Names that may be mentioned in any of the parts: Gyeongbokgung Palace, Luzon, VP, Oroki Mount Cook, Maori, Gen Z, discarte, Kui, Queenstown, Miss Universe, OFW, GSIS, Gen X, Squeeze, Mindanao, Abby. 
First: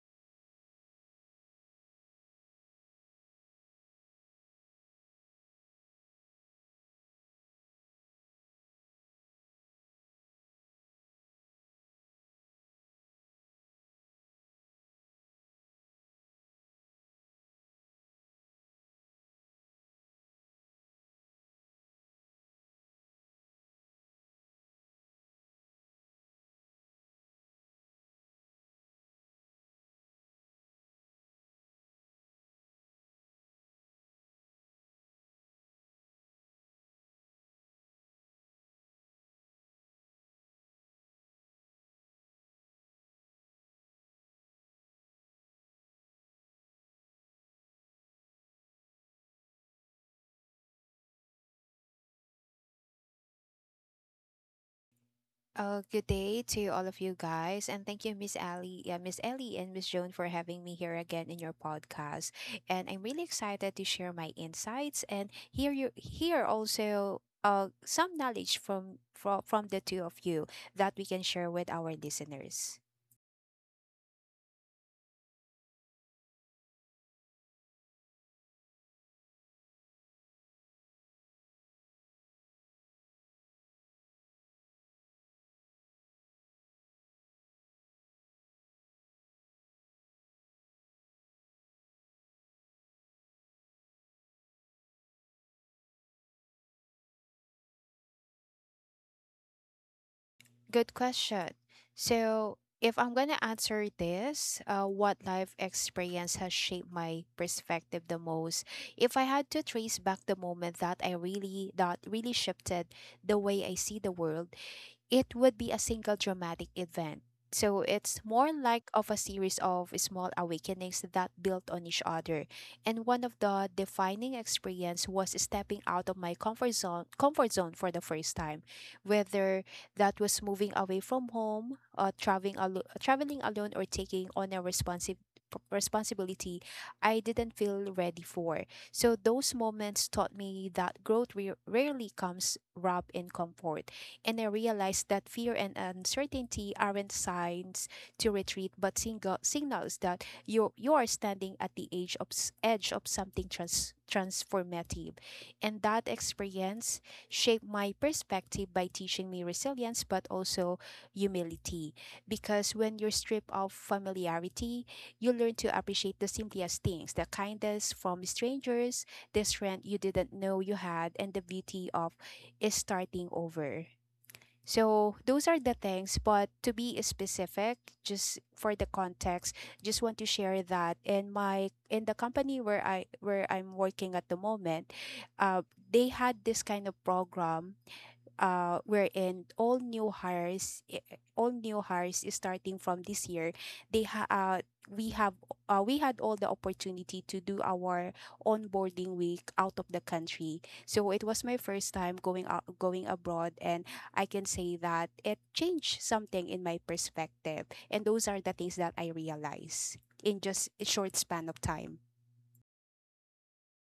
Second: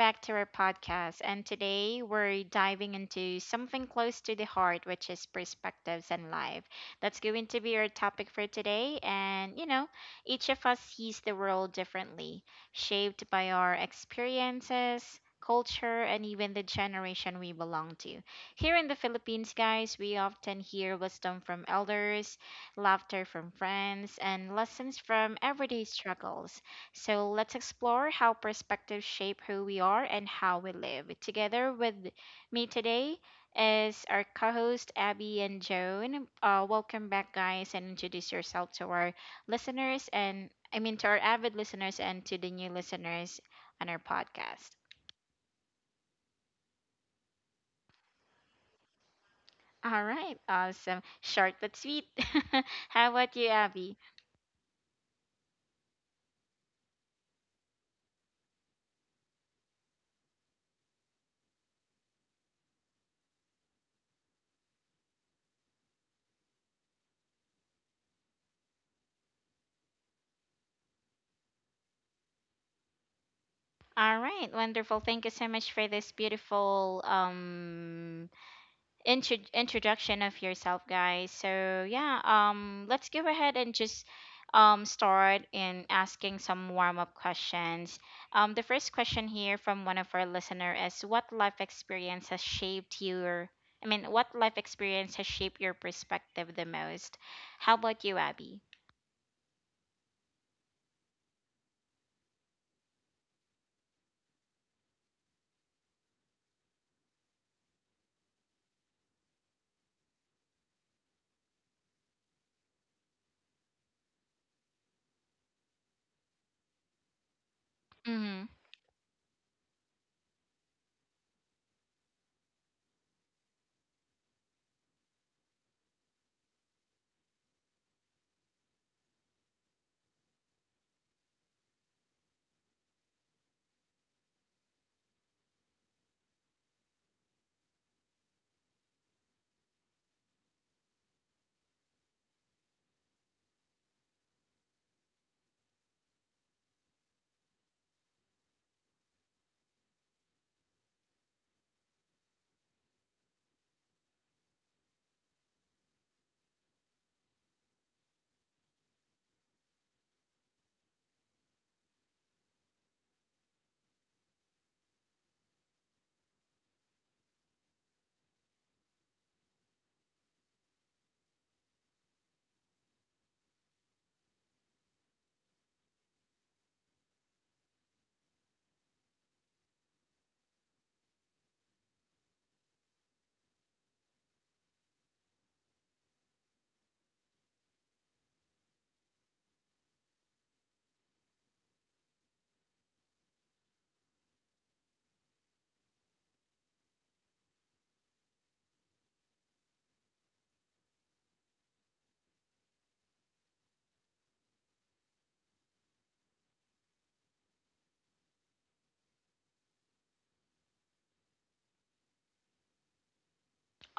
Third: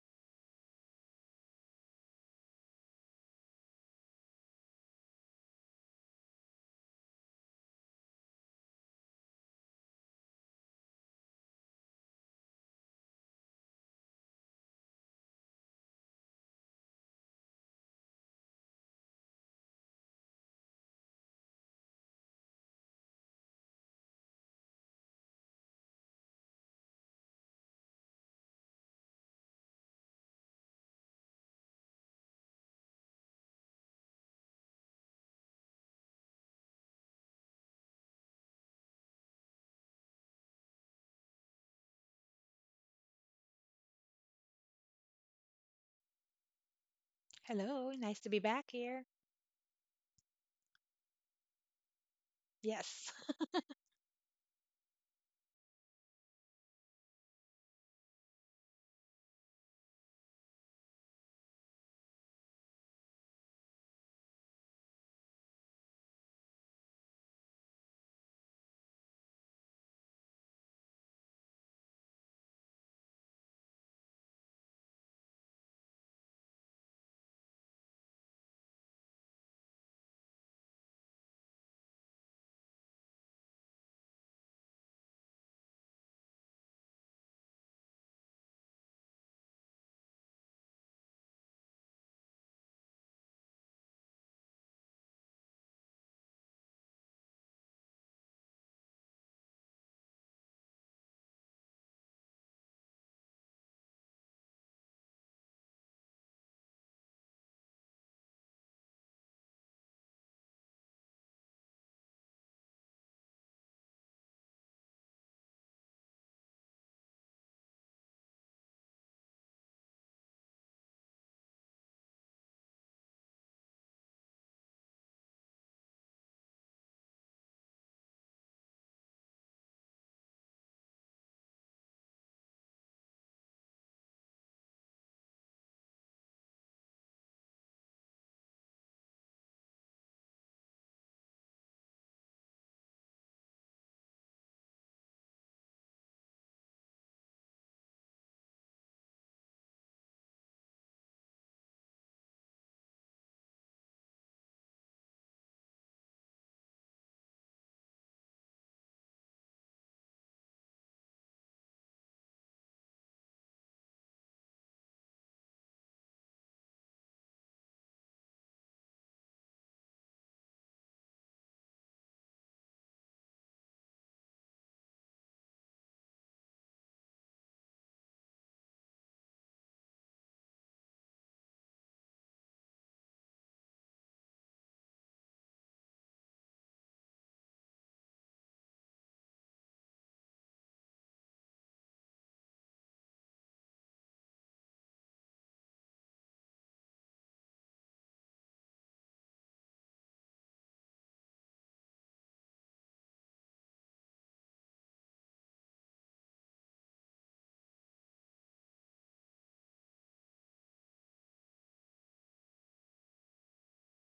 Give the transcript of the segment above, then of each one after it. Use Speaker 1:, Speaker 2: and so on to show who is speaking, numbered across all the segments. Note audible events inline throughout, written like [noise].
Speaker 1: back to our podcast. And today we're diving into something close to the heart, which is perspectives and life. That's going to be our topic for today. And each of us sees the world differently, shaped by our experiences, culture and even the generation we belong to. Here in the Philippines, guys, we often hear wisdom from elders, laughter from friends, and lessons from everyday struggles. So let's explore how perspectives shape who we are and how we live. Together with me today is our co-host Abby and Joan. Welcome back, guys, and introduce yourself to our listeners, and I mean to our avid listeners and to the new listeners on our podcast.
Speaker 2: Hello, nice to be back here.
Speaker 1: All right, awesome. Short but sweet. [laughs] How
Speaker 2: Yes.
Speaker 1: about
Speaker 2: [laughs]
Speaker 1: you, Abby?
Speaker 3: Good day to all of you guys, and thank you, Miss Ellie, yeah, Miss Ellie and Miss Joan for having me here again in your podcast. And I'm really excited to share my insights and hear also some knowledge from the two of you that we can share with our listeners.
Speaker 1: All right, wonderful. Thank you so much for this beautiful introduction of yourself, guys. So yeah, let's go ahead and just start in asking some warm up questions. The first question here from one of our listener is, what life experience has shaped your I mean, what life experience has shaped your perspective the most? How about you, Abby?
Speaker 3: Good question. So, if I'm going to answer this, what life experience has shaped my perspective the most? If I had to trace back the moment that that really shifted the way I see the world, it would be a single dramatic event. So it's more like of a series of small awakenings that built on each other. And one of the defining experience was stepping out of my comfort zone for the first time, whether that was moving away from home, traveling alone or taking on a responsive responsibility I didn't feel ready for. So those moments taught me that rarely comes wrapped in comfort, and I realized that fear and uncertainty aren't signs to retreat, but single signals that you are standing at the edge of edge of something transformative. And that experience shaped my perspective by teaching me resilience, but also humility. Because when you're stripped of familiarity, you learn to appreciate the simplest things, the kindness from strangers, the strength you didn't know you had, and the beauty of starting over. So those are the things, but to be specific, just for the context, just want to share that in the company where I'm working at the moment, they had this kind of program wherein all new hires is starting from this year they ha- uh we have, we had all the opportunity to do our onboarding week out of the country. So it was my first time going out going abroad, and I can say that it changed something in my perspective, and those are the things that I realized in just a short span of time.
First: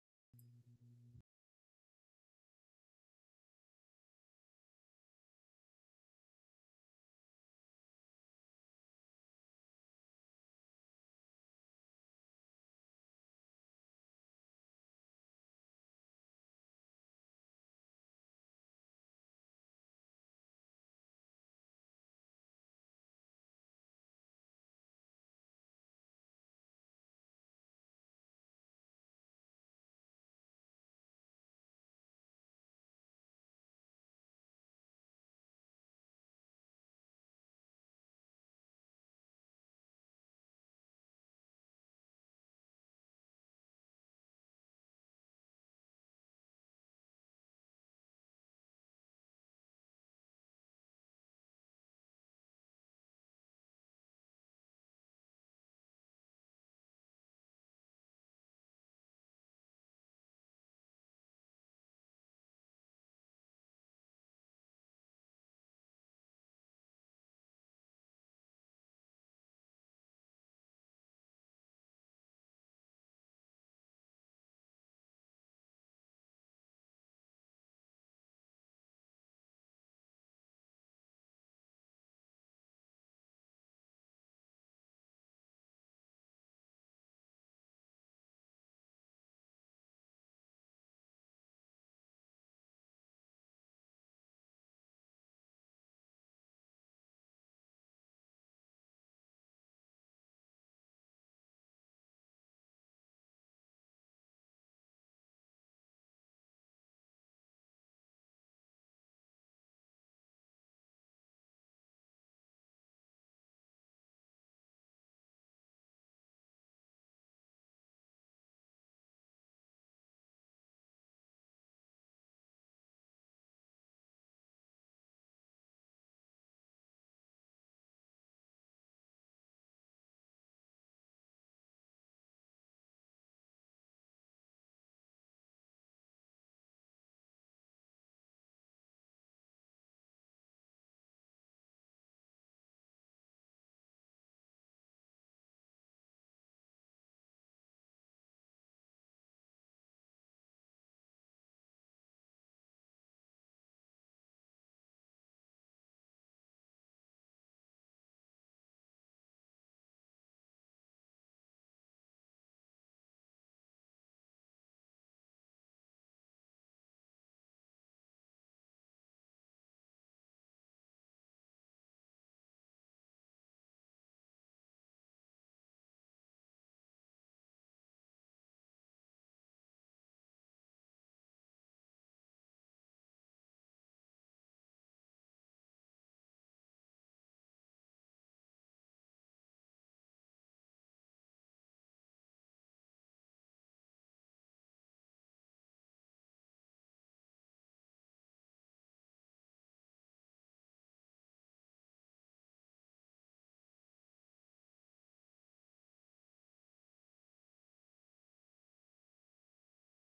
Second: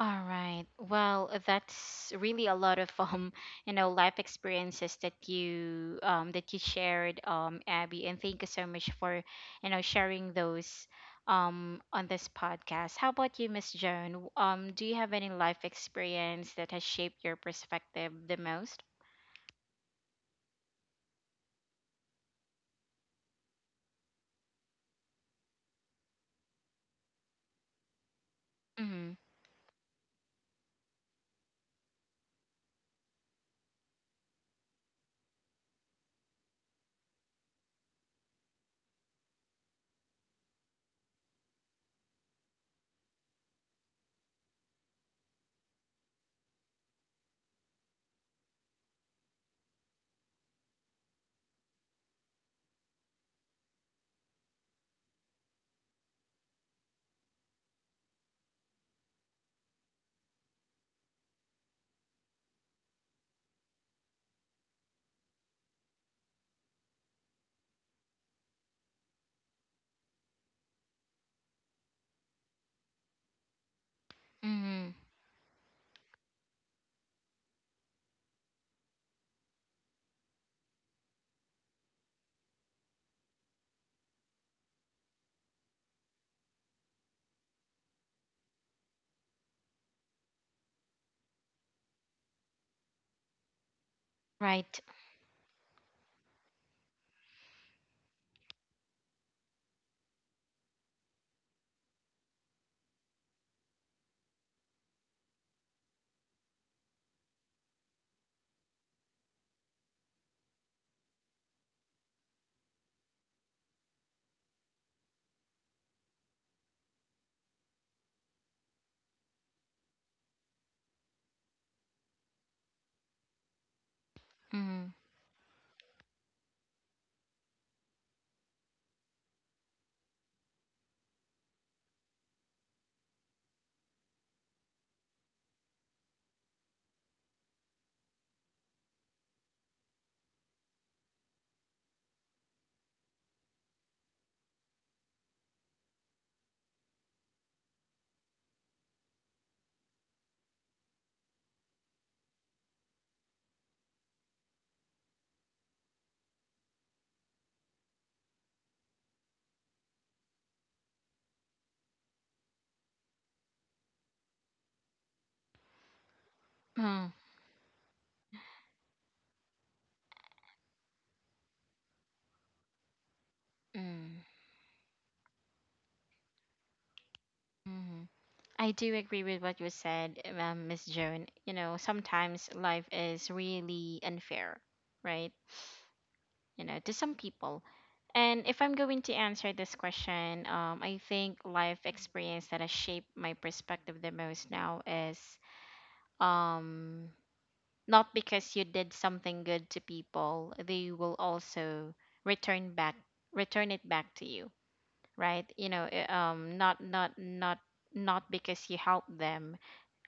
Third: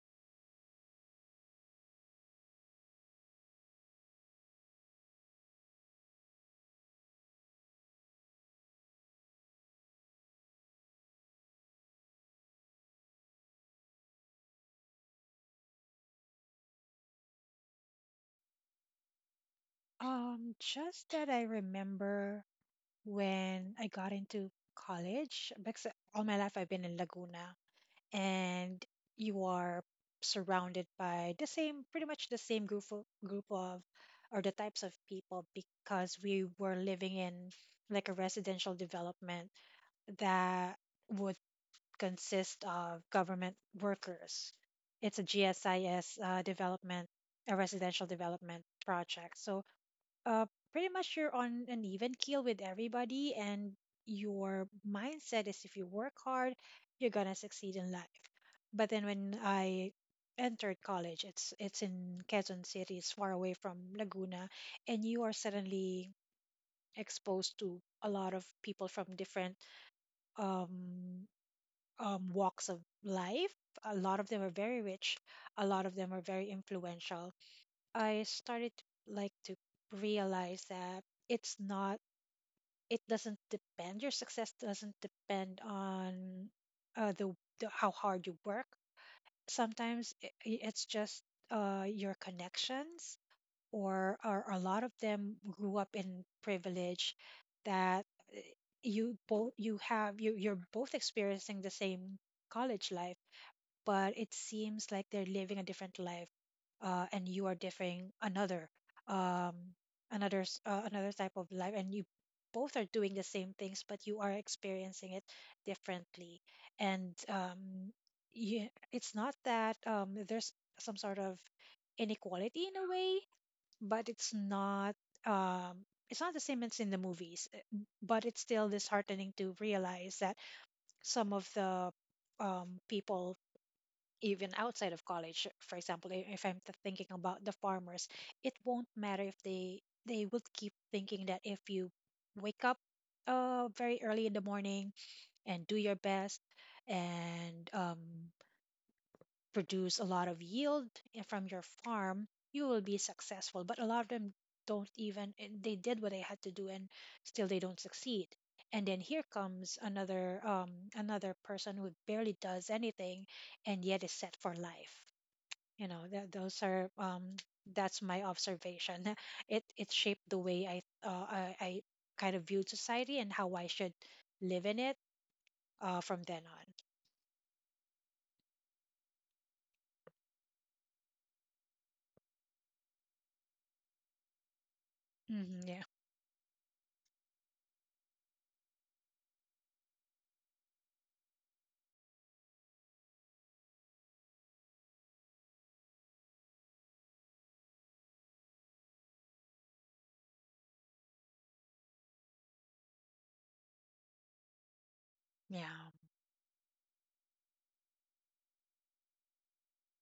Speaker 1: All right. Well, that's really a lot of [laughs] you know, life experiences that you shared, Abby, and thank you so much for sharing those on this podcast. How about you, Miss Joan? Do you have any life experience that has shaped your perspective the most?
Speaker 2: Just that I remember when I got into college, because all my life I've been in Laguna, and
Speaker 1: Mm-hmm.
Speaker 2: you are surrounded by the same, pretty much the same group of or the types of people, because we were living in like a residential development that would consist of government workers. It's a GSIS development, a residential development project. So uh, pretty much you're on an even keel with everybody, and your mindset is if you work hard, you're gonna succeed in life. But then when I entered college, it's in Quezon City, it's far away from Laguna, and you are suddenly exposed to a lot of people from different um, walks of life. A lot of them are very
Speaker 1: Mm-hmm.
Speaker 2: rich. A lot of them are very influential. I started to like to realize that it's not. It doesn't depend. Your success doesn't depend on uh, the, the how hard you work. Sometimes it's just your connections, or a
Speaker 1: Right.
Speaker 2: lot of them grew up in privilege. That uh, you both you have you're both experiencing the same college life, but it seems like they're living a different life, and you are differing another, um, another another type of life, and you both are doing the same things, but you are experiencing it differently, and you, it's not that there's some sort of inequality in a way, but
Speaker 1: Mm-hmm.
Speaker 2: um, it's not the same as in the movies, but it's still disheartening to realize that some of the people even outside of college, for example, if I'm thinking about the farmers, it won't matter if they would keep thinking that if you wake up very early in the morning and do your best and produce a lot of yield from your farm, you will be successful. But a lot of them don't even, and they did what they had to do, and still they don't succeed. And then here comes another another person who barely does anything and yet is set for life. You know, that those are
Speaker 1: Mm-hmm.
Speaker 2: um, that's my observation. [laughs] It shaped the way I kind of viewed society and how I should
Speaker 1: Mm-hmm.
Speaker 2: live in it from then on.
Speaker 1: I do agree with what you said, Miss Joan. You know, sometimes life is really unfair, right?
Speaker 2: Hmm. Yeah.
Speaker 1: You know, to some people. And if I'm going to answer this question, I think life experience that has shaped my perspective the most now is, um, not because you did something good to people, they will also return back, return it back to you, right?
Speaker 2: Yeah.
Speaker 1: Not because you helped them,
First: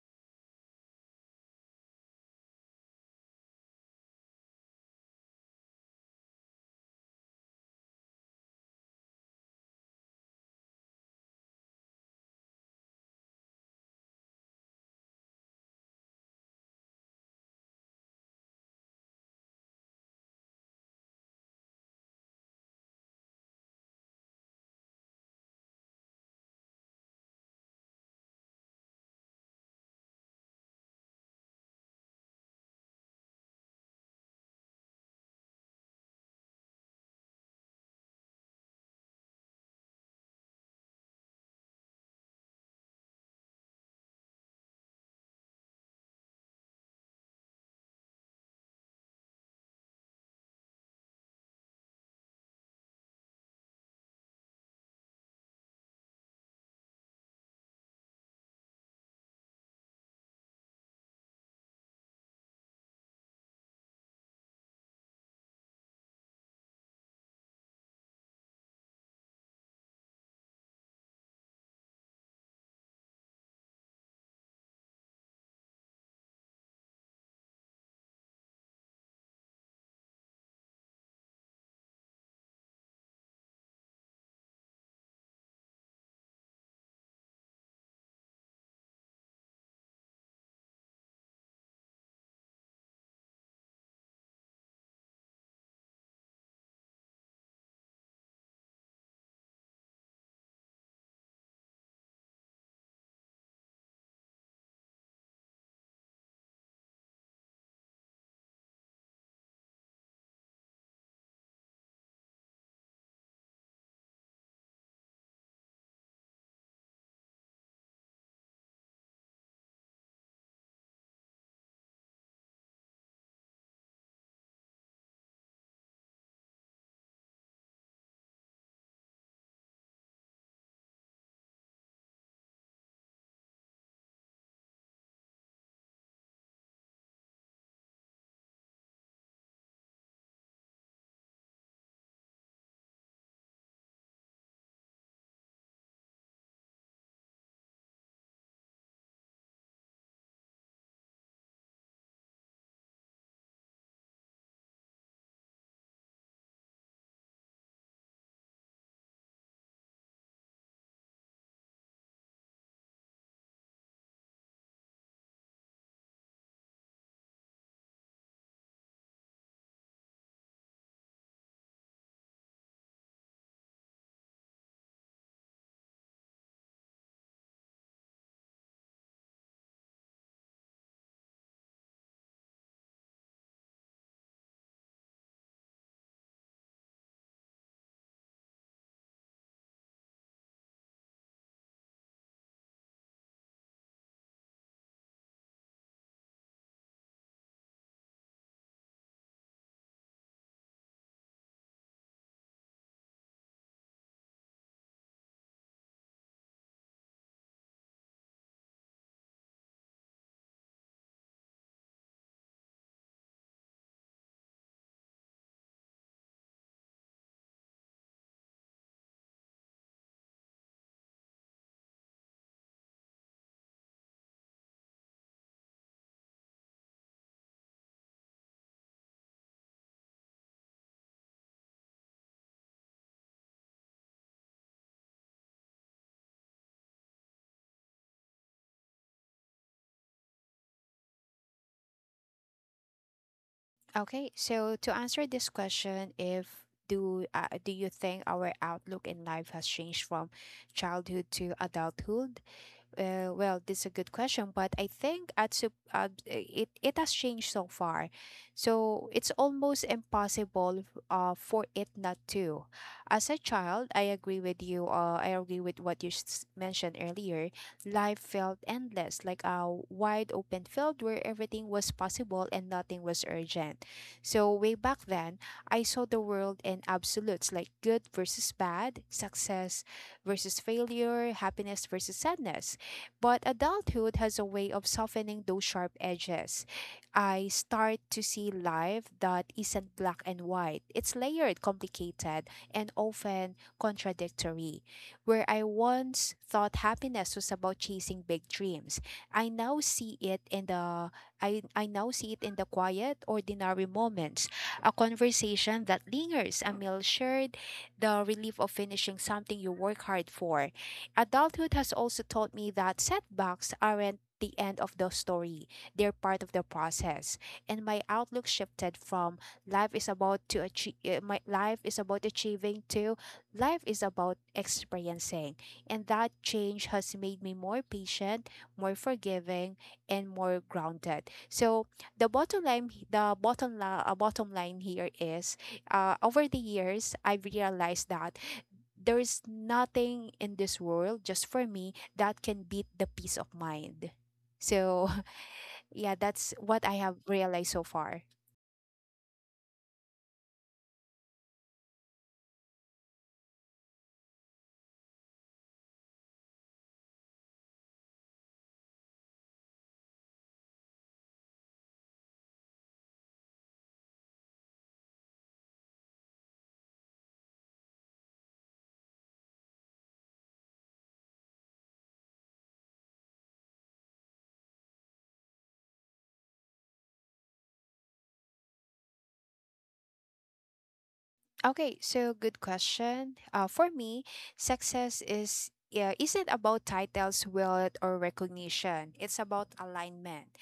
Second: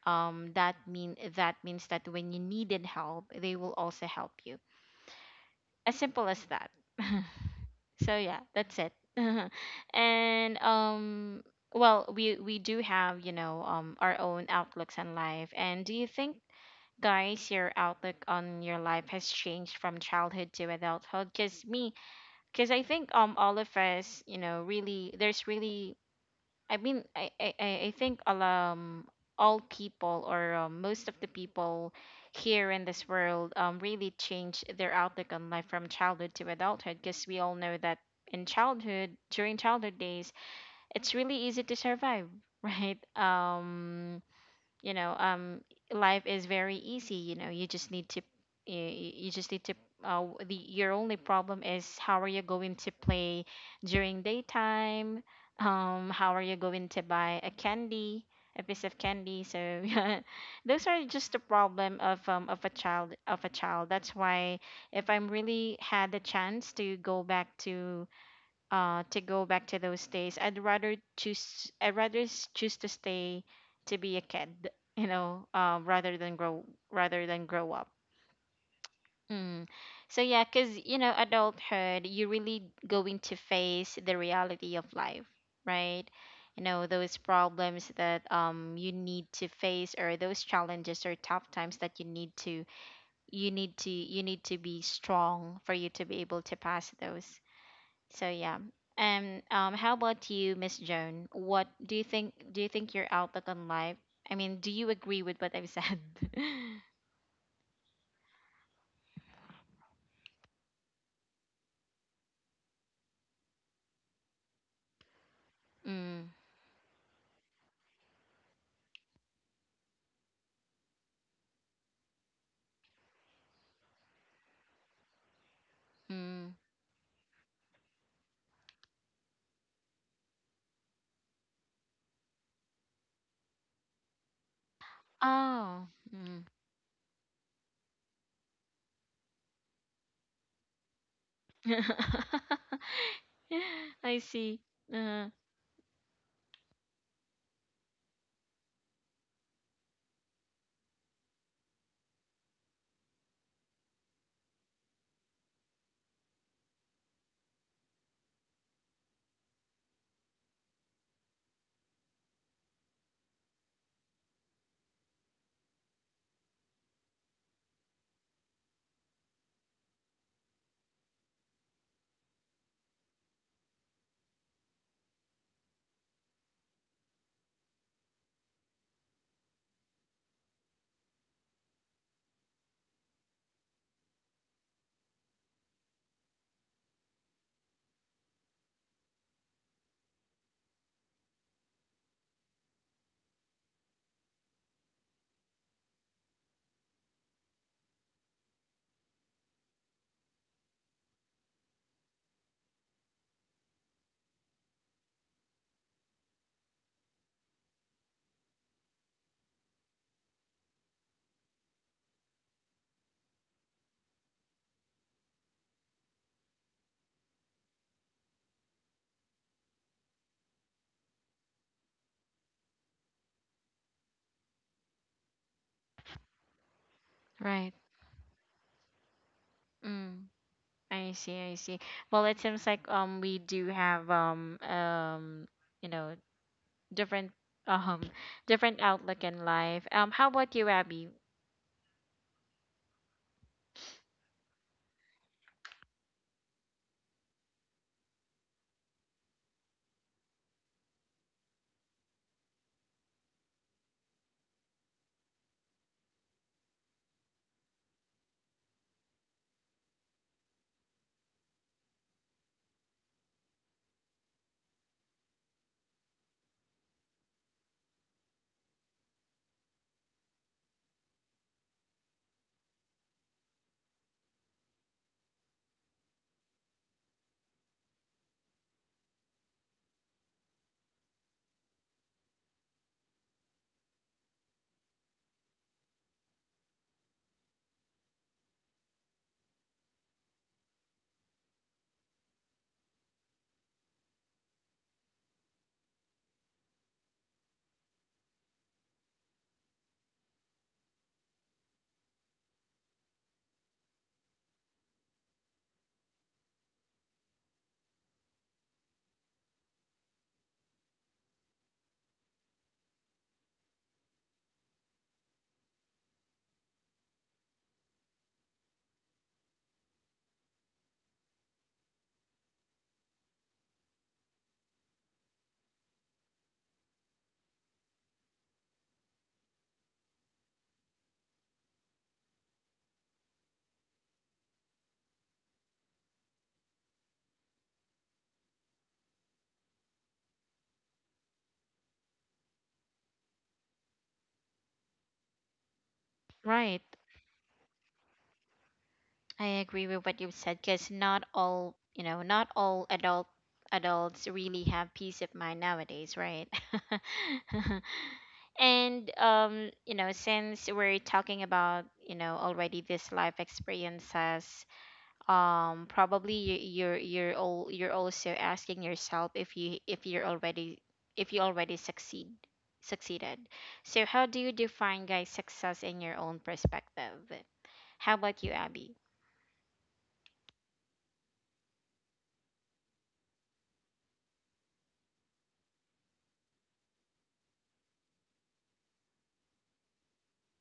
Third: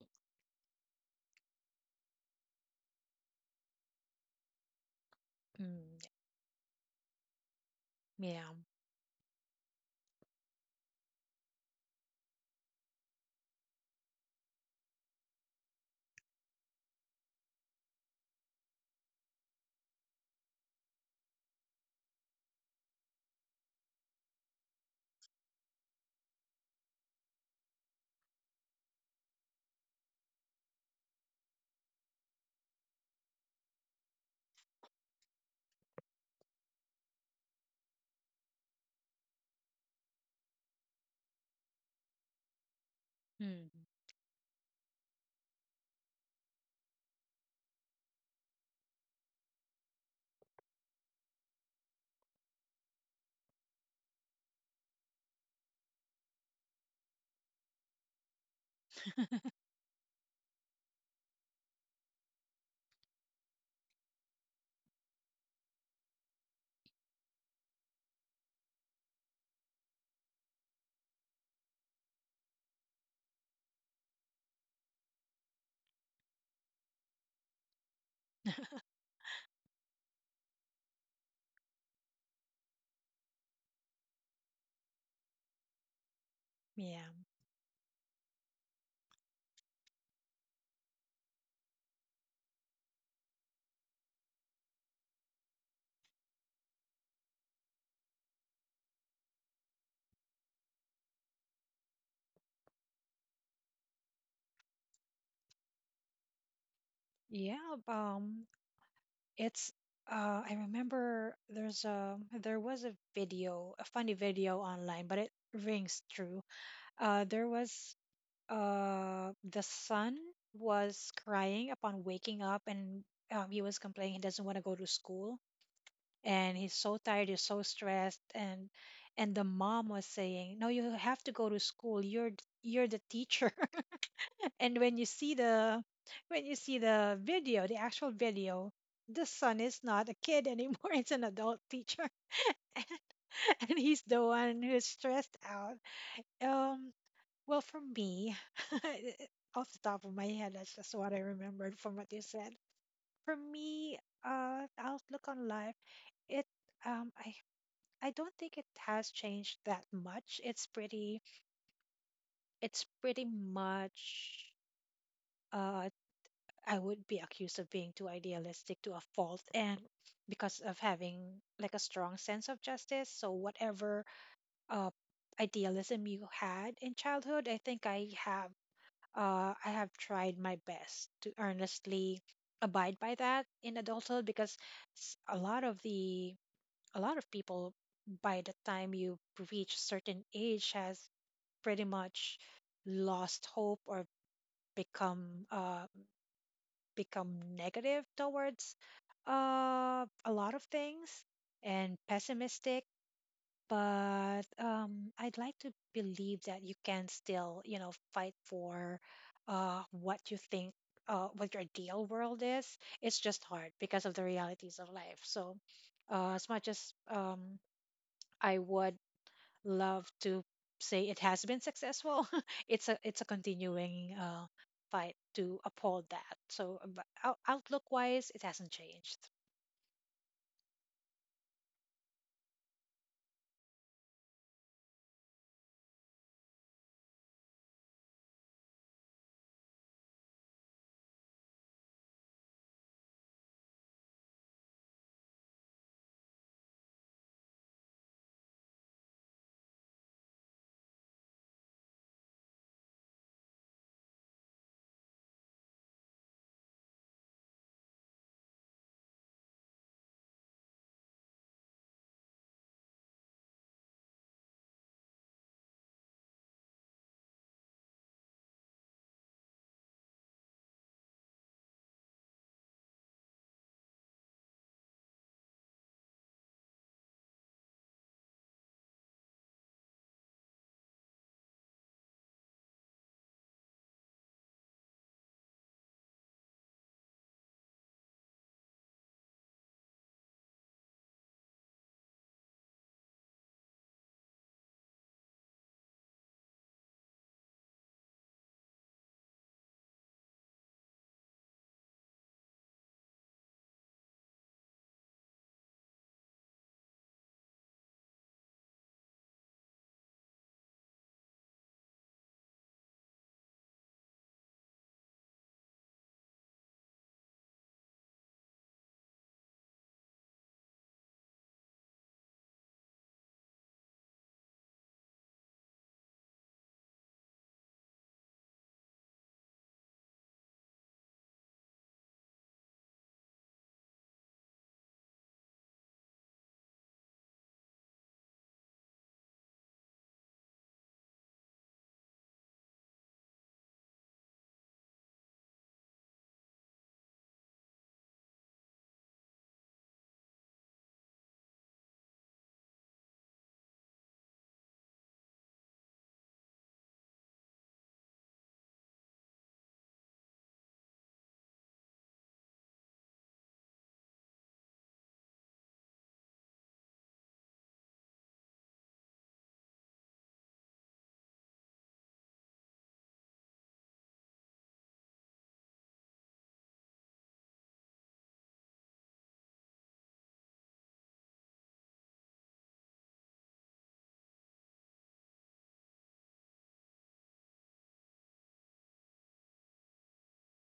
Speaker 1: that mean, that means that when you needed help, they will also help you, as
Speaker 2: Mm.
Speaker 1: simple as that. So yeah,
Speaker 2: Yeah.
Speaker 1: that's it. [laughs] And well, we do have, our own outlooks on life. And do you think, guys, your outlook on your life has changed from childhood to adulthood? Because me, because I think all of us, really there's I think all people, or most of the people here in this world, really change their outlook on life from childhood to adulthood, because we all know that in childhood during childhood days it's really easy to survive, [laughs] right?
Speaker 2: Mm.
Speaker 1: You know um Life is very easy. You know, you, you just need to the your only problem is, how are you going to play during daytime? How are you going to buy a candy, a piece of candy? So [laughs] yeah, those are just the problem of, of a child. That's why, if I'm really had the chance to go back to, those days, I'd rather choose, choose to stay, to be a kid, [laughs] you know? Rather than grow up. Mm. So yeah, because, adulthood, you're really going to face the reality of life, right? You know
Speaker 2: Yeah.
Speaker 1: those problems that, you need to face, or those challenges or tough times, that you need to be strong for you to be able to pass those. So yeah. And how about you, Miss Joan? What do you think? Do you think your outlook on life? I mean, do you agree with what I've said? [laughs]
Speaker 2: Yeah um it's uh I remember there's a, there was a video, a funny video online, but it rings
Speaker 1: Mm.
Speaker 2: true. Uh, there was the son was crying upon waking up, and he was complaining he doesn't want to go to school, and
Speaker 1: Mm.
Speaker 2: he's so tired, he's so stressed, and the mom was saying, no, you have to go to school, you're the teacher. [laughs] And when you see the
Speaker 1: Oh.
Speaker 2: when
Speaker 1: Mm.
Speaker 2: you see the video, the actual video, the son is not a kid anymore. [laughs] It's an adult teacher.
Speaker 1: [laughs]
Speaker 2: [laughs] And he's
Speaker 1: I
Speaker 2: the one
Speaker 1: see.
Speaker 2: who's
Speaker 1: Uh,
Speaker 2: stressed out. Um, well, for me, [laughs] off the top of my head, that's just what I remembered from what you said. For me, outlook on life, it um, I I don't think it has changed that much. It's pretty much uh, I would be accused of being too idealistic to a fault, and because of having like a strong sense of justice, so whatever uh idealism you had in childhood, I think I have tried my best to earnestly abide by that in adulthood because a lot of the a lot of people by the time you reach certain age has pretty much lost hope or become become negative towards a lot of things, and pessimistic. But, I'd like to believe that you can still, you know, fight for what you think, what your ideal world is. It's just hard because of the realities of life. So, as much as I would love to say it has been successful, [laughs] it's a continuing fight to uphold that. So, but
Speaker 1: right.
Speaker 2: outlook wise, it hasn't changed.
Speaker 1: Mm. I see. I see. Well, it seems like, we do have, you know, different, um different outlook in life. How about you, Abby?
Speaker 3: Okay, so to answer this question, if do do you think our outlook in life has changed from childhood to adulthood? Well, this is a good question, but I think it it has changed so far, so it's almost impossible for it not to. As a child, I agree with you. I agree with what mentioned earlier. Life felt endless, like a wide open field where everything was possible and nothing was urgent. So way back then, I saw the world in absolutes, like good versus bad, success versus failure, happiness versus sadness. But adulthood has a way of softening those sharp edges. I start to see life that isn't black and white. It's layered, complicated, and often contradictory. Where I once thought happiness was about chasing big dreams, I now see it in the I now see it in the quiet, ordinary moments. A conversation that lingers, a meal shared, the relief of finishing something you work hard for. Adulthood has also taught me that setbacks aren't the end of the story, they're part of the process. And my outlook shifted from life is about to achieve my life is about achieving to life is about experiencing. And that change has made me more patient, more forgiving, and more grounded. So bottom line here is, over the years I've realized that there is nothing in this world just for me that can beat the peace of mind. So, [laughs] yeah, that's
Speaker 1: Right.
Speaker 3: what I have realized so far.
Speaker 1: I agree with what you said, because not all, you know, not all adults really have peace of mind nowadays, right? [laughs] And since we're talking about, already this life experiences, probably you, you're also asking yourself if, you if you're already, if you already succeed succeeded. So how do you define, guys, success in your own perspective? How about you, Abby?
Speaker 3: Okay, so good question. For me, success is isn't about titles, wealth, or recognition. It's about alignment.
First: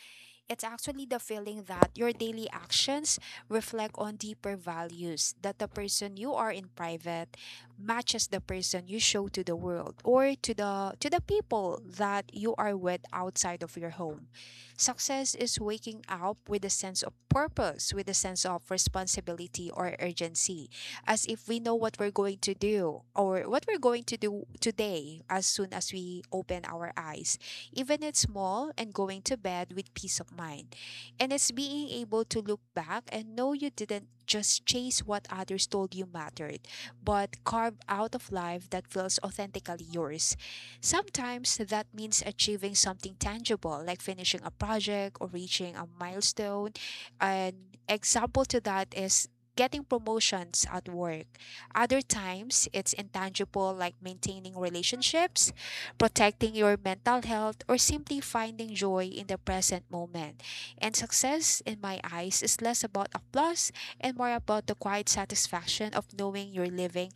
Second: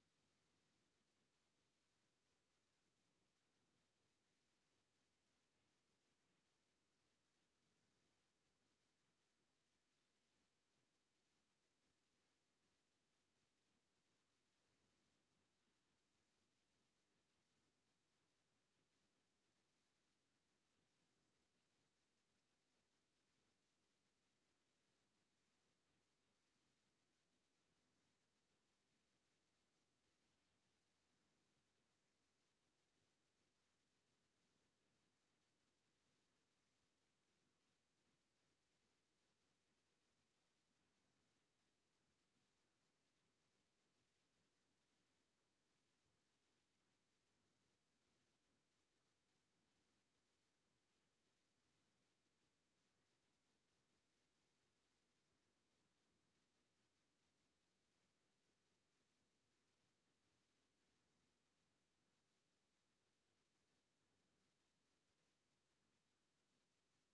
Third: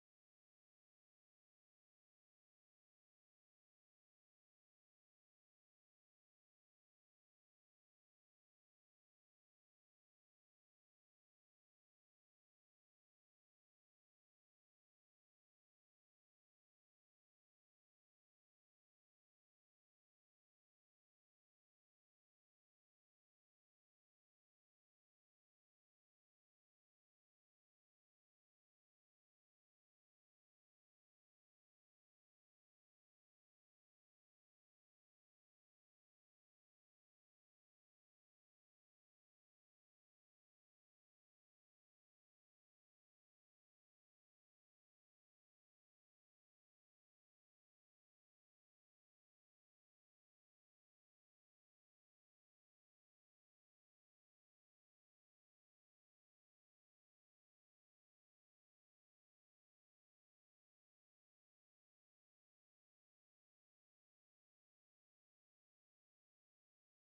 Speaker 3: It's actually the feeling that your daily actions reflect on deeper values, that the person you are in private matches the person you show to the world or to the people that you are with outside of your home. Success is waking up with a sense of purpose, with a sense of responsibility or urgency, as if we know what we're going to do or what we're going to do today as soon as we open our eyes even it's small, and going to bed with peace of mind. And it's being able to look back and know you didn't just chase what others told you mattered, but carve out of life that feels authentically yours. Sometimes that means achieving something tangible, like finishing a project or reaching a milestone. An example to that is getting promotions at work. Other times, it's intangible, like maintaining relationships, protecting your mental health, or simply finding joy in the present moment. And success, in my eyes, is less about applause and more about the quiet satisfaction of knowing you're living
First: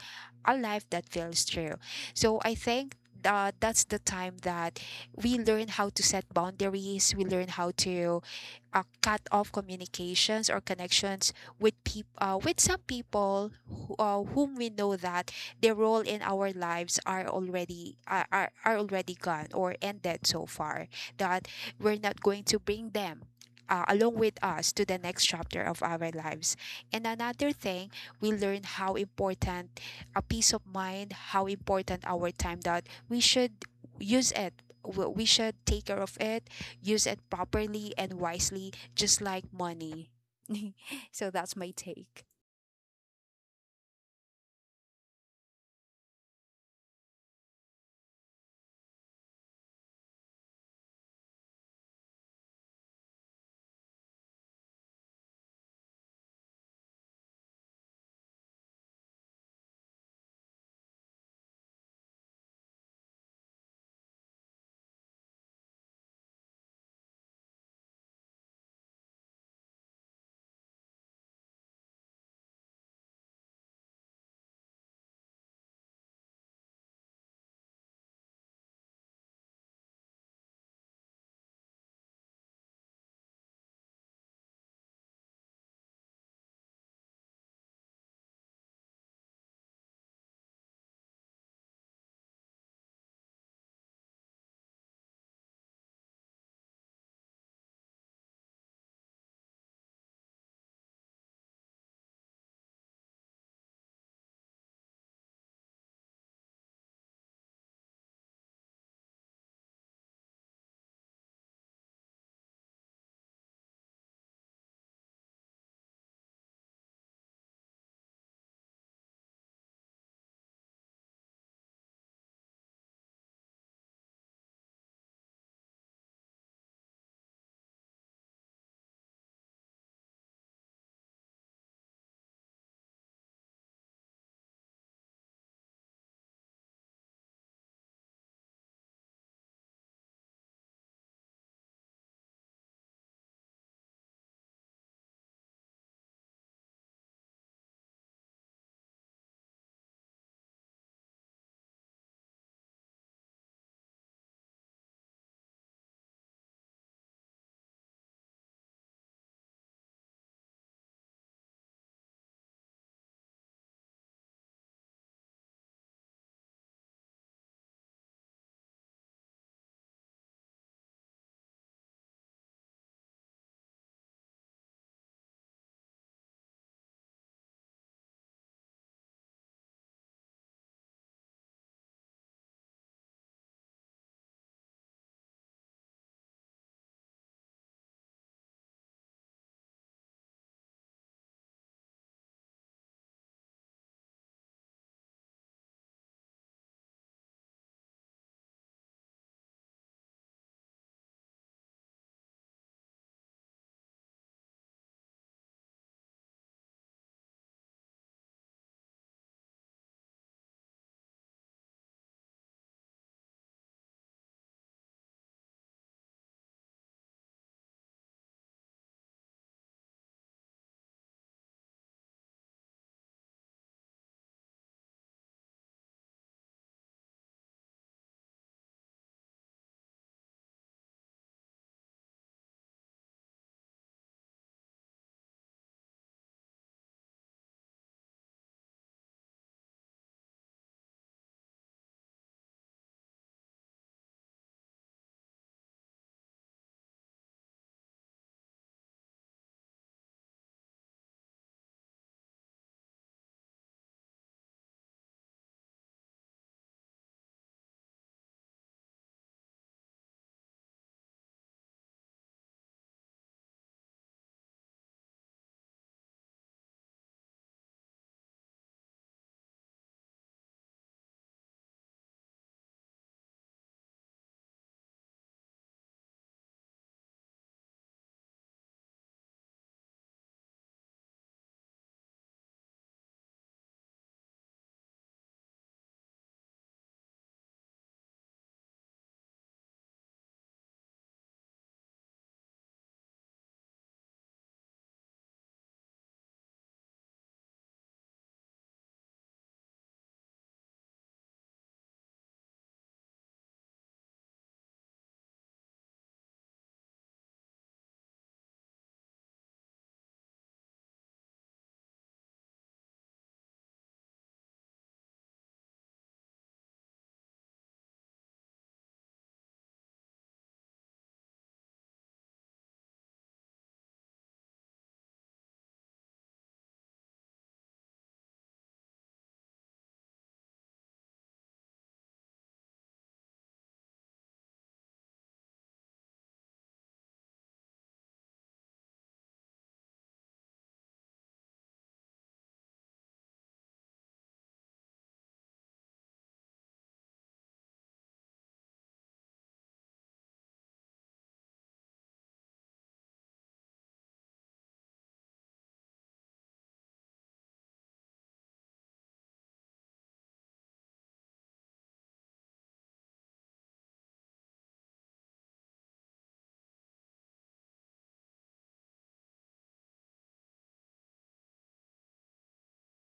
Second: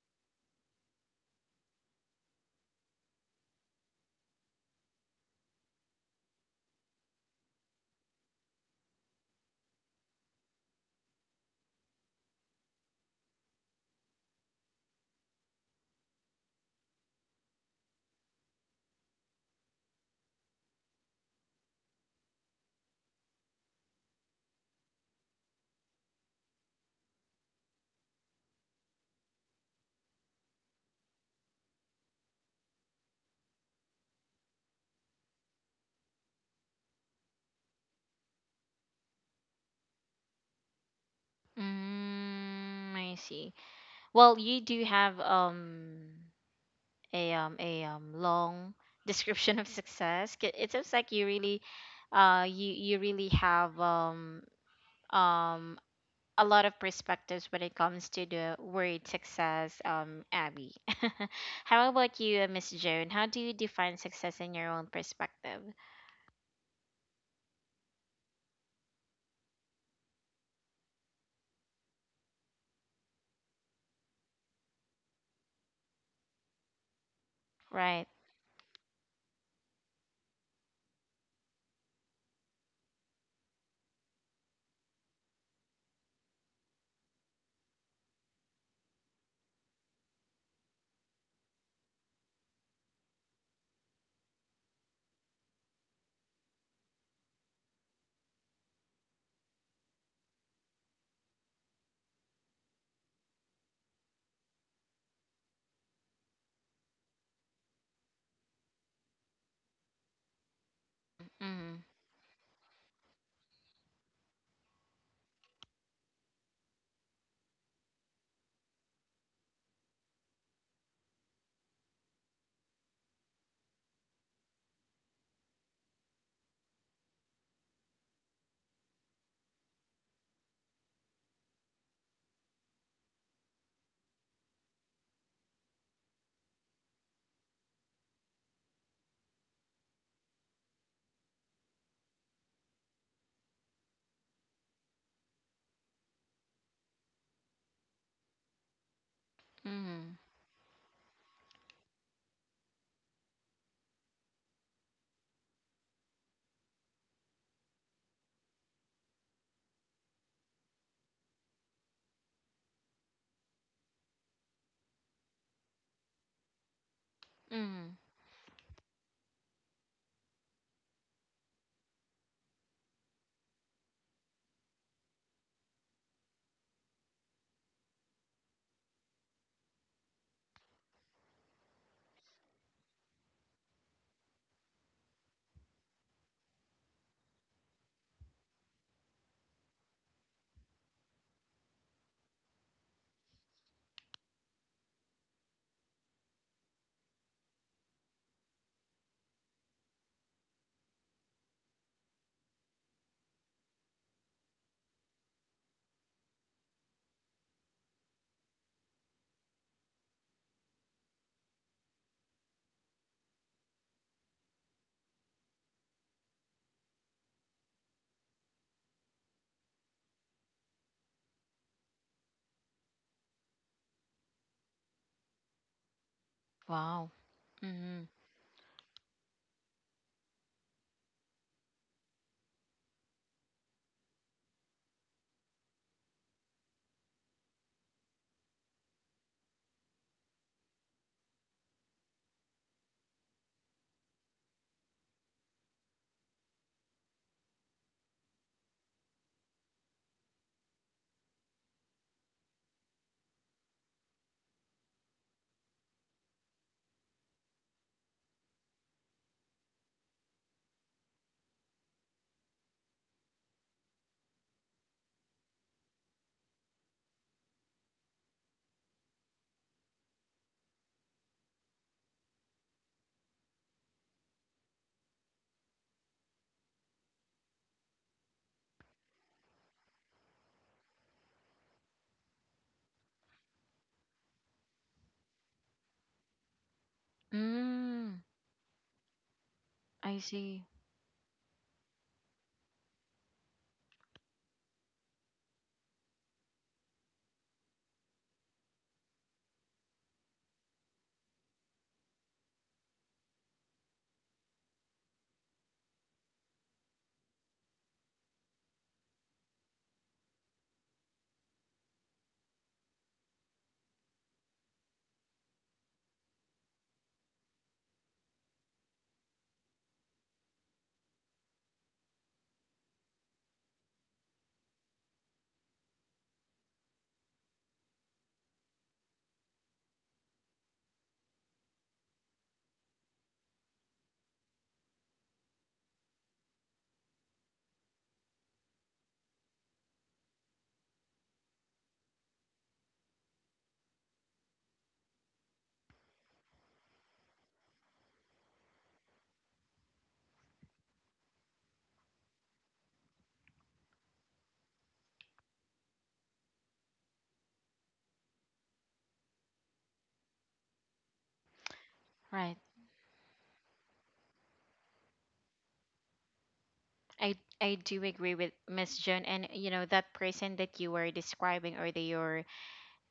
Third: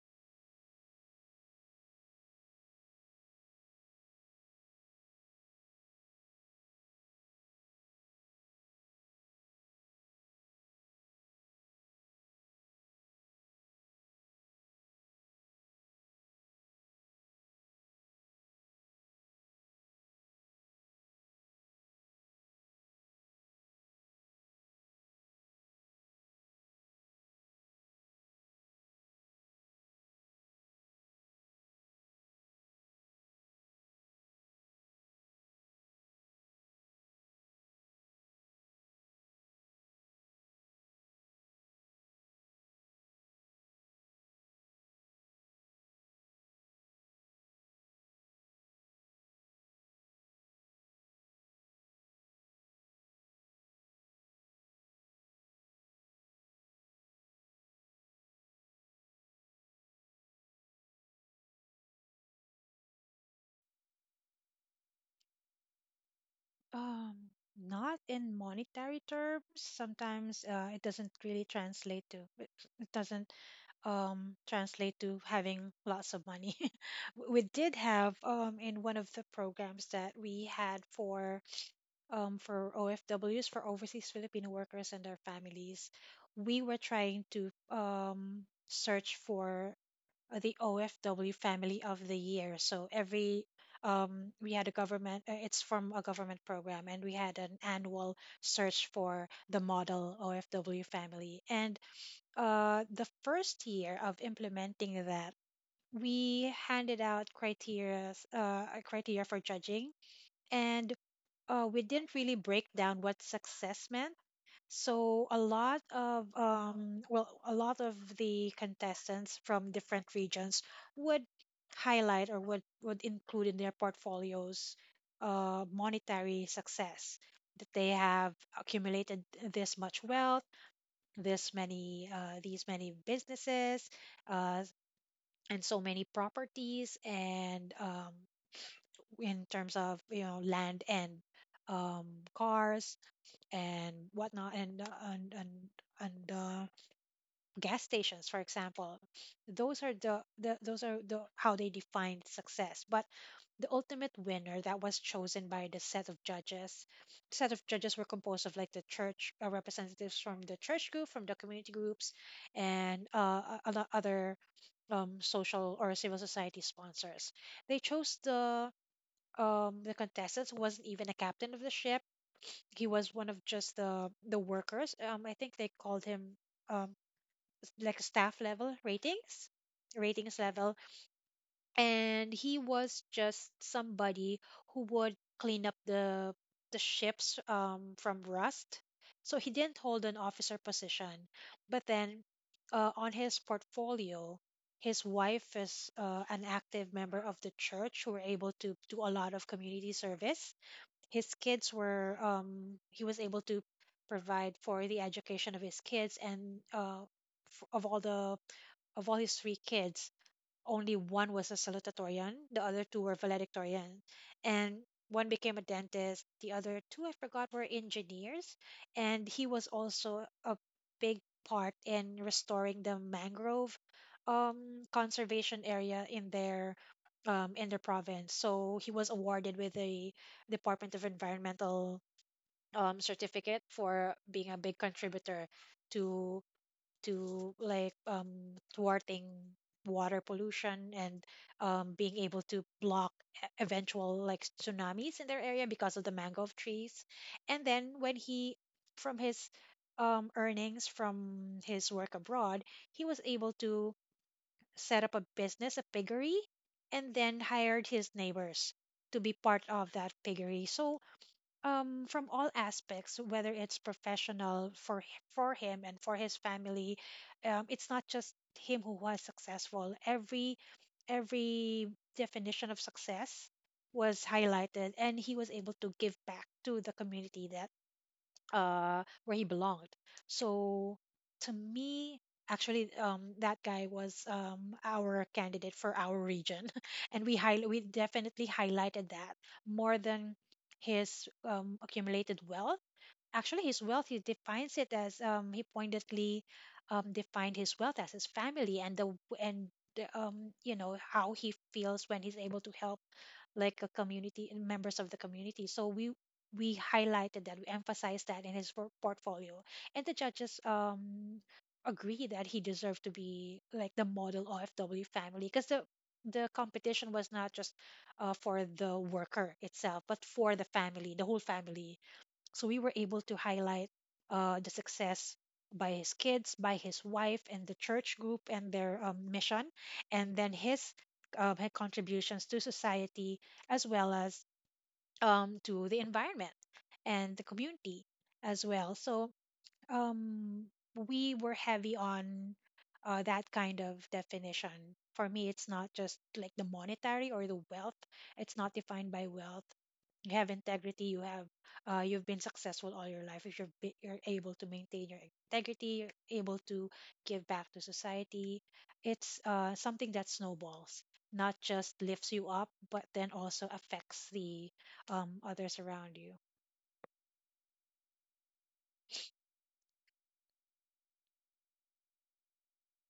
Speaker 3: a life that feels true. So I think. That's the time that we learn how to set boundaries. We learn how to cut off communications or connections with people with some people who, whom we know that their role in our lives are already gone or ended so far, that we're not going to bring them along with us to the next chapter of our lives. And another thing, we learn how important a peace of mind, how important our time, that we should use it, we should take care of it, use it properly and wisely, just like money. [laughs] So that's my take.
Speaker 1: Mm, I see. Well, you do have, a, long [laughs] description of success. It seems like you really, you really have, um a lot of perspectives when it comes to the word success, Abby. [laughs] How about you, Miss Joan? How do you define success in your own perspective?
Speaker 2: Um, not in monetary terms. Sometimes it doesn't really translate to it, it doesn't translate to having lots of money. [laughs] We did
Speaker 1: Right.
Speaker 2: have in one of the programs that we had for OFWs, for overseas Filipino workers and their families, we were trying to search for the OFW Family of the Year. So every we had a government. Uh, it's from a government program, and we had an annual search for the model OFW family. And the first year of implementing that, we handed out criteria for judging, and
Speaker 1: Mm.
Speaker 2: we didn't really break down what success meant, so a lot of well, a lot of the contestants from different regions would highlight or would include in their portfolios monetary success that they have accumulated this much wealth, this many these many businesses, uh, and so many properties, and in terms of, you know, land and um, cars and whatnot, and and and and uh, gas stations, for example. Those are
Speaker 1: Mm.
Speaker 2: the those are the how they defined success. But the ultimate winner that was chosen by the set of judges. Set of judges were composed of like the church representatives from the church group, from the community groups, and a lot other social or civil society sponsors. They
Speaker 1: Mm.
Speaker 2: chose the contestants who wasn't even a captain of the ship, he was one of just the workers. I think they called him um like staff level ratings, ratings level, and he was just somebody who would clean up the ships from rust. So he didn't hold an officer position, but then on his portfolio, his wife is an active member of the church, who were able to do a lot of community service. His kids were um, he was able to provide for, only one was a salutatorian, the other two were valedictorian, and one became a dentist. The other two, I forgot, were engineers. And he was also a big part in restoring the mangrove conservation area
Speaker 1: Wow.
Speaker 2: in their
Speaker 1: Mm.
Speaker 2: province. So he was awarded with a Department of Environmental certificate for being a big contributor to like thwarting water pollution and being able to block eventual like tsunamis in their area because of the mango trees. And then when he, from his earnings from his work abroad, he was able to set up a business, a piggery, and then hired his neighbors to be part of that piggery. So um, from all aspects, whether it's professional for for him and for his family, um, it's not just him who was successful, every definition of success was highlighted, and he was able to give back to the community that where he belonged. So to me, actually, that guy was our candidate for our region, [laughs] and we we
Speaker 1: Mm.
Speaker 2: definitely highlighted that more
Speaker 1: I
Speaker 2: than
Speaker 1: see.
Speaker 2: his accumulated wealth. Actually, his wealth, he defines it as he pointedly defined his wealth as his family and and the, you know, how he feels when he's able to help like a community, members of the community. So we highlighted that, we emphasized that in his portfolio, and the judges agree that he deserved to be like the model OFW family because the competition was not just for the worker itself, but for the family, the whole family. So we were able to highlight the success by his kids, by his wife, and the church group and their mission, and then his contributions to society, as well as to the environment and the community as well. So um, we were heavy on that kind of definition. For me, it's not just like the monetary or the wealth. It's not defined by wealth. You have integrity, you have you've been successful all your life if you're, you're able to maintain your integrity, you're able to give back to society. It's something that snowballs, not just lifts you
Speaker 1: Right.
Speaker 2: up, but then also affects the others around you.
Speaker 1: I I do agree with Miss June, and you know that person that you were describing, or that you're,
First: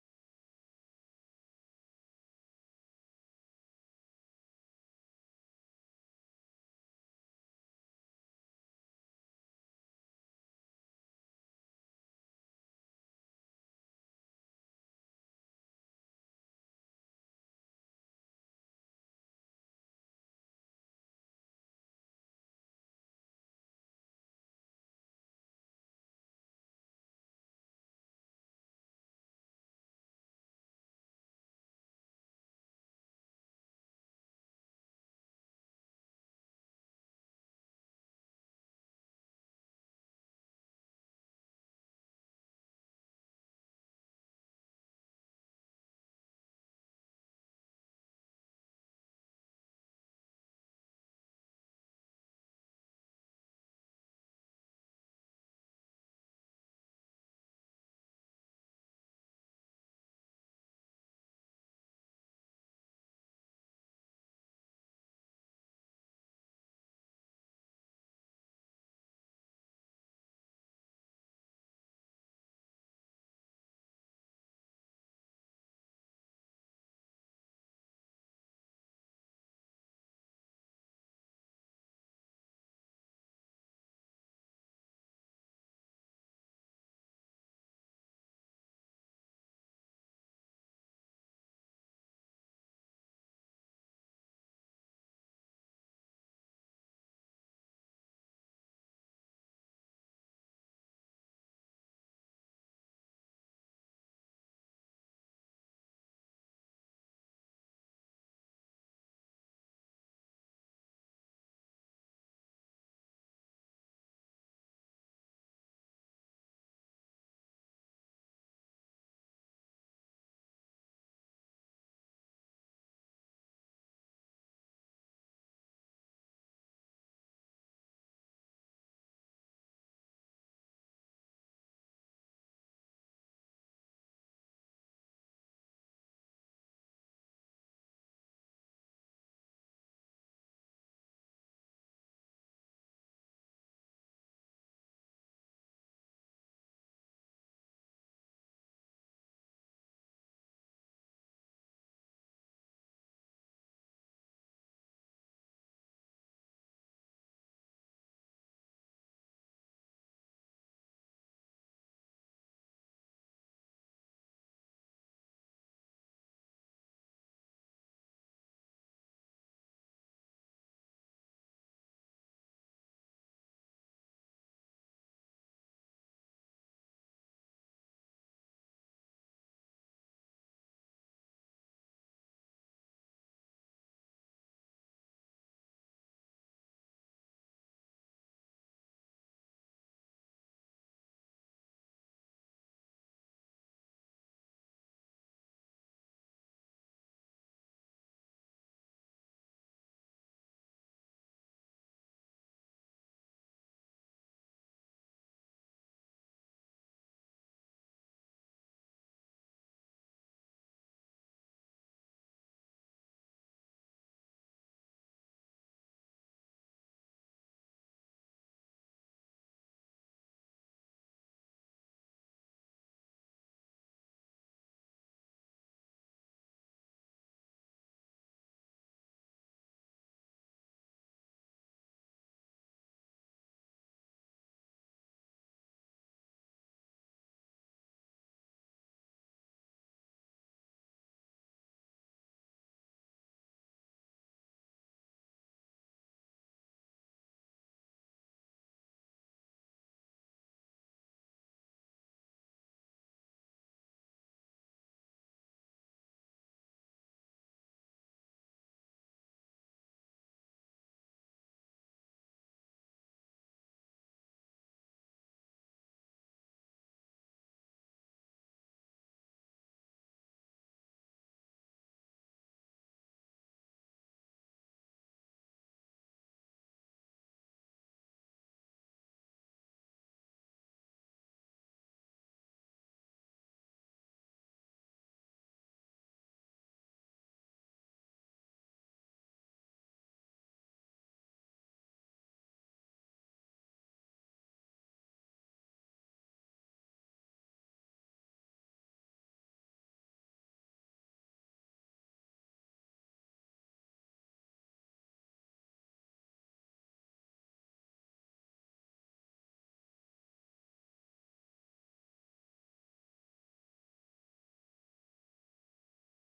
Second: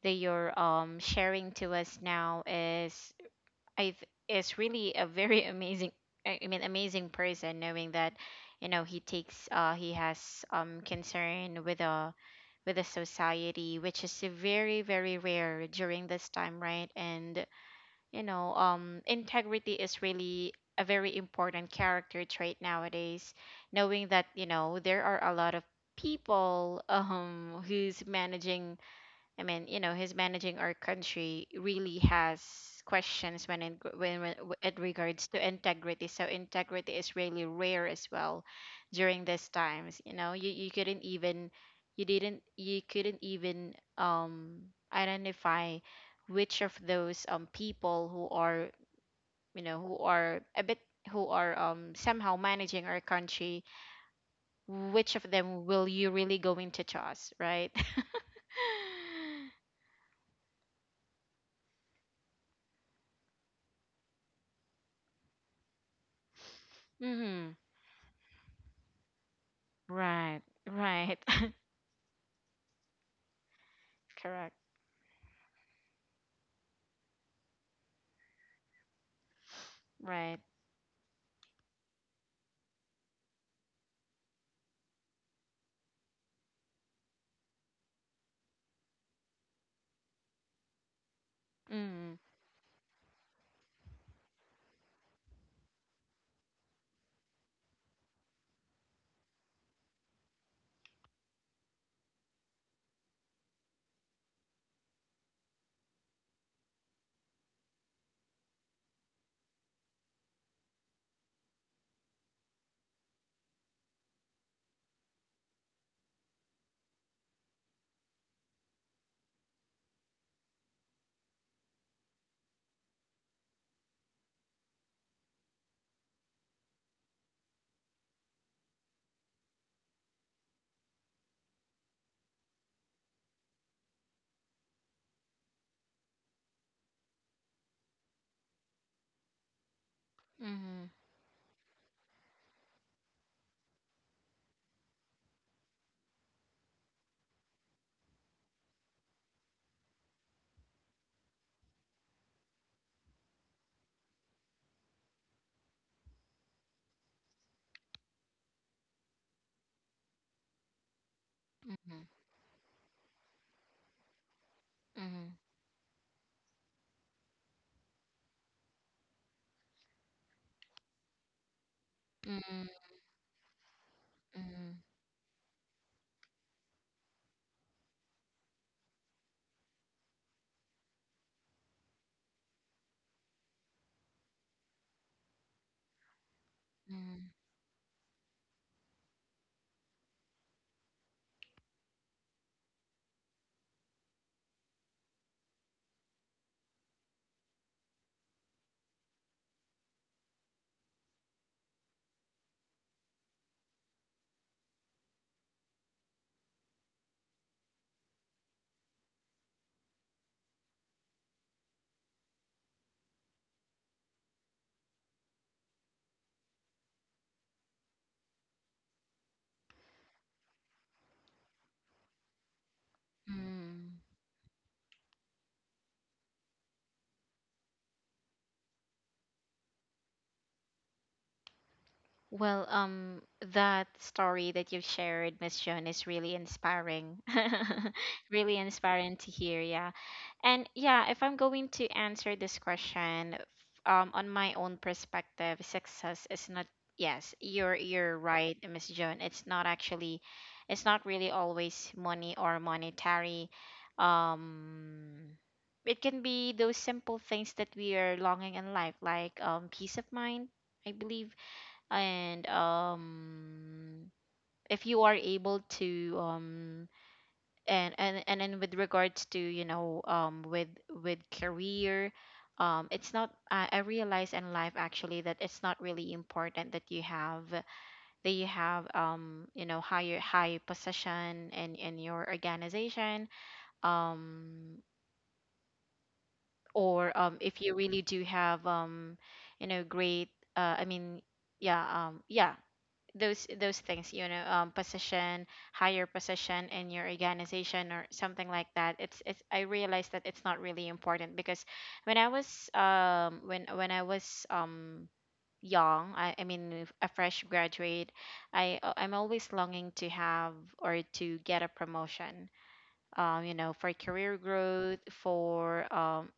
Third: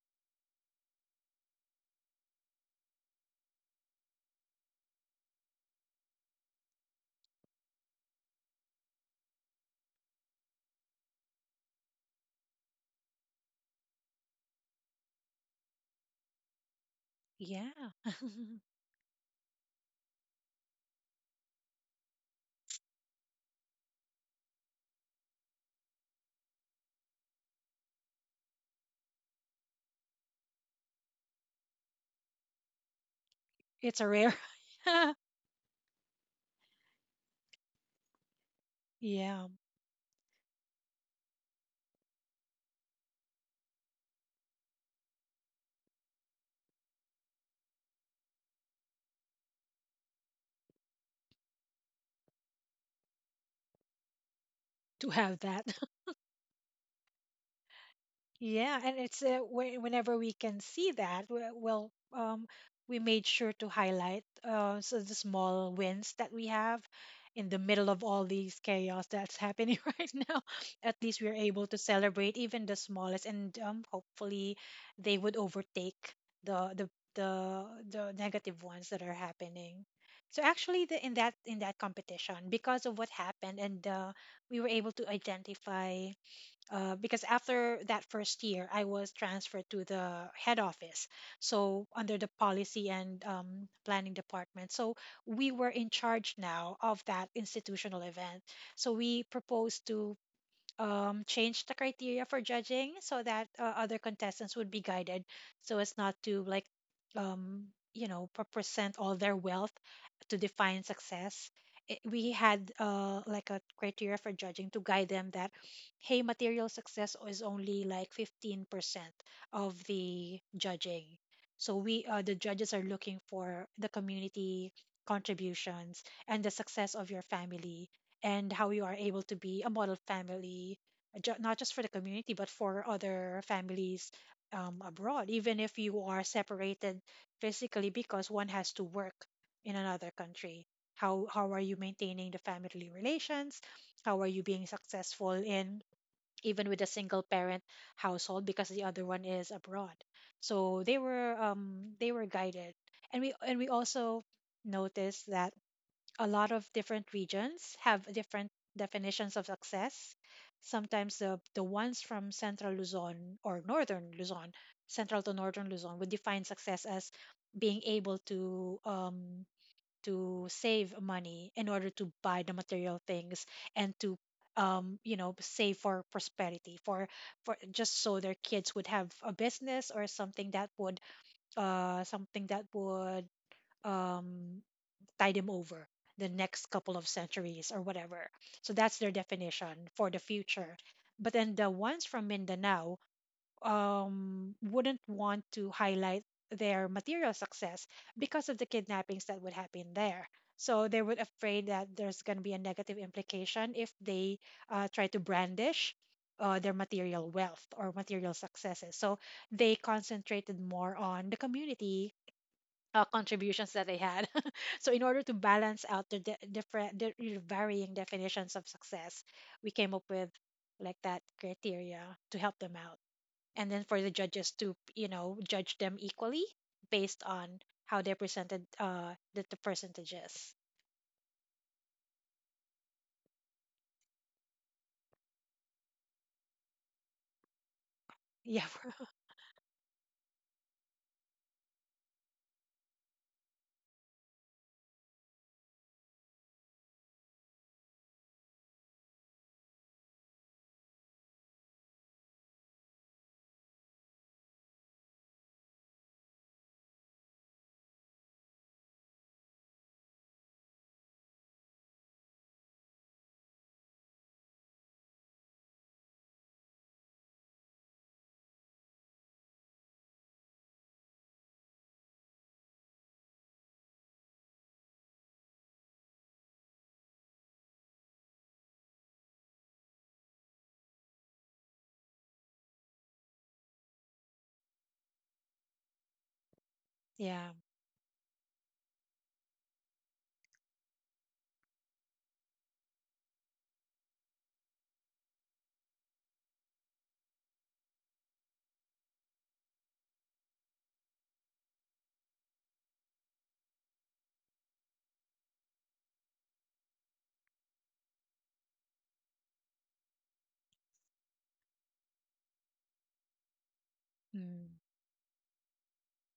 Speaker 1: sharing to us now, is, really a very [laughs] amazing, I mean, amazing person. Knowing that, you know, he takes, he has, concern with a, society, which is very very rare during this time, right? And
Speaker 2: Yeah.
Speaker 1: you know, integrity is really a very important character trait nowadays. Knowing that, you know, there are a lot of people, [laughs] who's managing, I mean, you know, he's managing our country, really has questions
Speaker 2: [laughs] It's a rare.
Speaker 1: when it
Speaker 2: [laughs]
Speaker 1: regards to integrity. So integrity is really rare as well during
Speaker 2: Yeah,
Speaker 1: these times. You know, you couldn't even you couldn't even, um identify, which of those, people who are, who are a bit, who are somehow managing our country,
Speaker 2: to
Speaker 1: which of
Speaker 2: have
Speaker 1: them
Speaker 2: that.
Speaker 1: will you really go into trust, right?
Speaker 2: Yeah, and it's
Speaker 1: [laughs]
Speaker 2: whenever we can see that, we- well, we made sure to highlight so the small wins that we have in
Speaker 1: Mhm.
Speaker 2: the middle of all these chaos that's happening [laughs] right
Speaker 1: Right,
Speaker 2: now. At
Speaker 1: right.
Speaker 2: least we're
Speaker 1: [laughs]
Speaker 2: able to celebrate even the smallest, and
Speaker 1: Correct.
Speaker 2: hopefully they would overtake the negative ones that are happening.
Speaker 1: Right.
Speaker 2: So actually, the, in that competition, because of what happened, and we were able to identify because after that first year, I was transferred to the head office. So,
Speaker 1: Mm.
Speaker 2: under the policy and planning department. So, we were in charge now of that institutional event. So, we proposed to change the criteria for judging so that other contestants would be guided so as not to like um, present all their wealth to define success. We had like a criteria for judging to guide them that hey, material success is only like 15% of the judging. So we the judges are looking for the community contributions and the success of your family, and how you are able to be a model family, not just for the community, but for other families abroad, even if you are separated physically because one has to work in another country.
Speaker 1: Mm-hmm.
Speaker 2: How are you maintaining the family relations? How are you being successful in even with a single parent household because the other one is abroad? So they were guided, and we also noticed that a lot of different regions have different definitions of success. Sometimes the
Speaker 1: Mm-hmm.
Speaker 2: ones from central Luzon or northern Luzon, central to
Speaker 1: Mm-hmm.
Speaker 2: northern Luzon, would define success as being able to save money in order to buy the
Speaker 1: Mm-hmm.
Speaker 2: material things and to
Speaker 1: Mm-hmm.
Speaker 2: save for prosperity for just so their kids would have a business or something that would uh, something that would um, tide them over the next couple of centuries or whatever. So that's their definition for the future. But then the ones from Mindanao wouldn't want to highlight their material success because of the kidnappings that would happen there. So they would afraid that there's going to be a negative implication if they try to brandish their material wealth or material successes. So they concentrated more on the community contributions that they had. [laughs] So, in order to balance out the varying definitions of success, we came up with like that criteria to help them out. And then
Speaker 1: Mm-hmm.
Speaker 2: for the judges to, you know, judge them equally based on how they presented the percentages.
Speaker 1: Well, that story that you've shared, Miss Joan, is really inspiring. [laughs] Really
Speaker 2: Yeah. [laughs]
Speaker 1: inspiring to hear, yeah. And yeah, if I'm going to answer this question, on my own perspective, success is not, yes, you're, right, Miss Joan. It's not actually, it's not really always money or monetary. Um, it can be those simple things that we are longing in life, like, peace of mind, I believe, and, if you are able to, and, then with regards to, with, career. It's not, I, I realize in life actually that it's not really important, that you have, you know, high position in, your organization, um or,
Speaker 2: Yeah.
Speaker 1: if you really do have, great, uh i mean yeah, yeah, those, things, you know, position, higher position in your organization, or something like that. It's, I realized that it's not really important, because when I was, when, I was, young, I mean, a fresh graduate, I, I'm always longing to have or to get a promotion, you know, for career
Speaker 2: Mm,
Speaker 1: growth, for, um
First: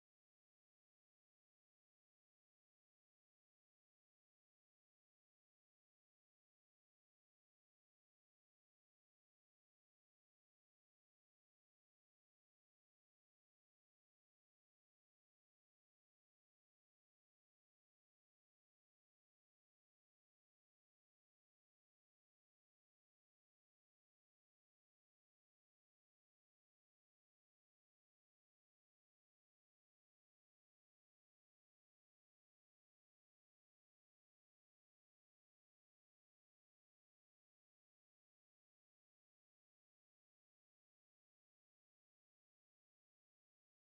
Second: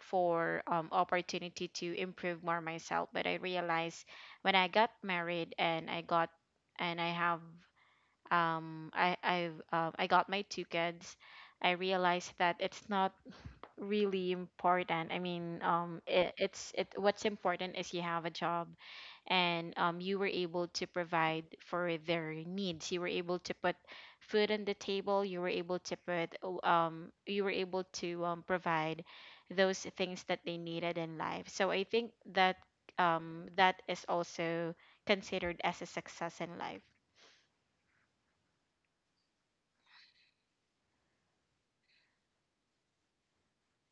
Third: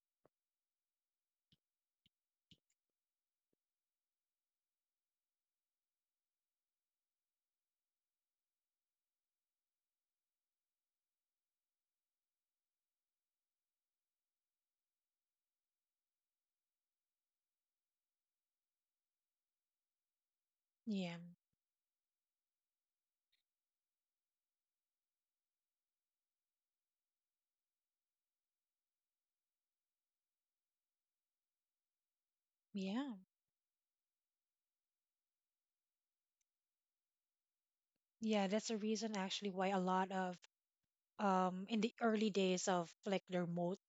Speaker 1: for um, opportunity to improve more myself. But I realized, when I got married, and I got and I have I I've I got my two kids, I realized that it's not really important. I mean, it, it's it what's important is you have a job, and, you were able to
Speaker 2: yeah.
Speaker 1: provide for their needs. You were able to put food on the table. You were able to put, you were able to, provide those things that they needed in life. So I think that,
Speaker 2: Yeah.
Speaker 1: that is also considered as a success in life.
Speaker 2: Yeah, that's the reason actually why a lot of in the early days of like the remote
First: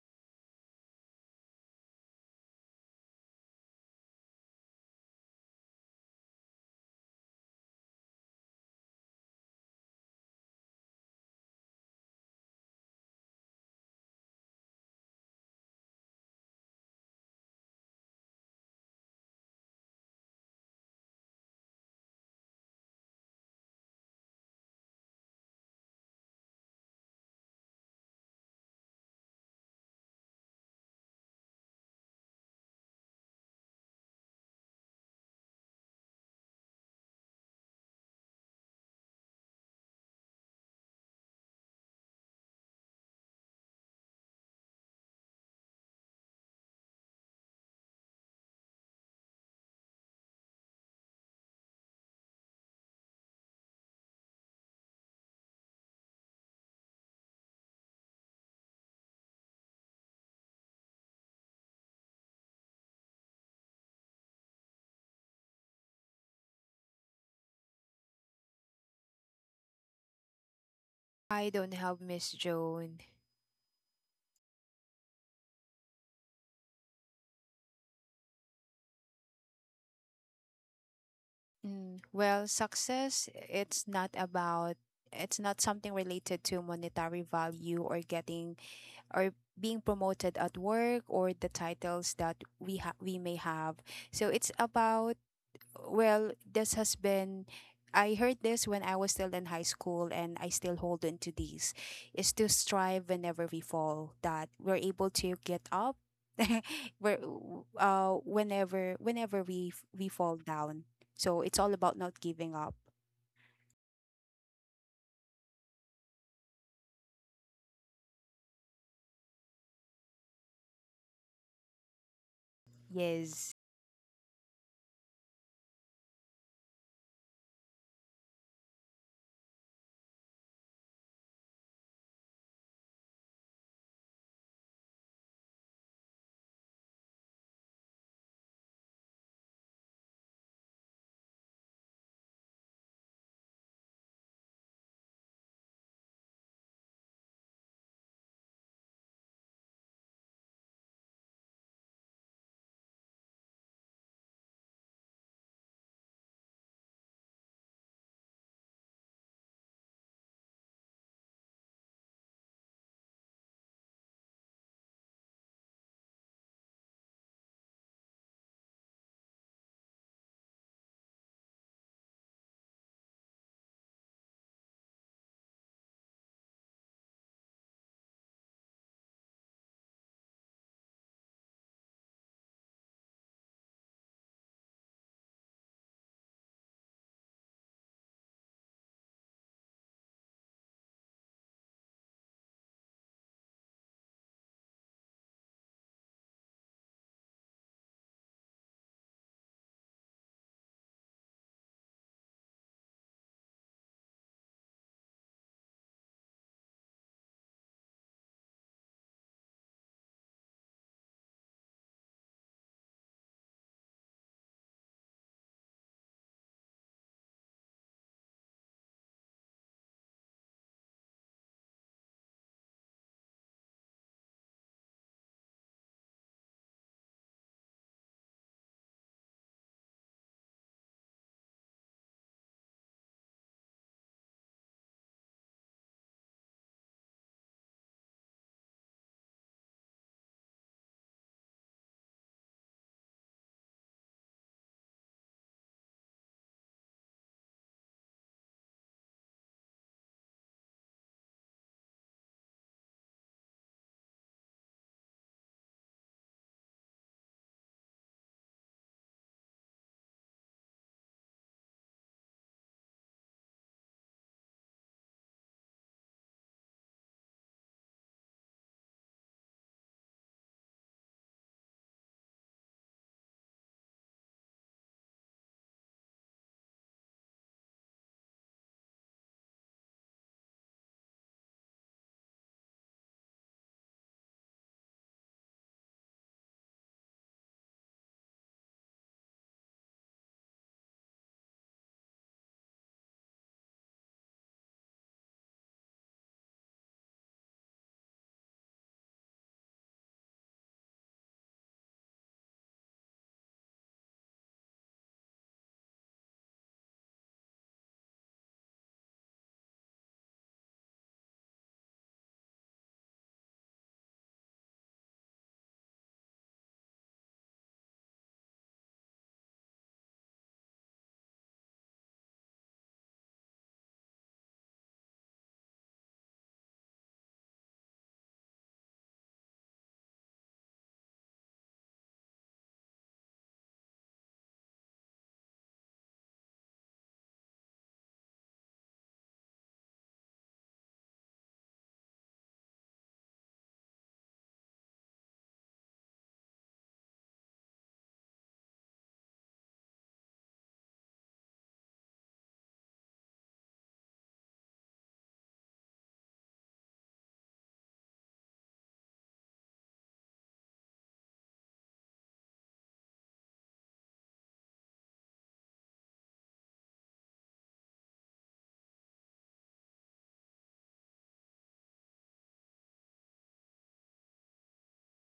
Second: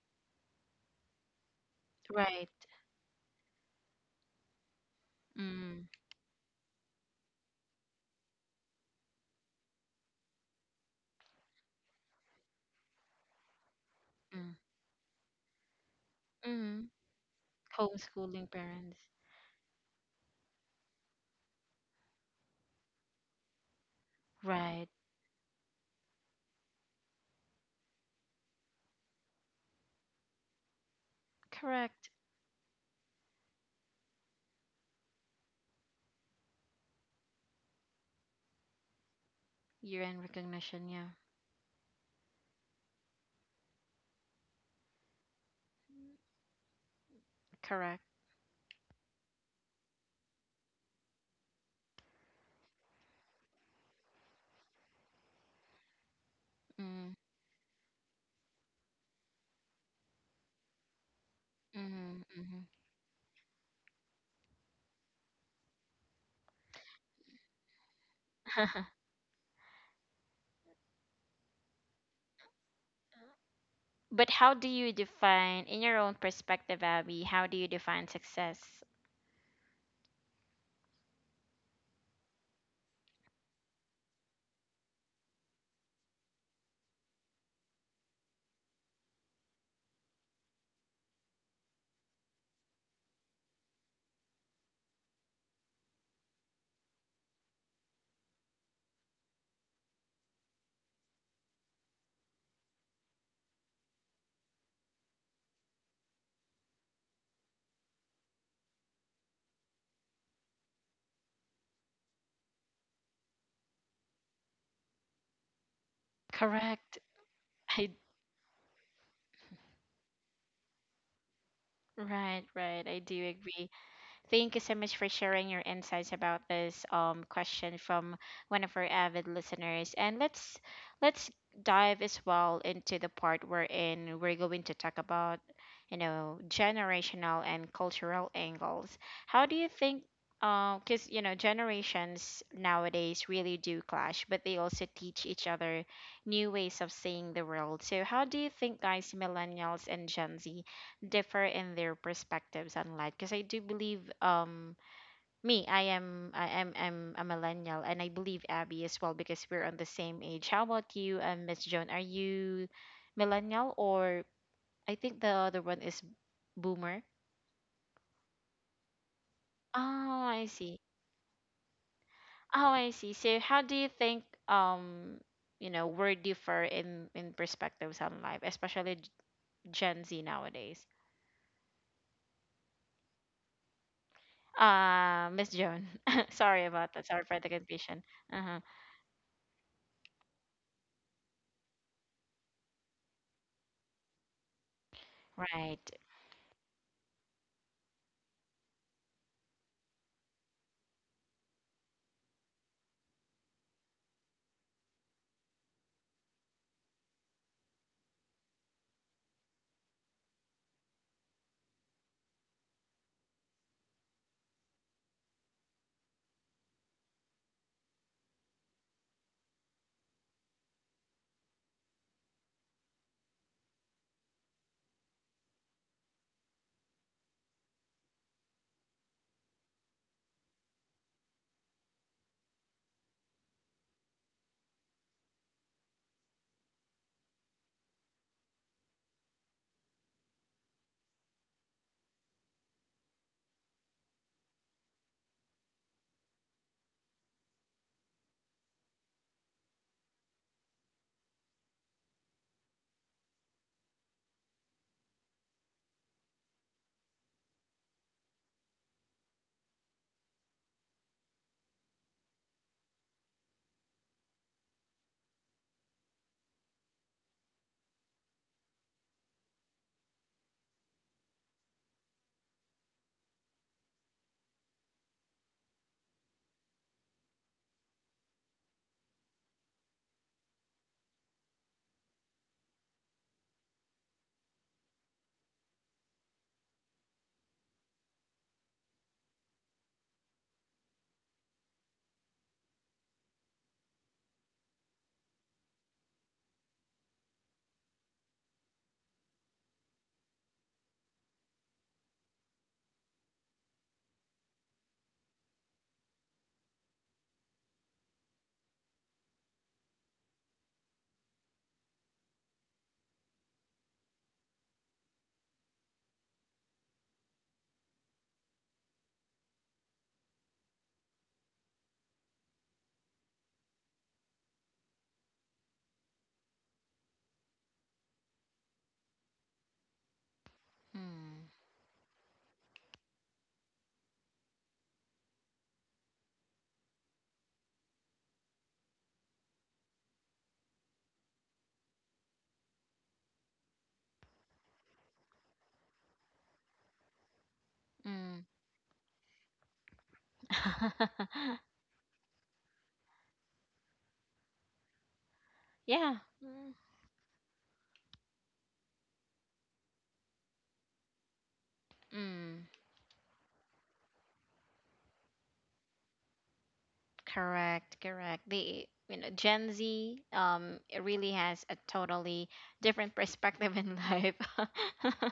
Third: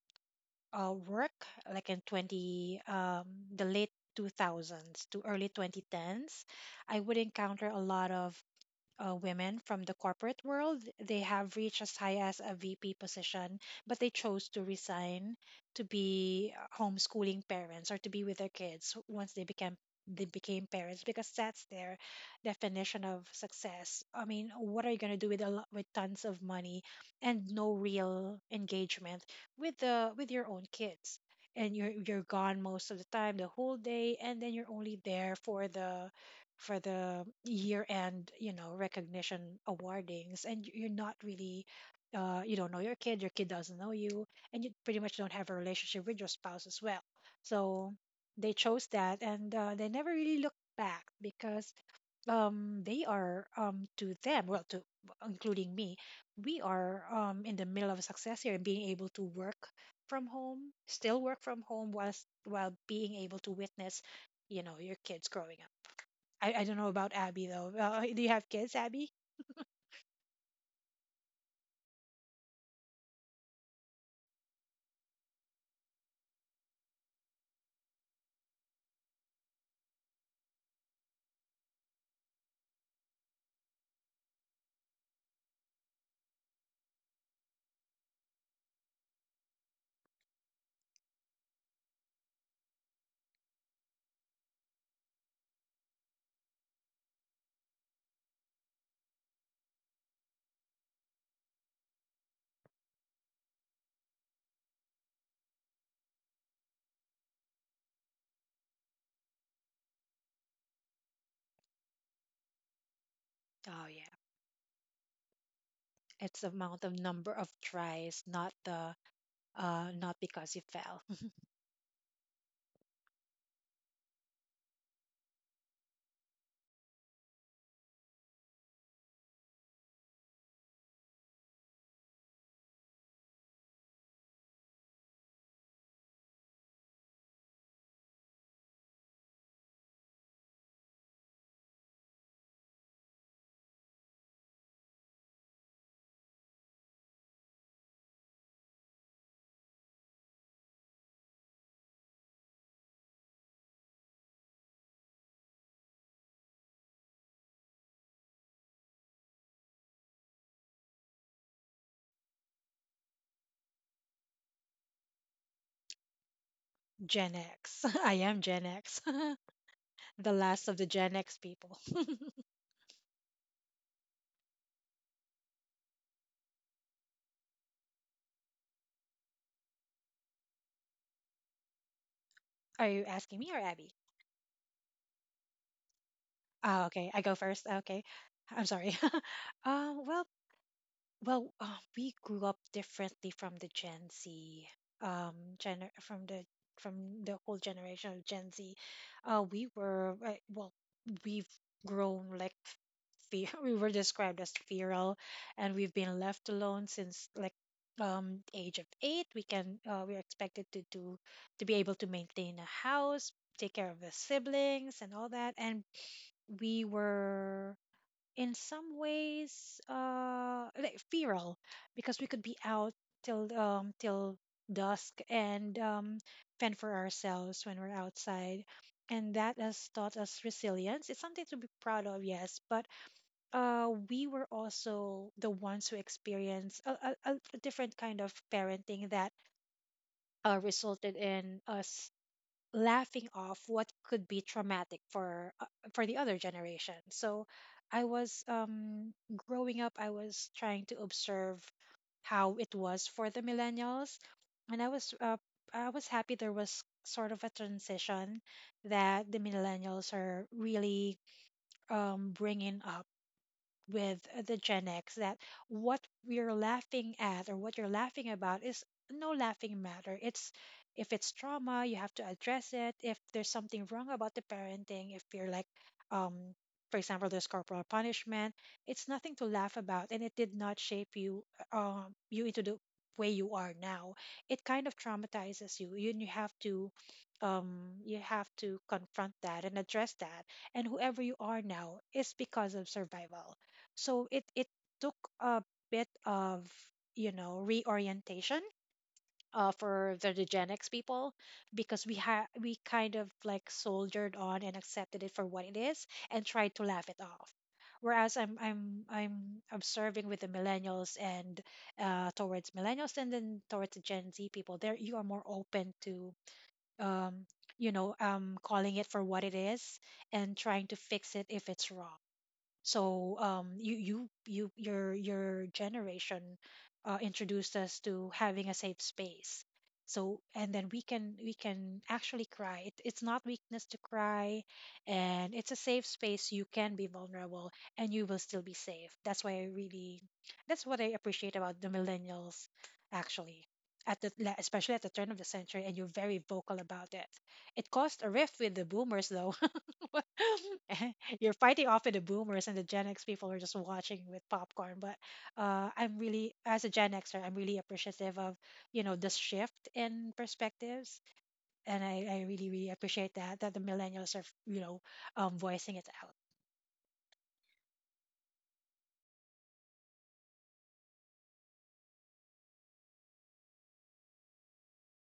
Speaker 2: work, like in
Speaker 1: Right.
Speaker 2: 20, um, the late 2000s to early
Speaker 1: Mm-hmm.
Speaker 2: 2010s, I would encounter a lot of women from the corporate world. They have reached as high as a VP position, but they chose to resign to be homeschooling parents or to be with
Speaker 1: Homeschooling
Speaker 2: their kids
Speaker 1: parents.
Speaker 2: once they became parents because that's their definition of success. I mean, what
Speaker 1: Right.
Speaker 2: are you going to do with with tons of money and no real engagement with the with your own kids? And
Speaker 1: Correct.
Speaker 2: you're gone most of the time, the whole day, and then you're only there for the year-end, you know, recognition
Speaker 1: Year-end
Speaker 2: awardings, and you're
Speaker 1: recognition, yeah.
Speaker 2: not really, you don't know your kid doesn't know you, and you pretty much don't have a relationship with your spouse as well. So
Speaker 1: Correct.
Speaker 2: they chose that, and they never really looked back because they are to them, well, to including me, we are
Speaker 1: Mm.
Speaker 2: in the middle of success here and being able to work from home, still work from home,
Speaker 1: Mm.
Speaker 2: whilst
Speaker 1: Mm-hmm.
Speaker 2: while being able to witness, you know, your kids growing up. I don't know about Abby though. Do you have kids,
Speaker 1: [laughs]
Speaker 2: Abby?
Speaker 3: I don't have, Miss Joan.
Speaker 1: But how do you define, in your own perspective, Abby, how do you define success?
Speaker 3: Well, success, it's not something related to monetary value or getting or being promoted at work or the titles that we may have. So it's about, well, this has been, I heard this when I was still in high school and I still hold on to these, is to strive whenever we fall that we're able to get up. [laughs] We're whenever we fall down. So it's all about not giving up.
Speaker 2: Oh yeah, it's the amount of
Speaker 1: Correct.
Speaker 2: number of
Speaker 1: [laughs] I
Speaker 2: tries, not the not because you fell.
Speaker 1: Right, right. I do
Speaker 3: Yes.
Speaker 1: agree. Thank you so much for sharing your insights about this, question from one of our avid listeners. And let's, let's dive as well into the part we're in. We're going to talk about, you know, generational and cultural angles. How do you think, because you know, generations nowadays really do clash, but they also teach each other new ways of seeing the world. So how do you think, guys, millennials and Gen Z differ in their perspectives on life? Because I do believe, me, I'm a millennial, and I believe Abby as well, because we're on the same age. How about you and Miss Joan? Are you millennial, or I think the other one is
Speaker 2: [laughs]
Speaker 1: boomer?
Speaker 2: Gen X. [laughs] I am Gen X, [laughs]
Speaker 1: Oh,
Speaker 2: the
Speaker 1: I
Speaker 2: last of
Speaker 1: see.
Speaker 2: the Gen X people. [laughs]
Speaker 1: Oh, I see. So how do you think, we differ in, perspectives on life, especially, Gen Z nowadays?
Speaker 2: Are you asking me or Abby?
Speaker 1: Miss Joan. [laughs] Sorry
Speaker 2: Oh,
Speaker 1: about that.
Speaker 2: okay. I
Speaker 1: Sorry
Speaker 2: go
Speaker 1: for the
Speaker 2: first. Okay.
Speaker 1: confusion. Uh huh.
Speaker 2: I'm sorry. [laughs] uh, well, Well, we grew up differently from the Gen Z, gener
Speaker 1: Right.
Speaker 2: from the whole generation of Gen Z. We were well, we've grown like fe [laughs] we were described as feral, and we've been left alone since like the age of eight. We're expected to do to be able to maintain a house, take care of the siblings, and all that. And we were in some ways like feral because we could be out till till dusk, and fend for ourselves when we're outside, and that has taught us resilience. It's something to be proud of, yes, but we were also the ones who experienced a different kind of parenting that resulted in us laughing off what could be traumatic for the other generation. So I was growing up, I was trying to observe how it was for the millennials, and I was I was happy there was sort of a transition that the millennials are really bringing up with the Gen X that what we're laughing at or what you're laughing about is no laughing matter. It's if it's trauma, you have to address it. If there's something wrong about the parenting, if you're like, um, for example, there's corporal punishment, it's nothing to laugh about, and it did not shape you, you into the way you are now. It kind of traumatizes you. You have to, you have to confront that and address that, and whoever you are now is because of survival. So it took a bit of, you know, reorientation for the eugenics people, because we had we kind of like soldiered on and accepted it for what it is and tried to laugh it off. Whereas I'm observing with the millennials and towards millennials and then towards the Gen Z people, there you are more open to um, you know, calling it for what it is and trying to fix it if it's wrong. So you your generation introduced us to having a safe space. So and then we
Speaker 1: Mm.
Speaker 2: can actually cry. It's not weakness to cry, and it's a safe space. You can be vulnerable, and you will still be safe. That's why I really, that's what I appreciate about the millennials, actually. Especially at the turn of the century, and you're very vocal about it. It caused a
Speaker 1: Mm.
Speaker 2: rift with the boomers, though. [laughs] You're
Speaker 1: [laughs]
Speaker 2: fighting off with the boomers and the Gen X people who are just watching with popcorn. But I'm
Speaker 1: Yeah.
Speaker 2: really,
Speaker 1: Mm.
Speaker 2: as a Gen Xer, I'm really appreciative of, you know, the shift in perspectives, and I
Speaker 1: Mm.
Speaker 2: really really appreciate that that the millennials are, you know, voicing it
Speaker 1: Correct, correct. The Gen Z it really has a totally different perspective in life,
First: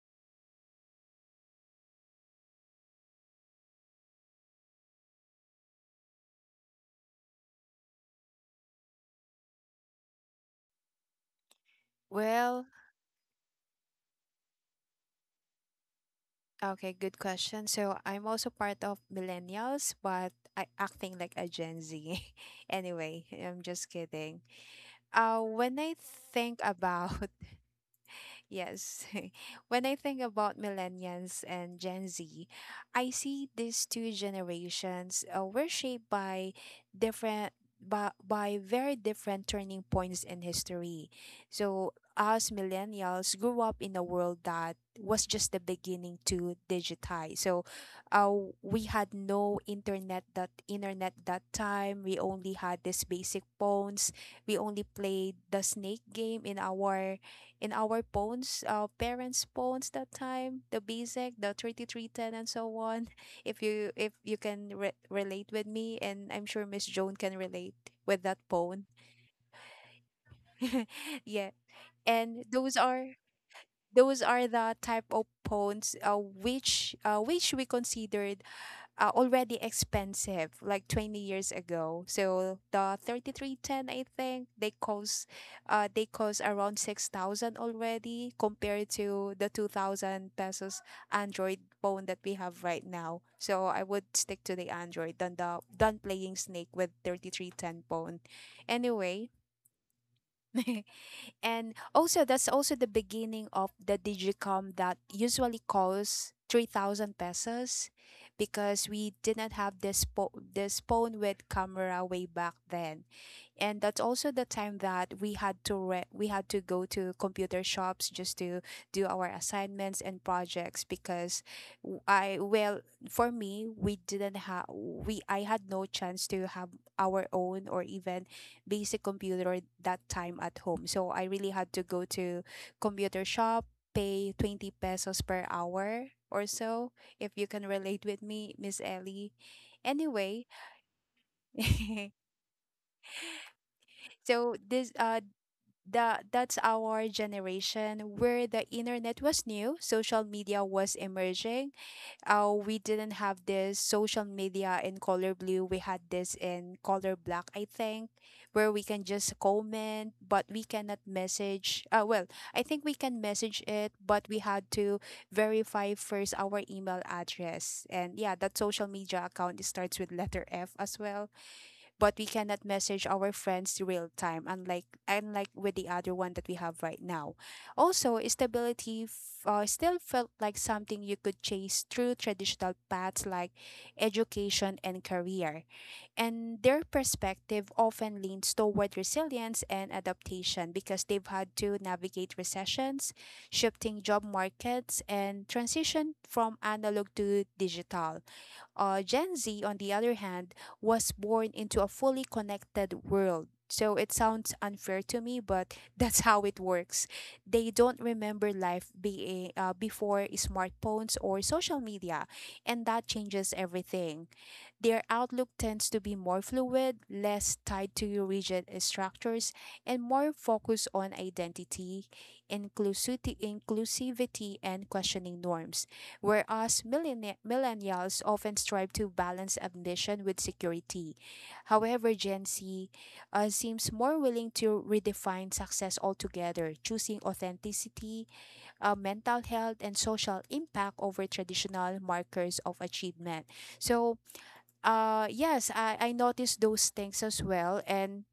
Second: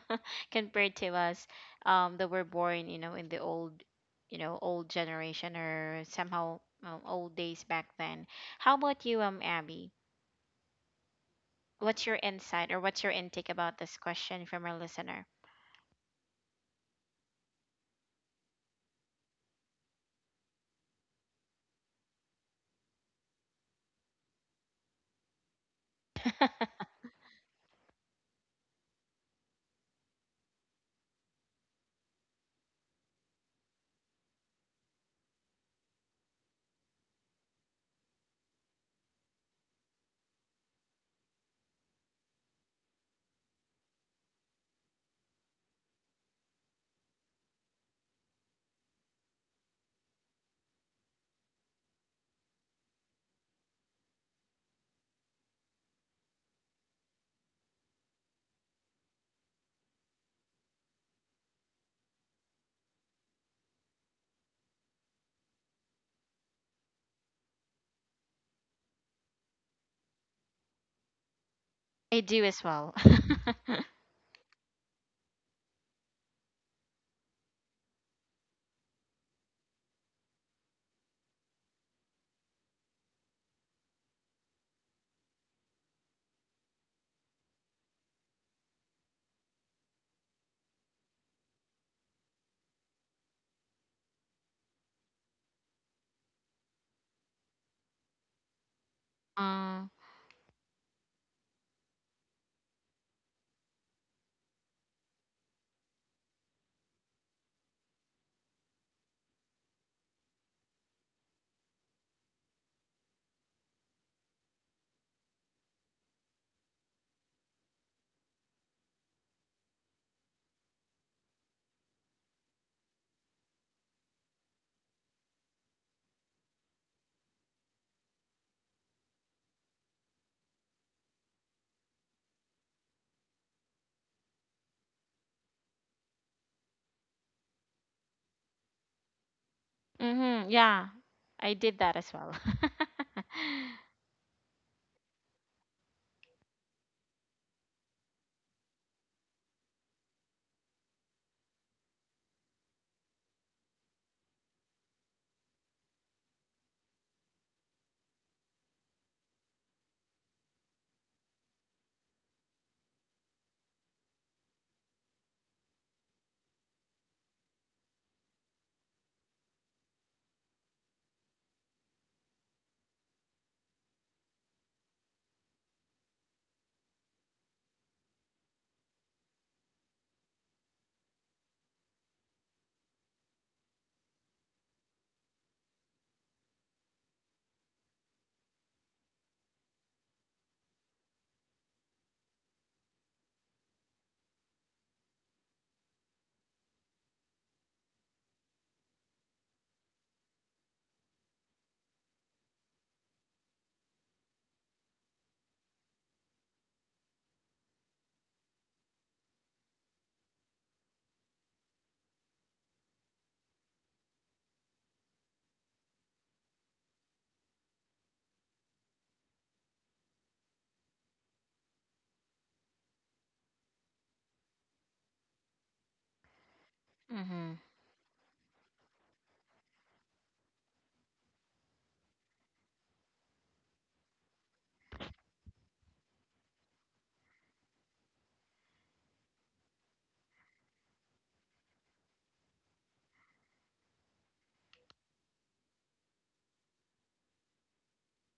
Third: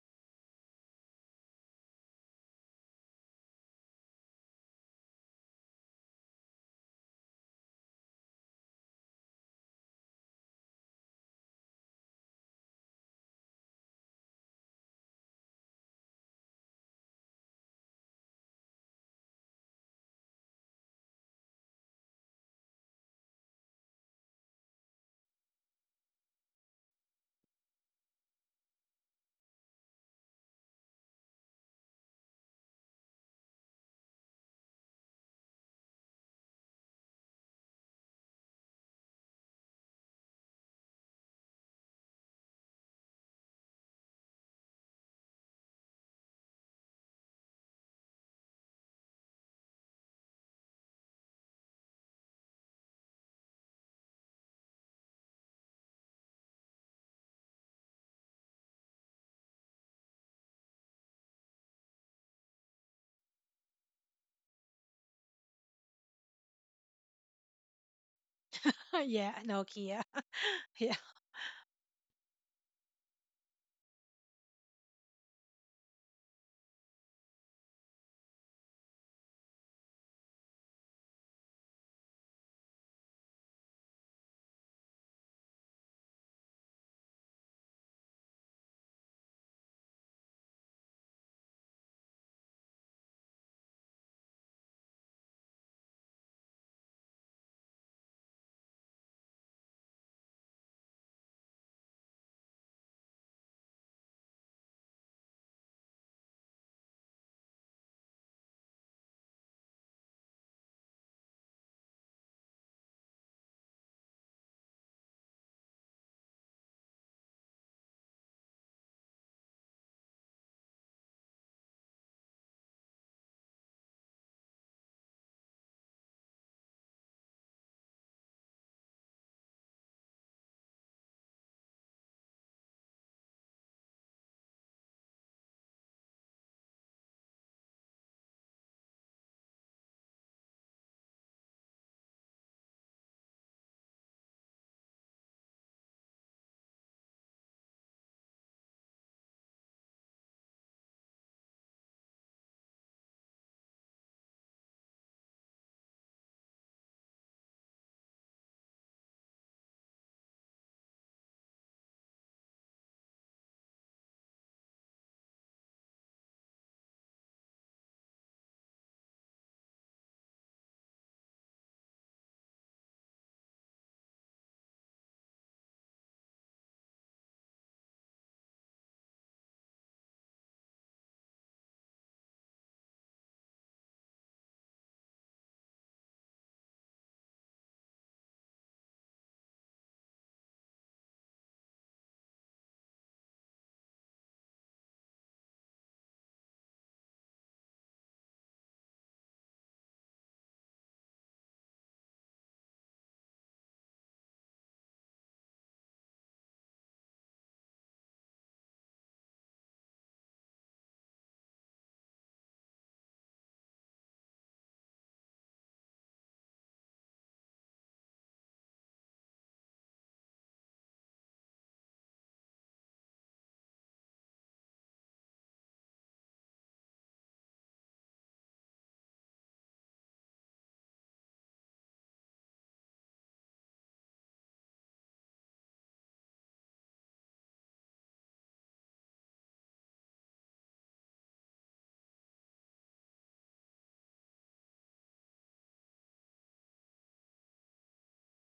Speaker 1: [laughs] compared to us that were born, in the old you know old generation, or somehow old days back then. How about you, Abby? What's your
Speaker 3: Well,
Speaker 1: insight, or what's your intake about this question from our listener?
Speaker 3: okay, good question. So I'm also part of millennials, but I acting like a Gen Z. [laughs] Anyway, I'm just kidding. When I think
Speaker 1: [laughs]
Speaker 3: about Yes. [laughs] When I think about millennials and Gen Z, I see these two generations were shaped by by very different turning points in history. So us millennials grew up in a world that was just the beginning to digitize. So uh, we had no internet, that time. We only had these basic phones. We only played the snake game in our phones, our parents' phones that time, the basic, the 3310, and so on. [laughs] If you can relate with me, and I'm sure Miss Joan can relate with that
Speaker 2: out.
Speaker 3: phone.
Speaker 2: [laughs] Yeah, no, Kia. [laughs]
Speaker 3: [laughs]
Speaker 2: Yeah,
Speaker 3: Yeah.
Speaker 1: I do
Speaker 3: And
Speaker 1: as
Speaker 3: those
Speaker 1: well.
Speaker 3: are
Speaker 1: [laughs]
Speaker 3: the type of phones which we considered already expensive like 20 years ago. So the 3310, I think they cost, they cost around 6,000 already, compared to the 2000 pesos android phone that we have right now. So I would stick to the android than the than playing snake with 3310 phone, anyway.
Speaker 1: uh,
Speaker 3: [laughs] And also, that's also the beginning of the Digicom that usually costs 3,000 pesos, because we did not have this, this phone with camera way back then. And that's also the time that we had to go to computer shops just to do our assignments and projects because w- I well for me, we didn't have we I had no chance to have our own or even basic computer that time at home, so I really had to go to computer shop, pay 20 pesos per hour or so, if you can relate with me, Miss Ellie.
Speaker 1: mm-hmm,
Speaker 3: Anyway.
Speaker 1: yeah, I did that as
Speaker 3: [laughs]
Speaker 1: well. [laughs]
Speaker 3: So this that's our generation where the internet was new, social media was emerging. We didn't have this social media in color blue. We had this in color black, I think, where we can just comment, but we cannot message. Well, I think we can message it, but we had to verify first our email address. And yeah, that social media account starts with letter F as well, but we cannot message our friends real time, unlike with the other one that we have right now. Also stability still felt like something you could chase through traditional paths like education and career, and their perspective often leans toward resilience and adaptation because they've had to navigate recessions, shifting job markets, and transition from analog to digital. Gen Z, on the other hand, was born into a fully connected world. So it sounds unfair to me, but [laughs] that's how it works. They don't remember life being, before smartphones or social media, and that changes everything. Their outlook tends to be more fluid, less tied to rigid structures, and more focused on identity, inclusivity and questioning norms. Whereas
Speaker 1: Mm-hmm,
Speaker 3: millennials often strive to balance ambition with security. However, Gen Z seems more willing to redefine success altogether, choosing authenticity, mental health, and social impact over traditional markers of achievement. So, yes, I noticed those things as well. And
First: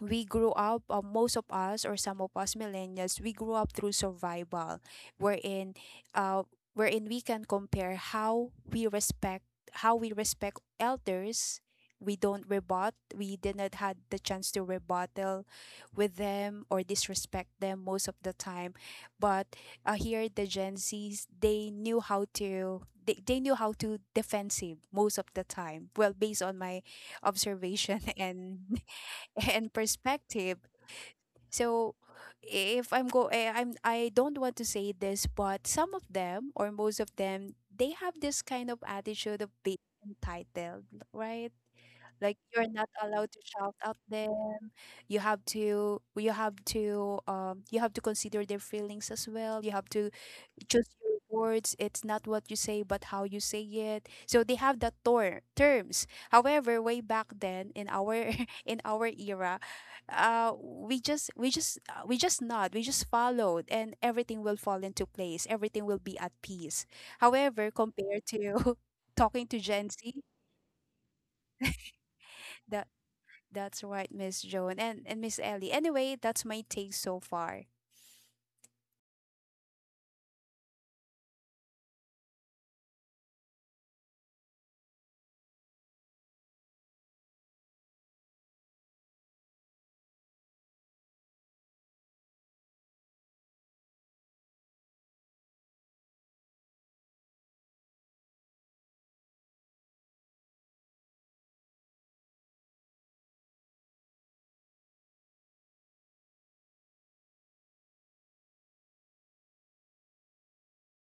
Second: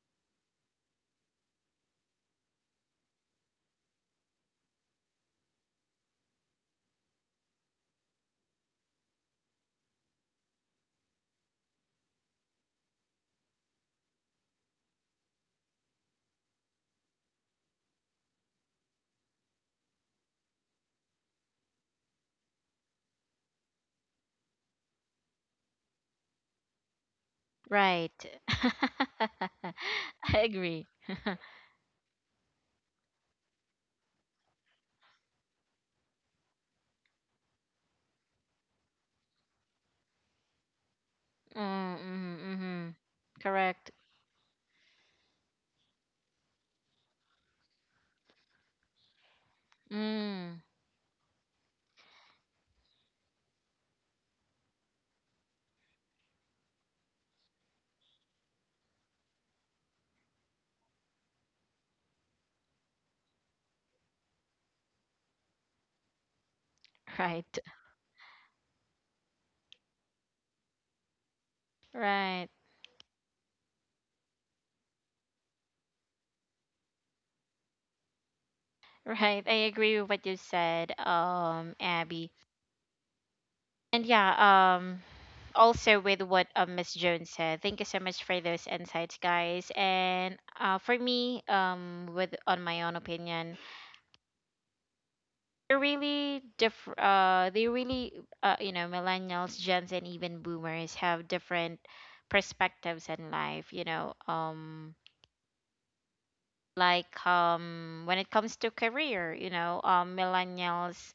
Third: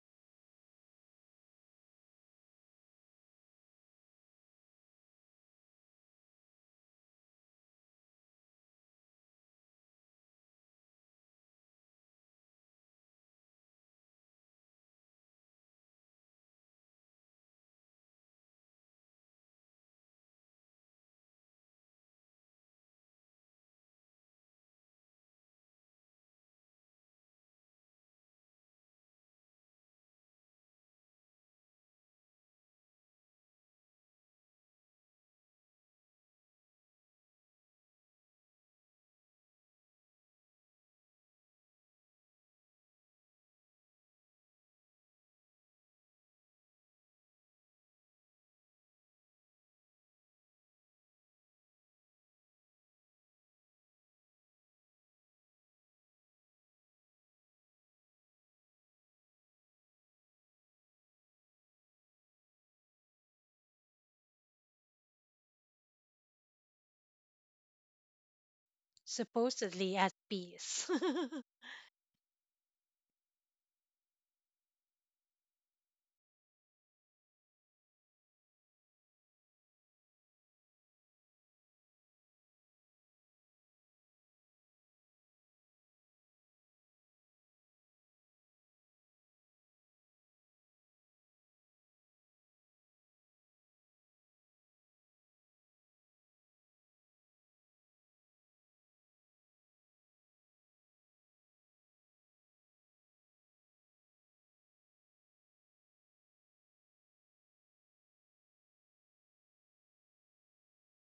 Speaker 3: we grew up, most of us or some of us millennials, we grew up through survival, wherein, uh, wherein we can compare how we respect elders. We don't rebut. We did not had the chance to rebuttal with them or disrespect them most of the time. But here, the Gen Zs, they knew how to. They knew how to defensive most of the time. Well, based on my observation [laughs]
Speaker 1: right.
Speaker 3: and
Speaker 1: [laughs] I
Speaker 3: perspective.
Speaker 1: agree. [laughs] Mm-hmm,
Speaker 3: So if I'm go eh, I'm I don't want to say this, but some of them or most of them, they have this kind of attitude of being entitled, right? Like you're not
Speaker 1: mm-hmm.
Speaker 3: allowed to shout
Speaker 1: Correct.
Speaker 3: at them. You have to you have to consider their feelings as well. You have to
Speaker 1: Mm,
Speaker 3: choose your words. It's not what you say, but how you say it. So they have that terms. However, way back then in our [laughs] in our era, we just nod, we just followed, and everything will fall into place. Everything will be at peace.
Speaker 1: [laughs] right,
Speaker 3: However, compared to [laughs] talking to Gen
Speaker 2: supposedly at
Speaker 3: Z,
Speaker 2: peace. [laughs]
Speaker 1: right,
Speaker 3: the that's right, Miss Joan and Miss Ellie. Anyway, that's my take so far.
Speaker 1: right. I agree with what you said, Abby. And yeah, also with what Miss Jones said. Thank you so much for those insights, guys. And for me, with on my own opinion, they're really diff they really millennials, gens, and even boomers have different perspectives in life, like, when it comes to career, millennials,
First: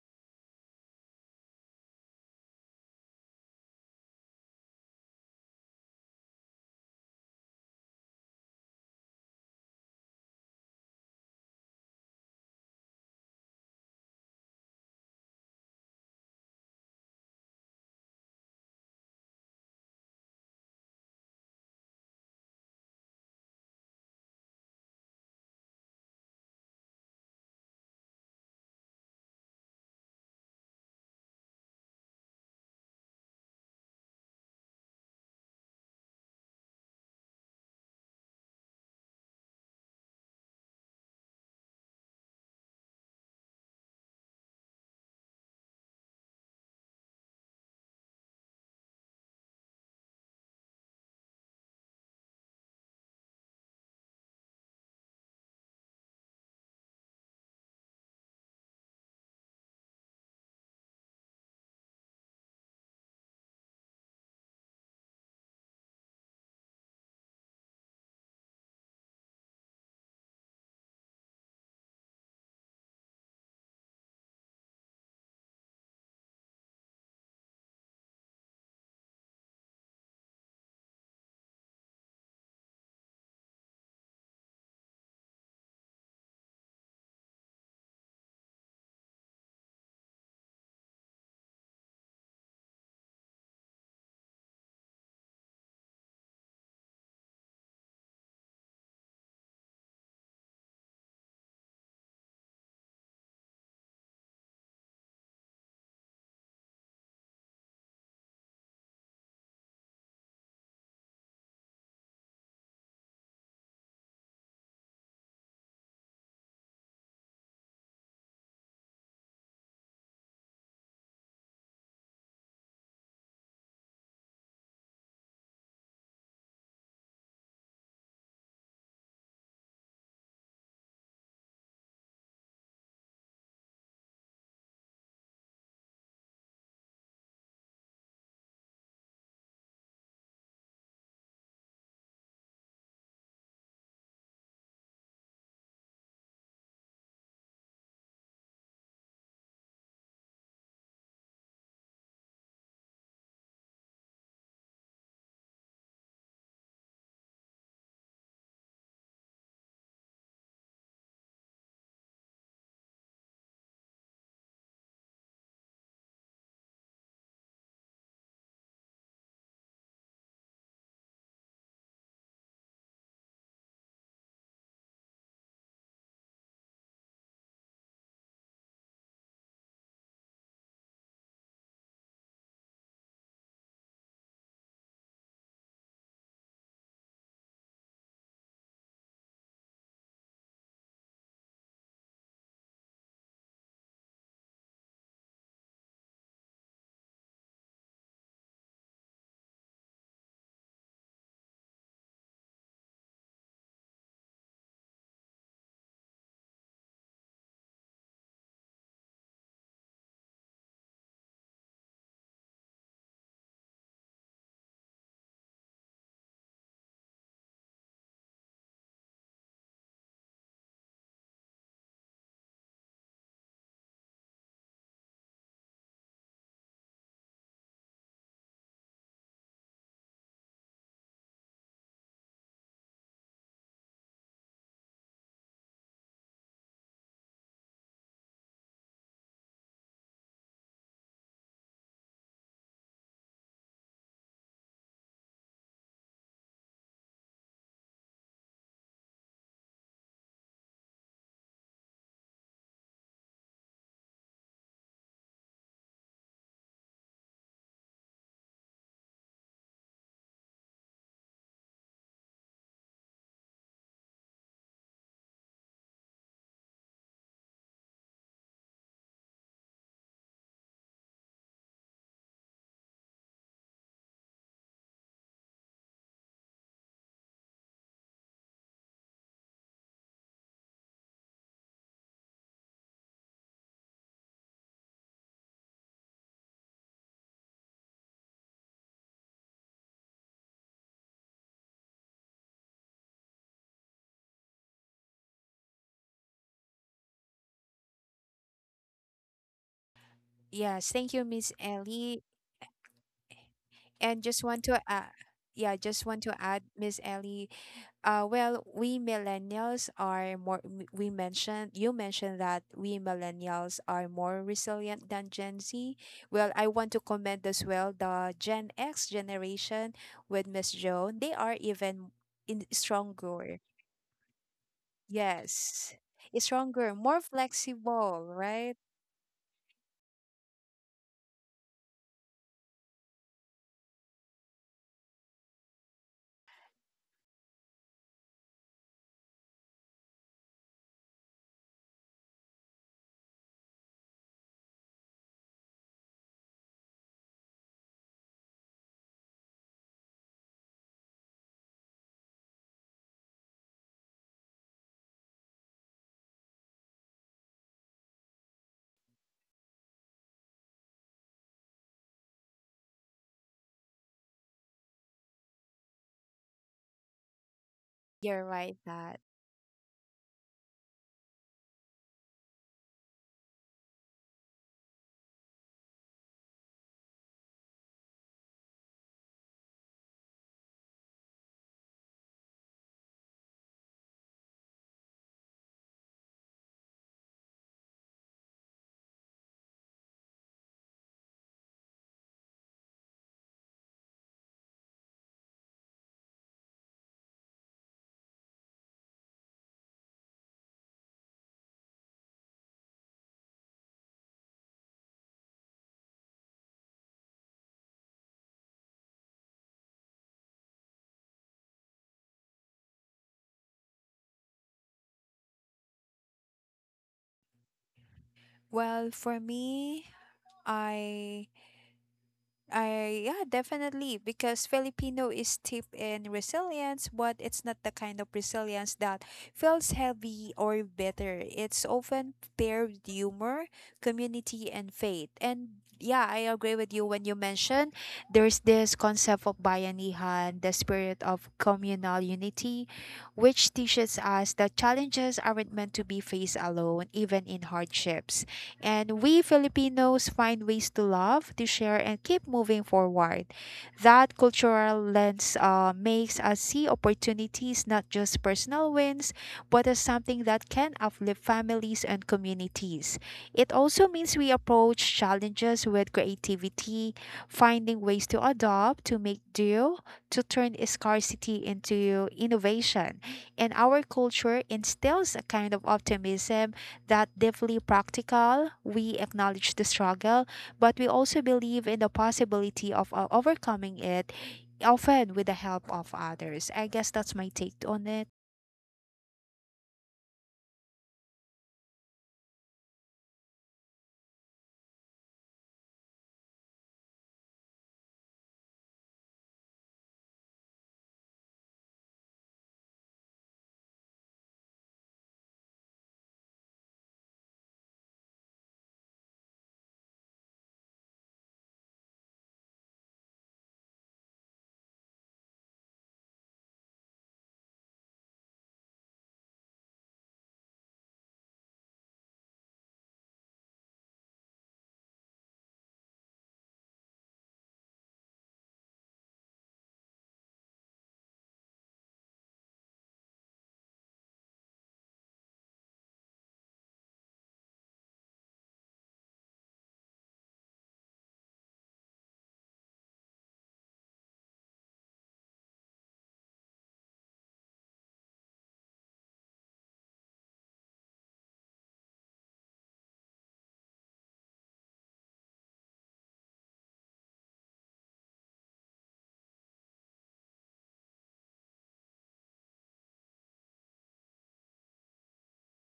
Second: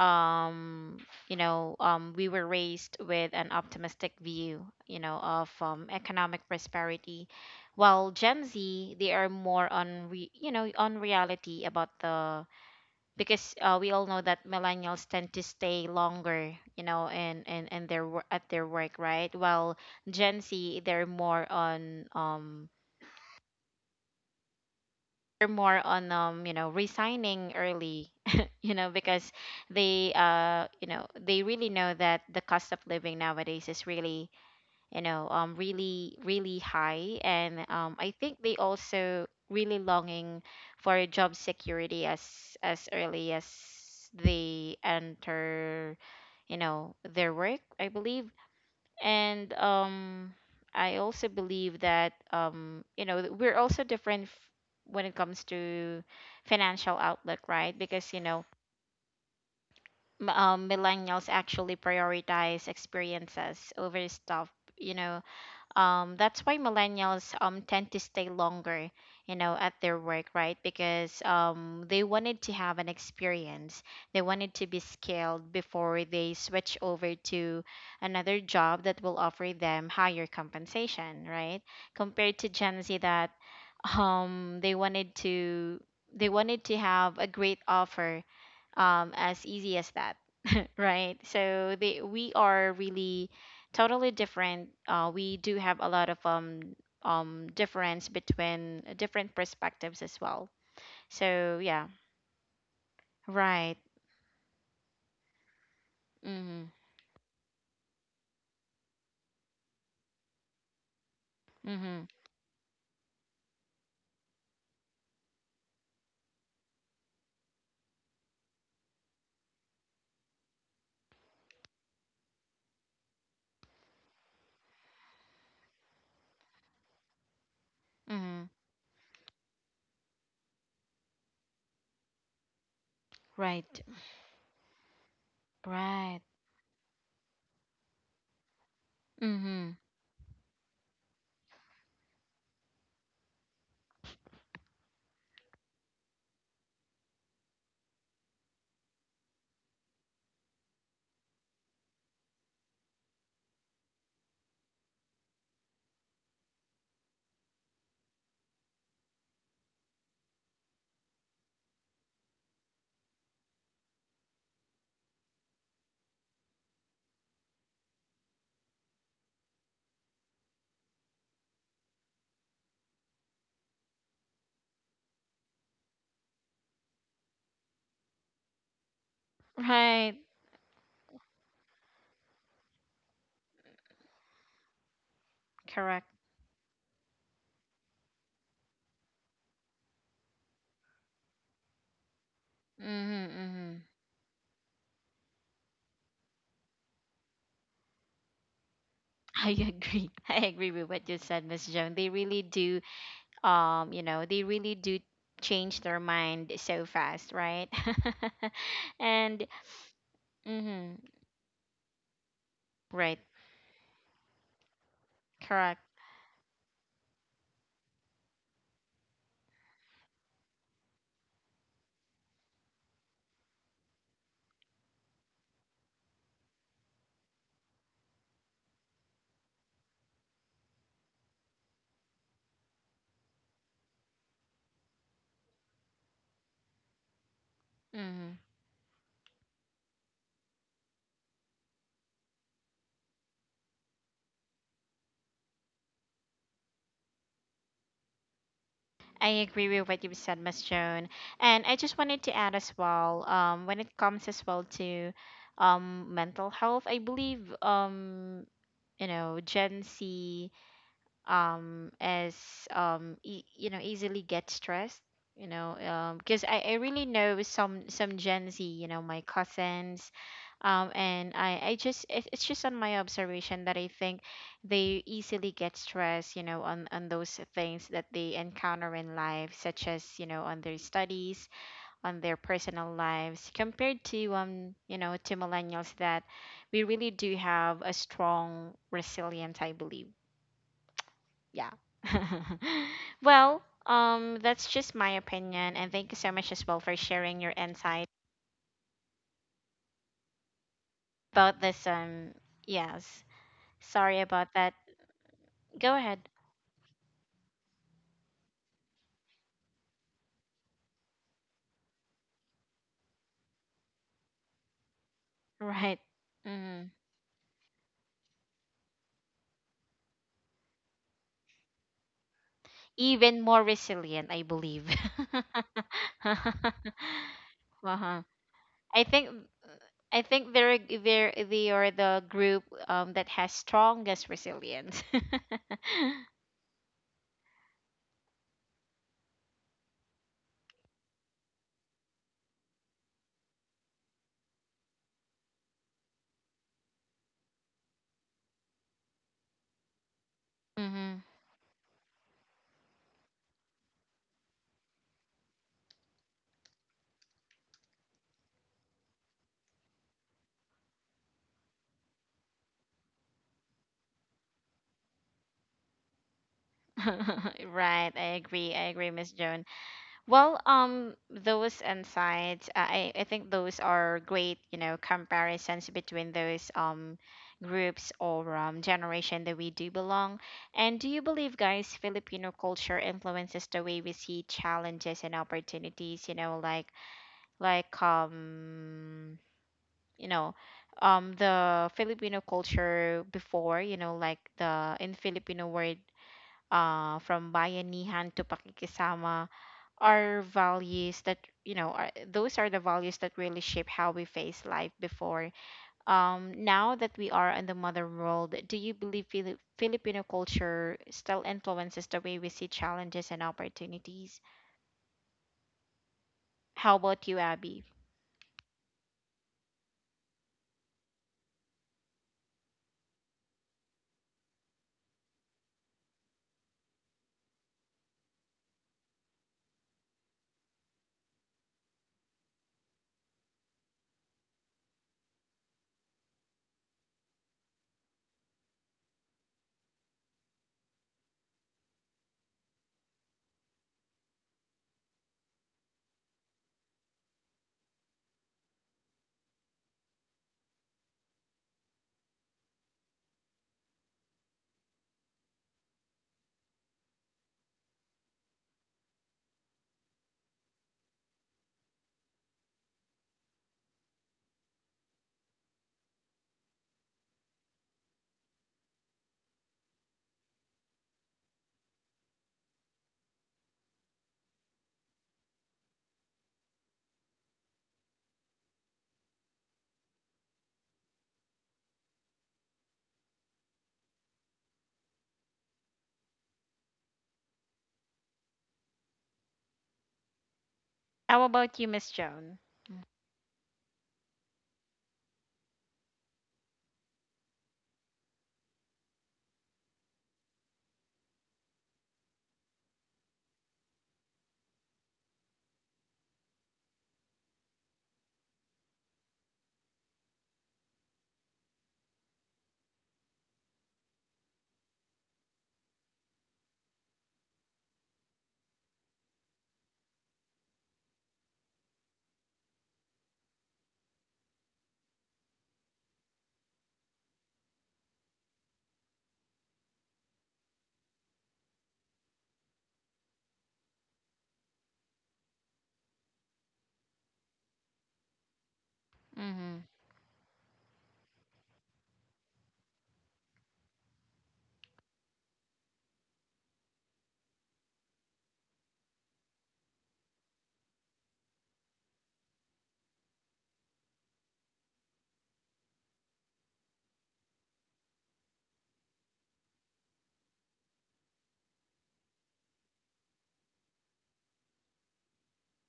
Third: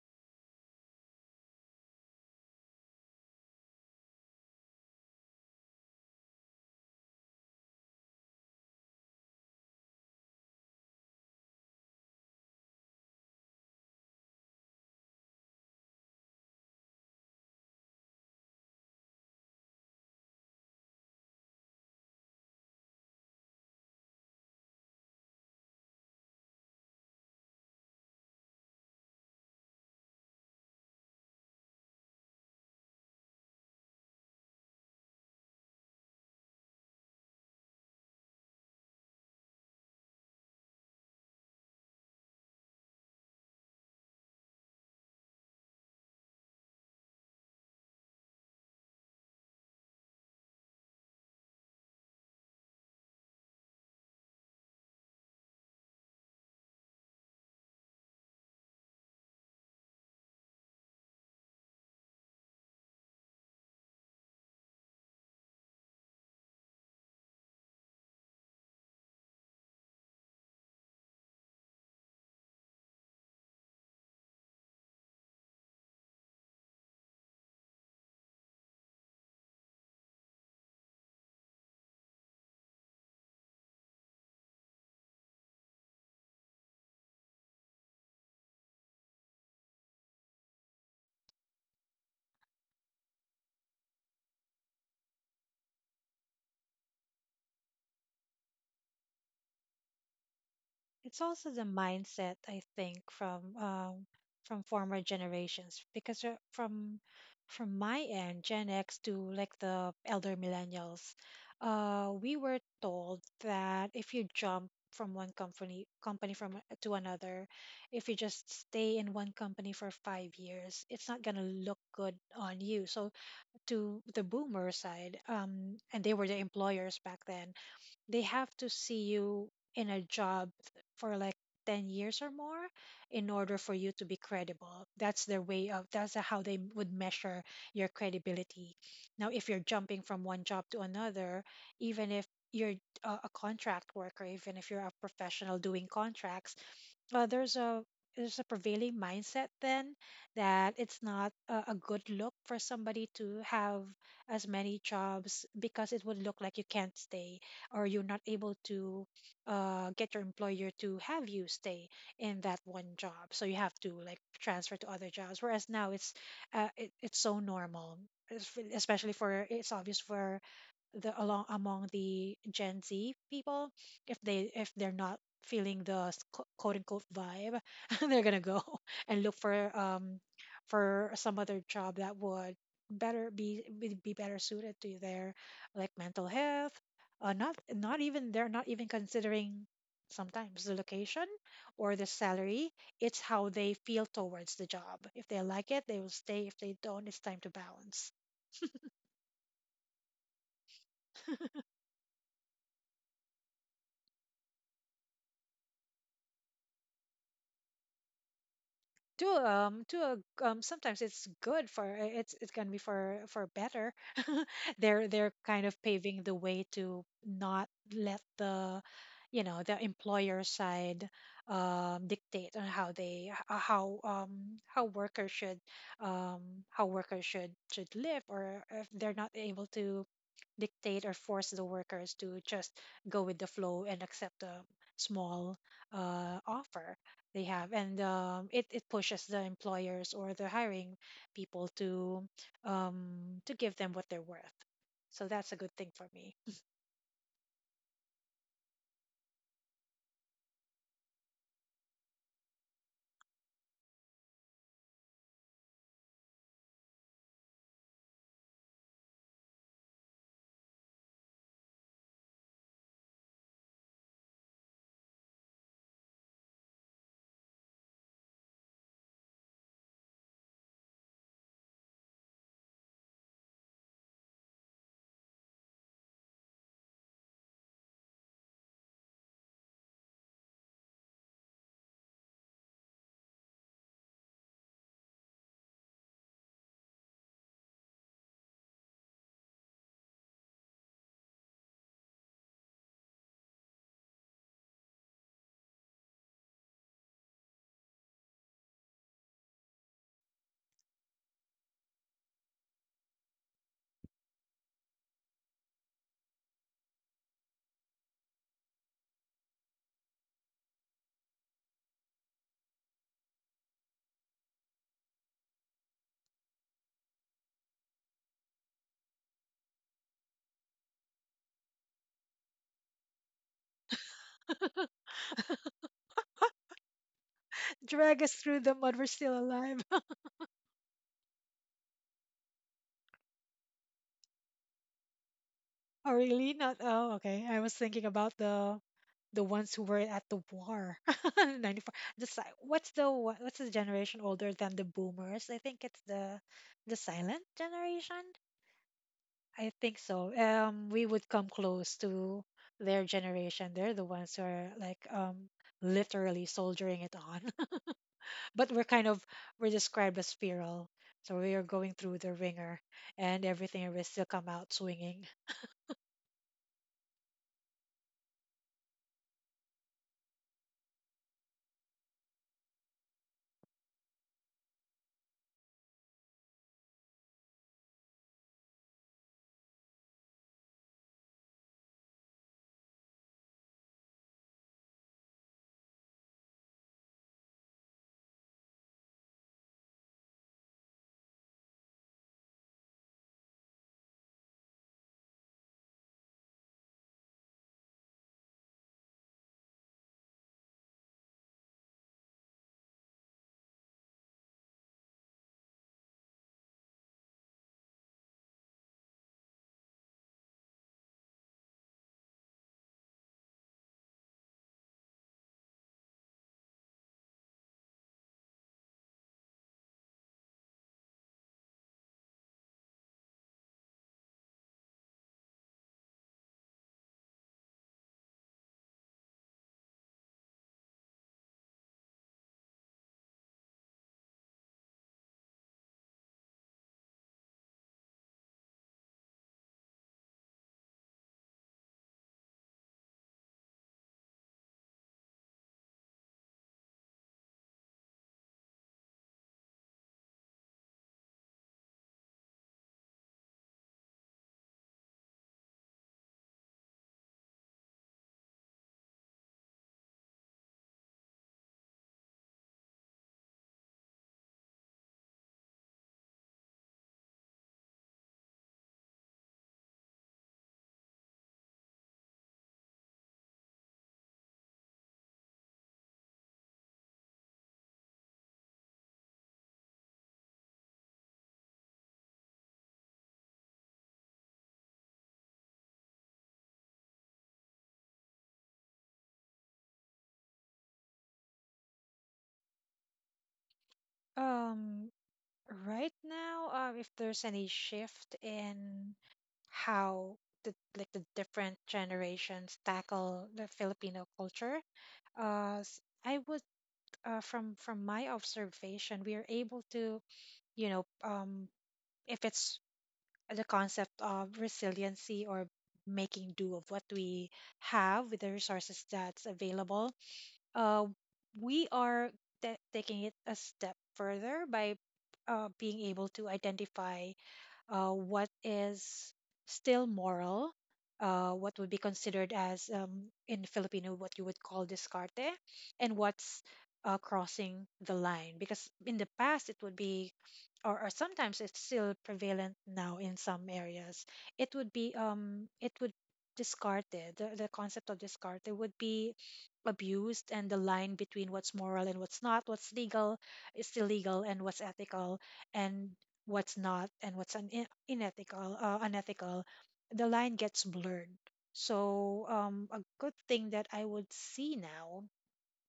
Speaker 1: um we were raised with an optimistic view, of economic prosperity, while Gen Z, they are more on on reality about the, because we all know that millennials tend to stay longer, you know, and their at their work, right? While Gen Z, they're more on, resigning early, [laughs] because they really know that the cost of living nowadays is really, really, really high. And I think they also really longing for job security as early as they enter, their work, I believe. And I also believe that, we're also different when it comes to financial outlook, right? Because, millennials actually prioritize experiences over stuff. You know, that's why millennials tend to stay longer, at their work, right? Because they wanted to have an experience. They wanted to be skilled before they switch over to another job that will offer them higher compensation, right? Compared to Gen Z that, [laughs] um they wanted to they wanted to have a great offer, as easy as that. Right. So they we are really totally different. We do have a lot of difference between, different perspectives as well.
Speaker 2: It's also
Speaker 1: So
Speaker 2: the
Speaker 1: yeah.
Speaker 2: mindset I think
Speaker 1: Right.
Speaker 2: from former generations because
Speaker 1: Mhm.
Speaker 2: from my end, Gen X to like the elder millennials,
Speaker 1: Mhm.
Speaker 2: we were told that if you jump from one company from to another, if you just stay in one company for 5 years, it's not gonna look good on you. So to the boomer side, and they were the employers back then, they
Speaker 1: Mhm.
Speaker 2: have to see you in a job for like 10 years or more in order for
Speaker 1: Right.
Speaker 2: you to be credible. That's their way of, that's
Speaker 1: Right.
Speaker 2: how they would measure your credibility. Now if you're
Speaker 1: Mhm.
Speaker 2: jumping from one job to another, even if you're a contract worker, even if you're a professional doing contracts, uh, there's a there's a prevailing mindset then that it's not a good look for somebody to have as many jobs, because it would look like you can't stay, or you're not able to get your employer to have you stay in that one job, so you have to like transfer to other jobs. Whereas now it's it's so normal, especially for, it's obvious for the along among the Gen Z people, if they if they're not feeling the quote unquote vibe [laughs] they're gonna go [laughs] and look
Speaker 1: Right.
Speaker 2: for some other job that would better be better suited to their like
Speaker 1: Correct.
Speaker 2: mental health. Not even, they're not even considering sometimes the location or the salary. It's
Speaker 1: Mhm.
Speaker 2: how they
Speaker 1: Mhm.
Speaker 2: feel towards the job. If they like it they will stay, if they don't it's time to bounce
Speaker 1: I agree. [laughs] I agree with what you said, Miss Joan. They really do, um, you know, they really do change their mind so fast, right? [laughs] and
Speaker 2: to a
Speaker 1: Mhm.
Speaker 2: sometimes it's good for, it's gonna be
Speaker 1: Right.
Speaker 2: for better [laughs] they're kind
Speaker 1: Correct.
Speaker 2: of paving the way to not let the you know, the employer side dictate on how how workers should um should live, or if they're not able to dictate or force the workers to just go with the flow and Accept the small offer they have. And
Speaker 1: Hmm.
Speaker 2: it pushes the employers or the hiring people to give them what they're worth. So that's a good thing for me.
Speaker 1: I agree with what you've said, Miss Joan. And I just wanted to add as well, when it comes as well to, mental health, I believe, Gen Z as easily get stressed, because I really know some, Gen Z, my cousins, and I just — it's just on my observation that I think they easily get stressed, on those things that they encounter in life, such as, on their studies, on their personal lives, compared to, to millennials, that we really do have a strong resilience, I believe. Yeah. [laughs] Well, that's just my opinion, and thank you so much as well for sharing your insight
Speaker 3: Yes, thank you, Miss
Speaker 1: about this.
Speaker 3: Ellie.
Speaker 1: Yes, sorry
Speaker 3: And just
Speaker 1: about
Speaker 3: want
Speaker 1: that.
Speaker 3: to yeah,
Speaker 1: Go
Speaker 3: just want
Speaker 1: ahead.
Speaker 3: to add, Miss Ellie, well, we millennials are more. We mentioned you mentioned that we millennials are more resilient than Gen
Speaker 1: Right.
Speaker 3: Z. Well, I
Speaker 1: Mm.
Speaker 3: want to comment as well the Gen X generation with Miss Joan. They are even in
Speaker 1: Even more
Speaker 3: stronger.
Speaker 1: resilient, I believe.
Speaker 3: Yes,
Speaker 1: [laughs]
Speaker 3: it's
Speaker 1: Uh-huh.
Speaker 3: stronger, more
Speaker 2: [laughs] Drag
Speaker 3: flexible,
Speaker 2: us
Speaker 1: I
Speaker 2: through
Speaker 3: right?
Speaker 2: the mud, we're
Speaker 1: think
Speaker 2: still alive.
Speaker 1: I think they are the group that has strongest resilience. [laughs]
Speaker 2: Oh, really? Not. Oh, okay. I was thinking about the ones who were at the war. [laughs] 94. Just si- what's the wha- what's the generation older than the boomers? I think it's the silent generation. I think so. We
Speaker 1: Hmm.
Speaker 2: would come close to their generation. They're the ones who are like literally soldiering it on. [laughs] But we're kind of we're described as feral, so we are going through the ringer and everything. And We still come out swinging.
Speaker 1: [laughs] Right. I
Speaker 3: You're
Speaker 1: agree.
Speaker 3: right
Speaker 1: I agree,
Speaker 3: that.
Speaker 1: Miss Jonah. Well, those insights, I think those are great, comparisons between those, groups, or generation, that we do belong. And do you believe, guys, Filipino culture influences the way we see challenges and opportunities? You know, like you know, the Filipino culture before, like, the — in Filipino word, from bayanihan to pakikisama, are values that, those are the values that really shape how we face life before. Now that we are in the modern world, do you believe Filipino culture still influences the way we see challenges and opportunities? How about you, Abby?
Speaker 3: Well, for me, I I yeah, definitely because Filipino is steep in resilience, but it's not the kind of resilience that feels heavy or bitter. It's often paired with humor, community, and faith. And yeah, I agree with you when you mention there's this concept of bayanihan, the spirit of communal unity, which teaches us that challenges aren't meant to be faced alone, even in hardships. And we Filipinos find ways to love, to share, and keep moving forward. That cultural lens makes us see opportunities not just personal wins, but as something that can uplift families and communities. It also means we approach challenges with creativity, finding ways to adopt, to make do, to turn scarcity into innovation. And our culture instills a kind of optimism that deeply practical. We acknowledge the struggle, but we also believe in the possibility of overcoming it, often with the help of others. I guess that's my take on it.
Speaker 1: How about you, Miss Joan?
Speaker 2: Um, Right now, if there's any shift in how the like the different generations tackle the Filipino culture, I would, from my observation, we are able to, you know um, if it's the concept of resiliency or making do of what we have with the resources that's available, uh, we are taking it a step further by being able to identify what is still moral, what would be considered as in Filipino what you would call discarte, and what's crossing the line. Because in the past it
Speaker 1: Mm-hmm.
Speaker 2: would be, or sometimes it's still prevalent now in some areas. It would be it would discarte the concept of discarte would be abused, and the line between what's moral and what's not, what's legal is illegal, and what's ethical and what's not, and what's unethical, unethical, the line gets blurred. So a good thing that I would see now,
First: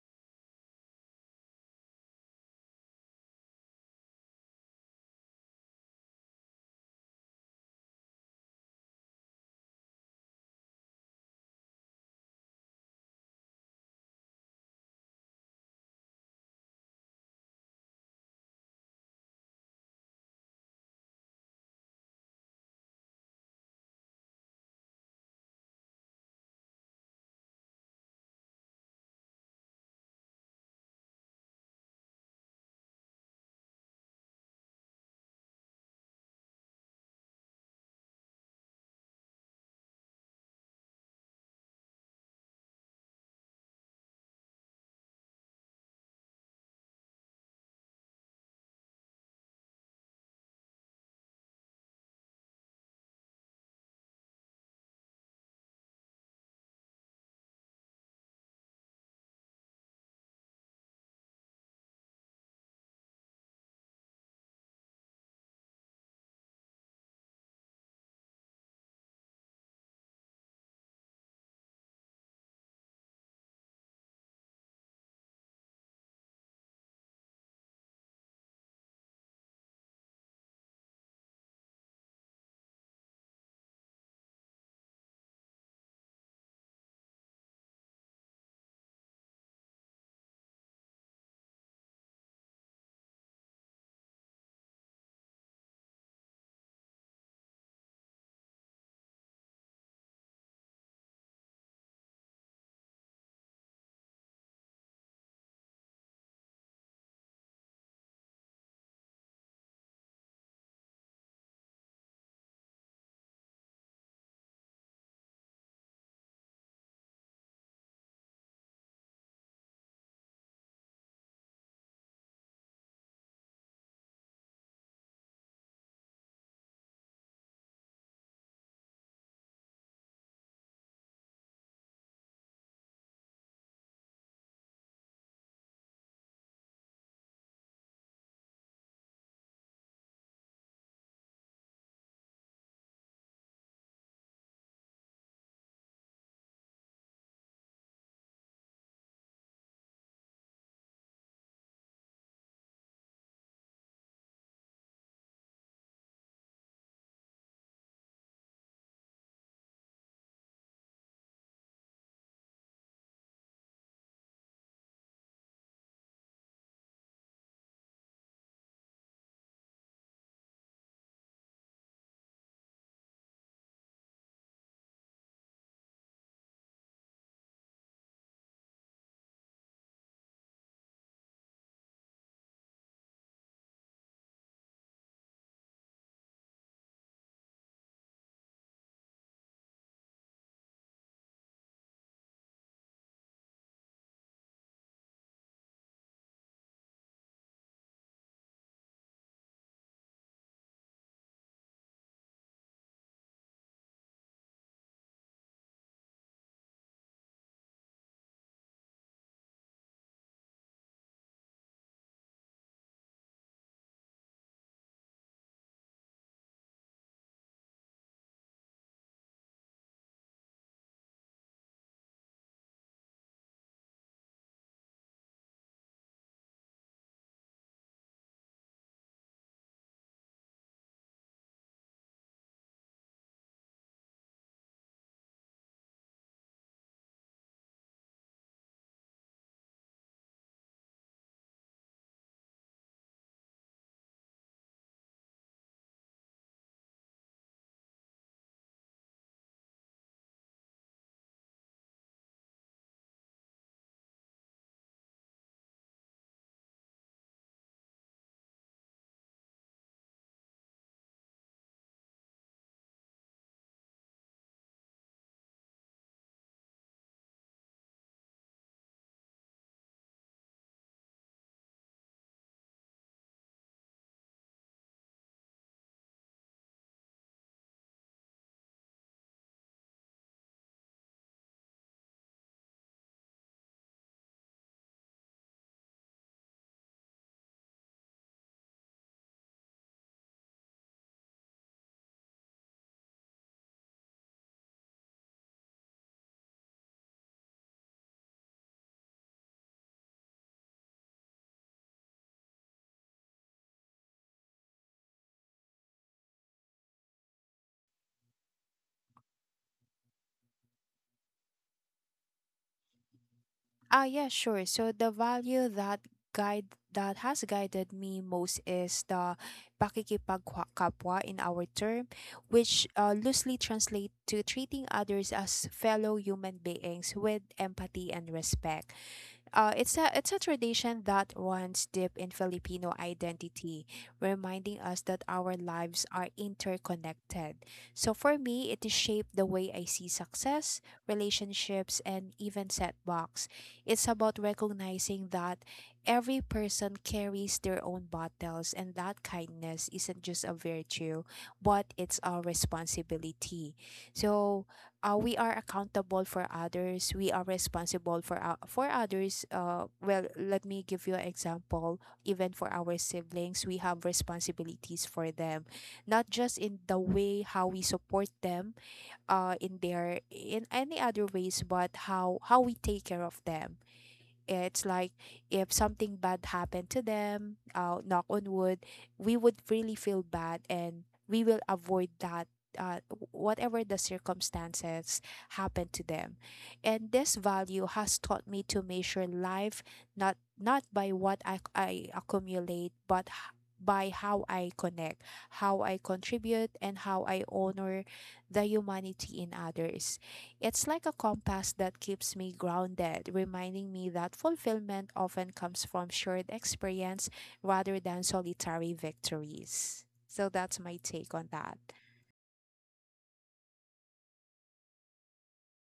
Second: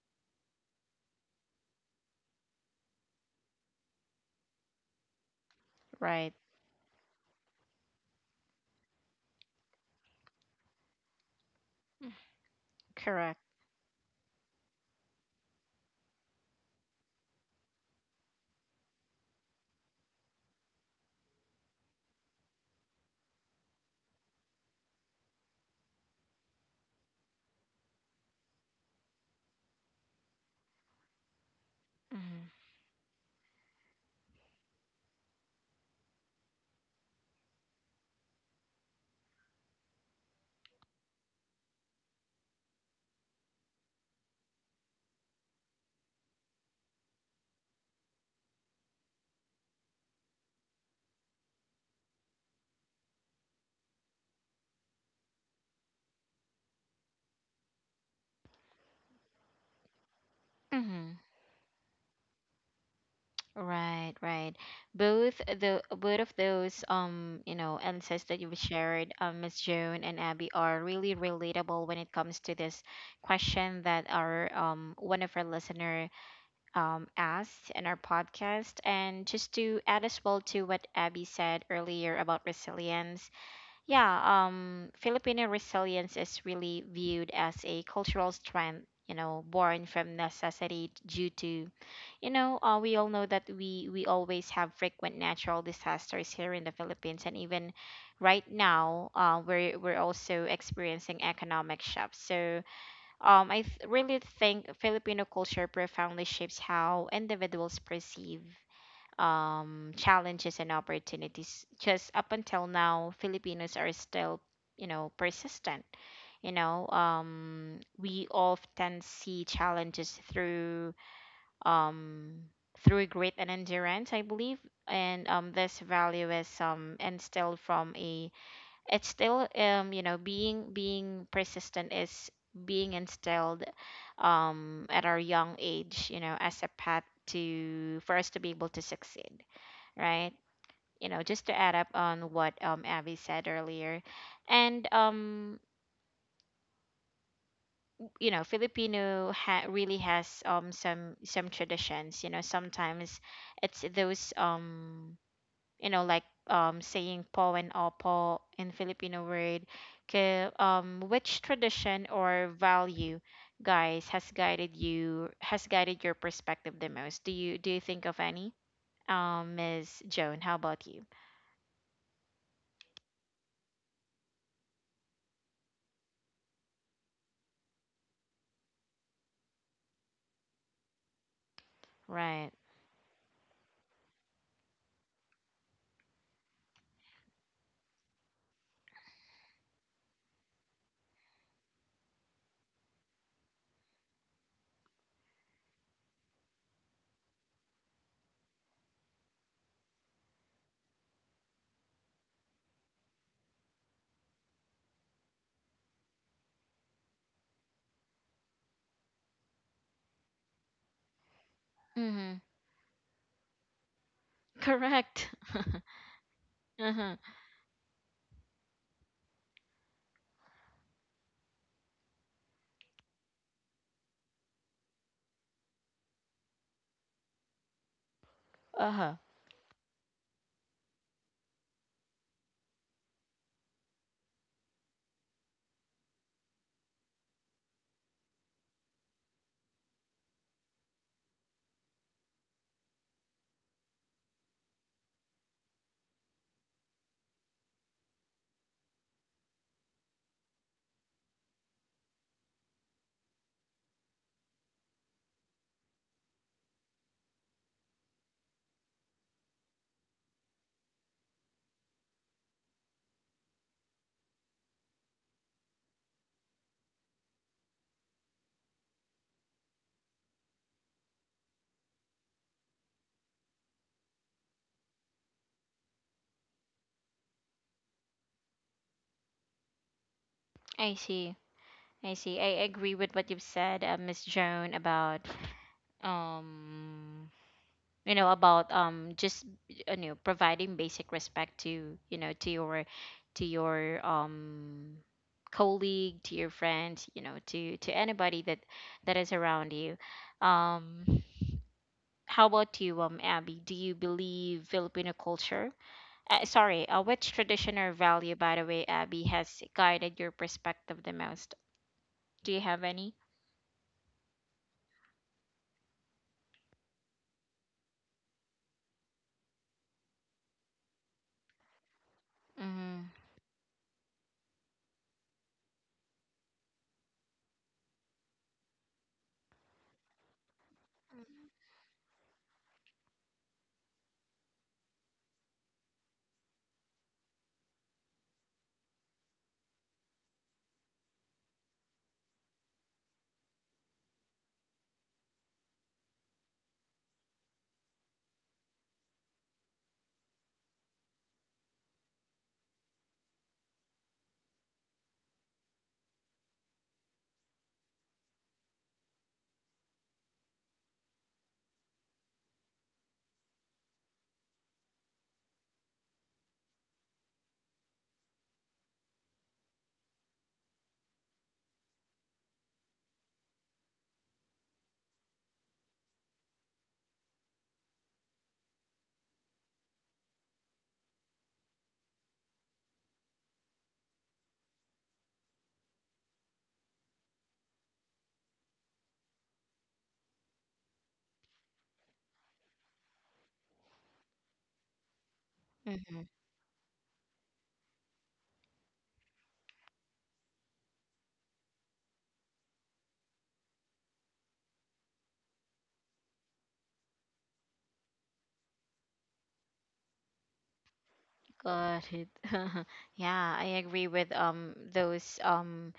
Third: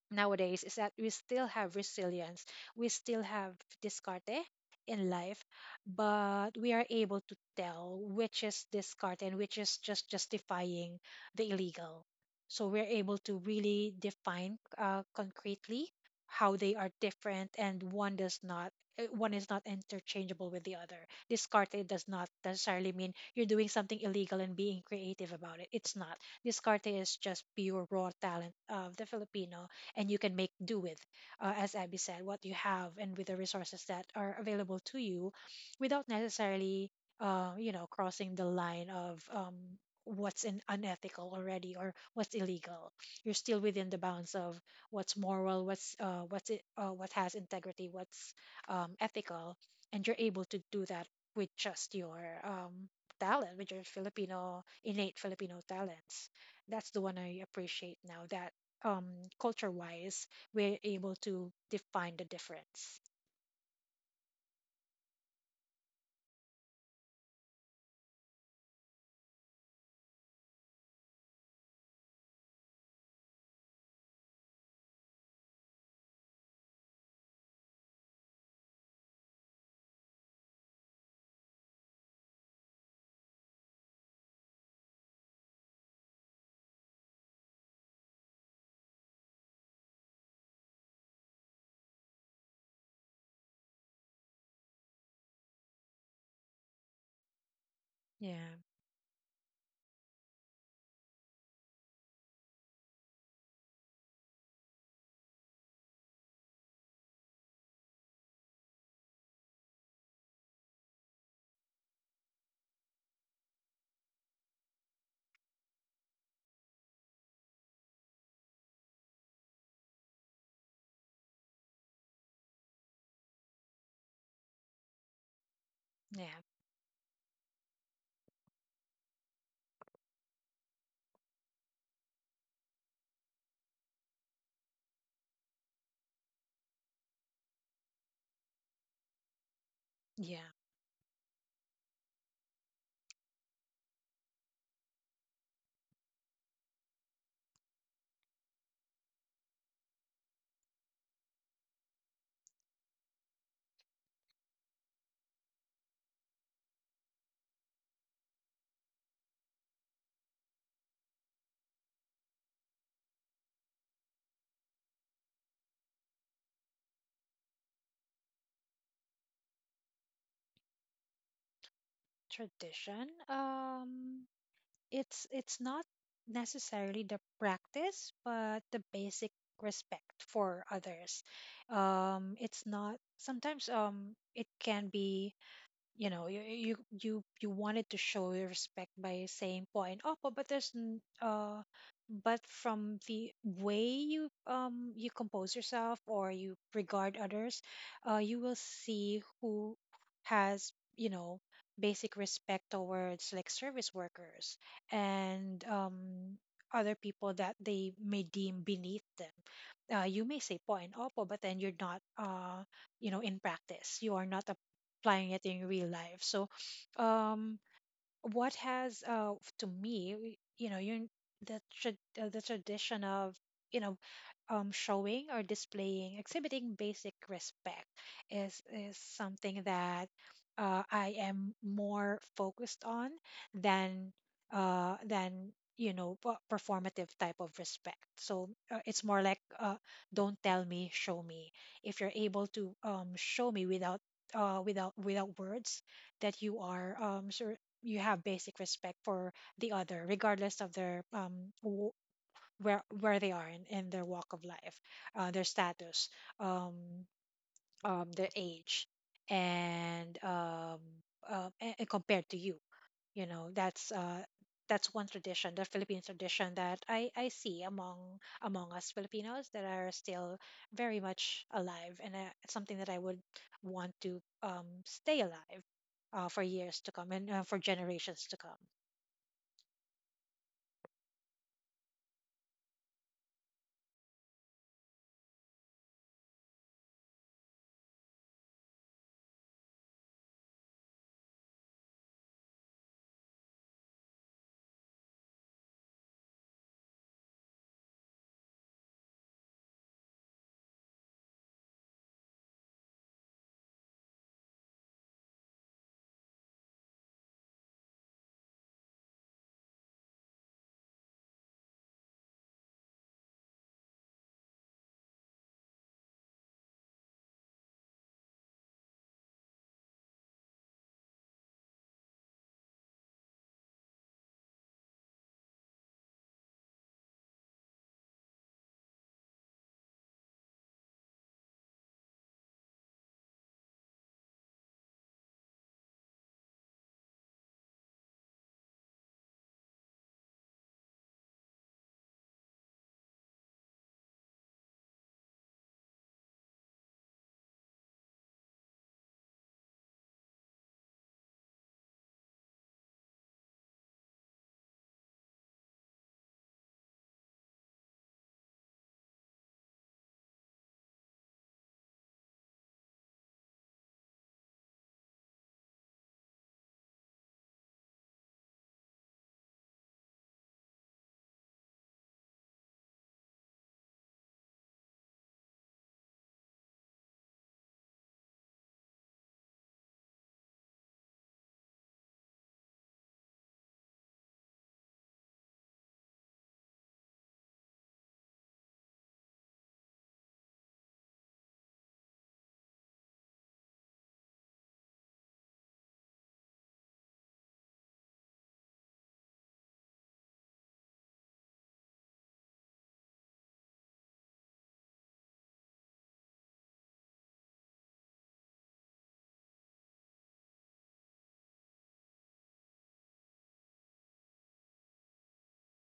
Speaker 2: nowadays, is that we still have resilience, we still have discarte in life,
Speaker 1: Right.
Speaker 2: but we are able to tell which is discarte and which is just justifying the illegal. So we're able to
Speaker 1: Correct.
Speaker 2: really define concretely how they are different, and one does not. One is not interchangeable with the other. Discarte does not necessarily mean you're doing something illegal and being creative about it. It's not. Discarte is just pure raw talent of the Filipino, and you can make do with, as Abby said,
Speaker 1: Mm-hmm.
Speaker 2: what you have and with the resources that are available to you without necessarily, you know, crossing the line of what's in unethical already or what's illegal. You're still within the bounds of what's moral, what has integrity, what's ethical, and you're able to do that with just your talent, with your Filipino innate Filipino talents. That's the one I appreciate now. That culture wise, we're
Speaker 1: Mm-hmm.
Speaker 2: able to define the difference.
Speaker 1: Right, right. Both of those, insights that you've shared, Miss Joan and Abby, are really relatable when it comes to this question that our one of our listener asked in our podcast. And just to add as well to what Abby said earlier about resilience, yeah, Filipino resilience is really viewed as a cultural strength, born from necessity due to, we all know that we always have frequent natural disasters here in the Philippines, and even right
Speaker 2: Yeah,
Speaker 1: now, we're also experiencing economic shocks. So, I really think Filipino culture profoundly shapes how individuals perceive challenges and opportunities. Just up until now, Filipinos are still, persistent. We often see challenges through, um, through grit and endurance, I believe. And this value
Speaker 2: yeah,
Speaker 1: is, instilled from a. It's still, being persistent is being instilled, at our young age. You know, as a path to for us to be able to succeed, right?
Speaker 2: yeah.
Speaker 1: You know, just to add up on what, Abby said earlier. And, Filipino really has some traditions, sometimes it's those, saying po and opo in Filipino word. K, which tradition or value, guys, has guided your perspective the most? Do you think of any, Miss Joan? How about you?
Speaker 2: Tradition. It's not necessarily the practice, but the basic respect for others.
Speaker 1: Right.
Speaker 2: It's not. Sometimes it can be, you know, you wanted to show your respect by saying po and opo, but there's but from the way you you compose yourself or you regard others, you will see who has, you know, basic respect towards like service workers and other people that they may deem beneath them. You may say po and opo, but then you're not
Speaker 1: Mhm.
Speaker 2: you know, in practice you are not
Speaker 1: Correct.
Speaker 2: applying it in real life. So,
Speaker 1: [laughs] Uh-huh.
Speaker 2: um, what has to me, you know, you the tradition of, you know, showing or displaying, exhibiting basic respect is
Speaker 1: Uh-huh.
Speaker 2: something that I am more focused on than you know, performative type of respect. So it's more like, don't tell me, show me. If you're able to show me without words that you are you have basic respect for the other, regardless of their where they are in their walk of life, their status. Um, their age and and compared to you, you know, that's one tradition, the Philippine tradition, that I see among among us Filipinos, that are still very much alive. And it's something that I would want to stay alive for years to come, and for generations to come.
Speaker 1: I see. I see. I agree with what you've said, Miss Joan, about, um, just, providing basic respect to your colleague, to your friends, you know, to anybody that is around you. Um, how about you, Abby? Do you believe Filipino culture? Sorry, which tradition or value, by the way, Abby, has guided your perspective the most? Do you have any?
Speaker 3: Ah, yeah, sure. So the value that guide that has guided me most is the pakikipagkapwa in our term, which
Speaker 1: Mm-hmm.
Speaker 3: loosely translate to treating others as fellow human beings with empathy and respect. It's a tradition that runs deep in Filipino identity, reminding us that our lives are interconnected. So for me, it has shaped the way I see success, relationships, and even setbacks. It's about recognizing that every person carries their own battles, and that kindness isn't just a virtue, but it's our responsibility. So we are accountable for others. We are responsible for our, for others. Well, let me give you an example. Even for our siblings, we have responsibilities for them, not just in the way how we support them in their in any other ways, but how we take care of them. It's like if something bad happened to them, knock on wood, we would really feel bad and we will avoid that. Uh, Whatever the circumstances happen to them. And this value has taught me to measure life not by what I accumulate, but by how I connect, how I contribute, and how I honor the humanity in others. It's like a compass that keeps me grounded, reminding me that fulfillment often comes from shared experience rather than solitary victories. So that's my take on that.
Speaker 1: Got it. [laughs] Yeah, I agree with those, um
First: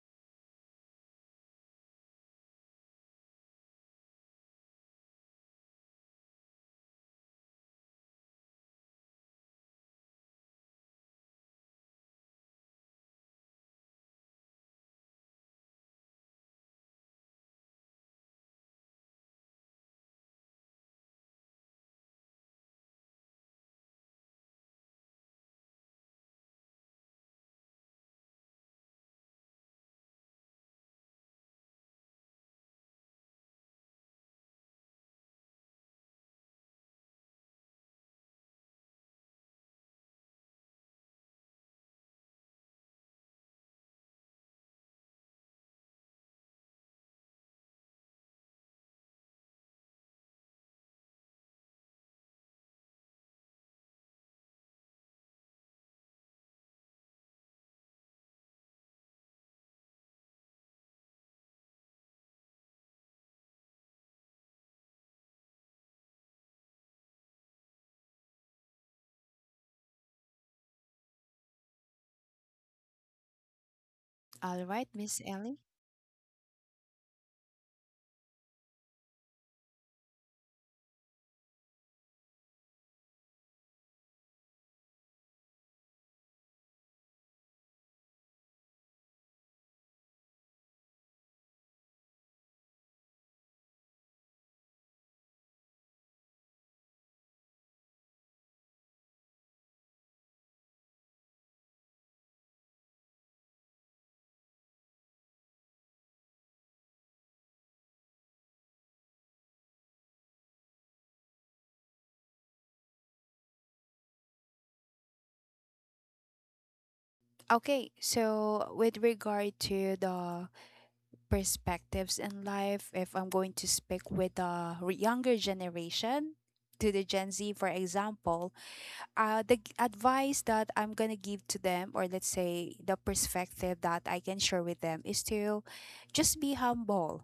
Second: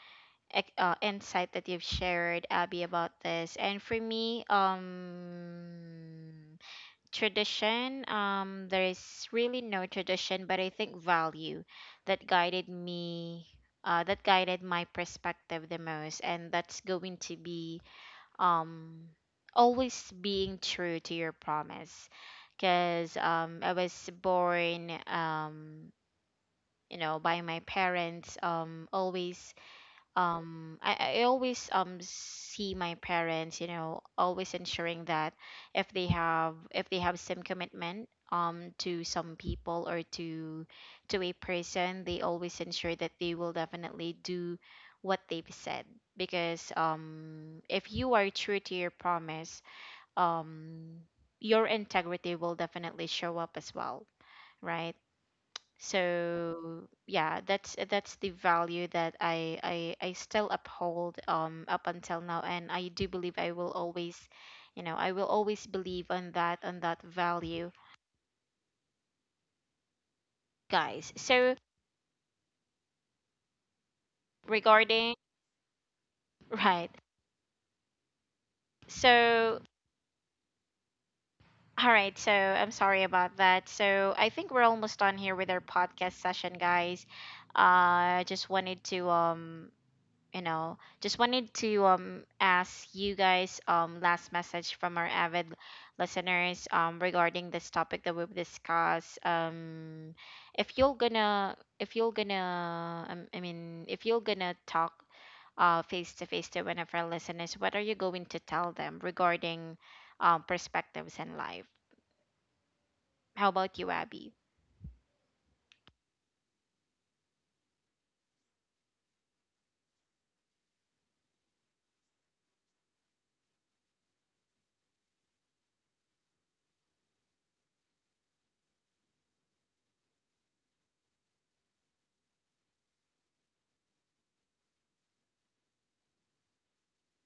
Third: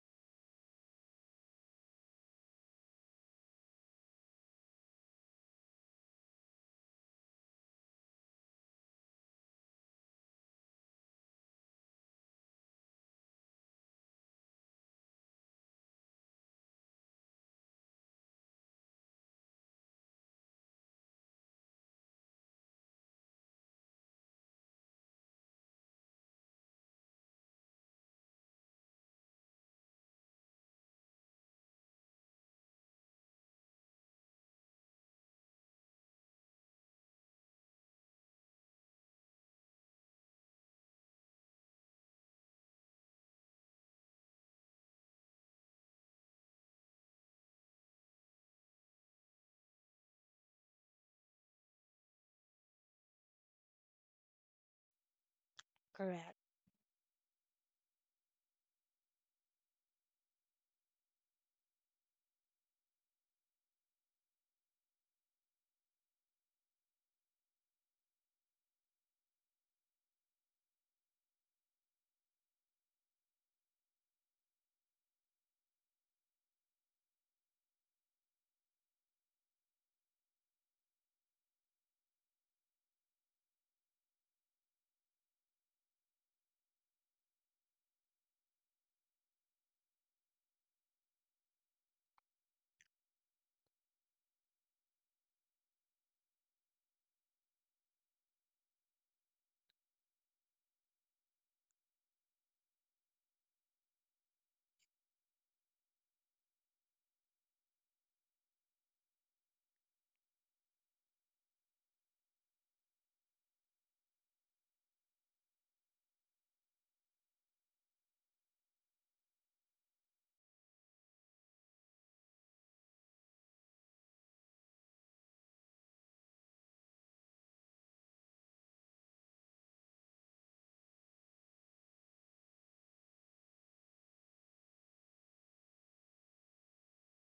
Speaker 1: ex- uh, insight that you've shared, Abby, about this. And for me, tradition, there is really no tradition, but I think value that guided me that guided my perspective the most, and that's going to be um always being true to your promise. Because I was born, by my parents, always, I always, see my parents, always ensuring that if they have some commitment, to some people, or to a person, they always ensure that they will definitely do what they've said. Because if you are true to your promise, um your integrity will definitely show up as well, right?
Speaker 2: Correct.
Speaker 1: So yeah, that's the value that I still uphold, up until now, and I do believe I will always believe on that value, guys, so
Speaker 3: All right,
Speaker 1: regarding...
Speaker 3: Miss Ellie.
Speaker 1: [laughs] right, so... All right, so I'm sorry about that. So I think we're almost done here with our podcast session, guys. I just wanted to, ask you guys, last message from our avid listeners, regarding this topic that we've discussed, if you're gonna, I mean, if you're gonna talk, face to face, to one of our listeners, what are you going to tell them regarding, perspectives in life? How about you, Abby?
Speaker 3: Okay, so with regard to the perspectives in life, if I'm going to speak with the younger generation, to the Gen Z, for example, the advice that I'm gonna give to them, or let's say the perspective that I can share with them, is to just be humble,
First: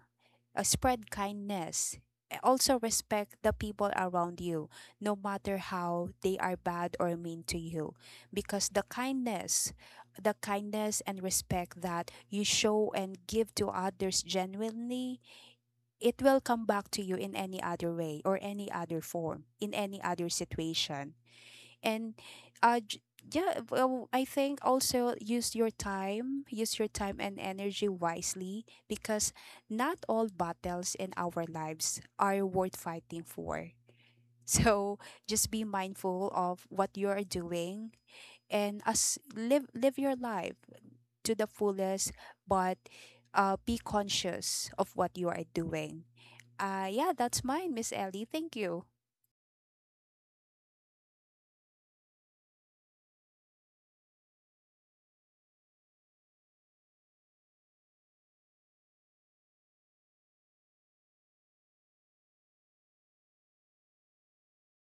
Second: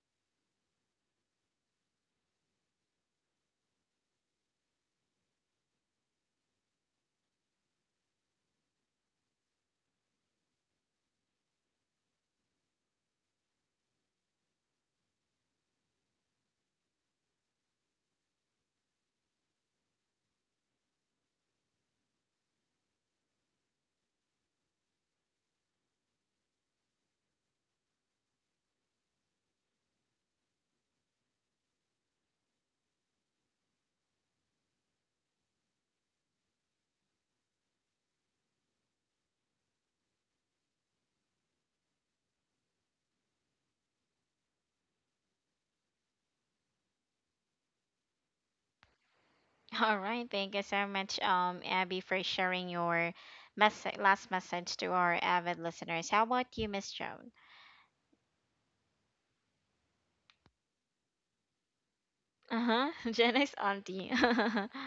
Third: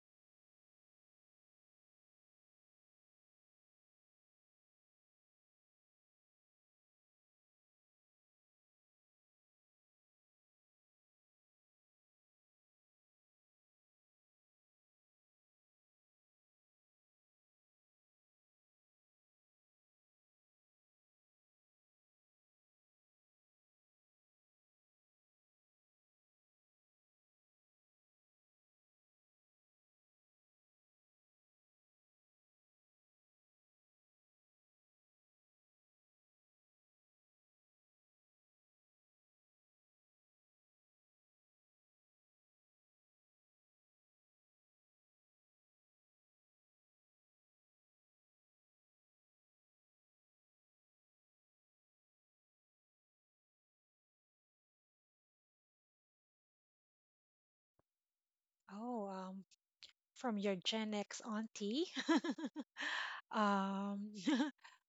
Speaker 3: spread kindness, also respect the people around you, no matter how they are bad or mean to you, because the kindness and respect that you show and give to others genuinely, it will come back to you in any other way or any other form, in any other situation. and uh j- yeah, well, I think also use your time, use your time and energy wisely, because not all battles in our lives are worth fighting for. [laughs] So just be mindful of what you are doing, and as live live your life to the fullest. But be conscious of what you are doing. Yeah, that's mine, Miss Ellie. Thank you.
Speaker 1: All right, thank you so much, Abby, for sharing your message, last message to our avid listeners. How about you, Miss Joan?
Speaker 2: Oh, from your Gen X auntie. [laughs]
Speaker 1: Uh huh. [laughs] Jenna's
Speaker 2: Um,
Speaker 1: auntie.
Speaker 2: [laughs]
Speaker 1: [laughs]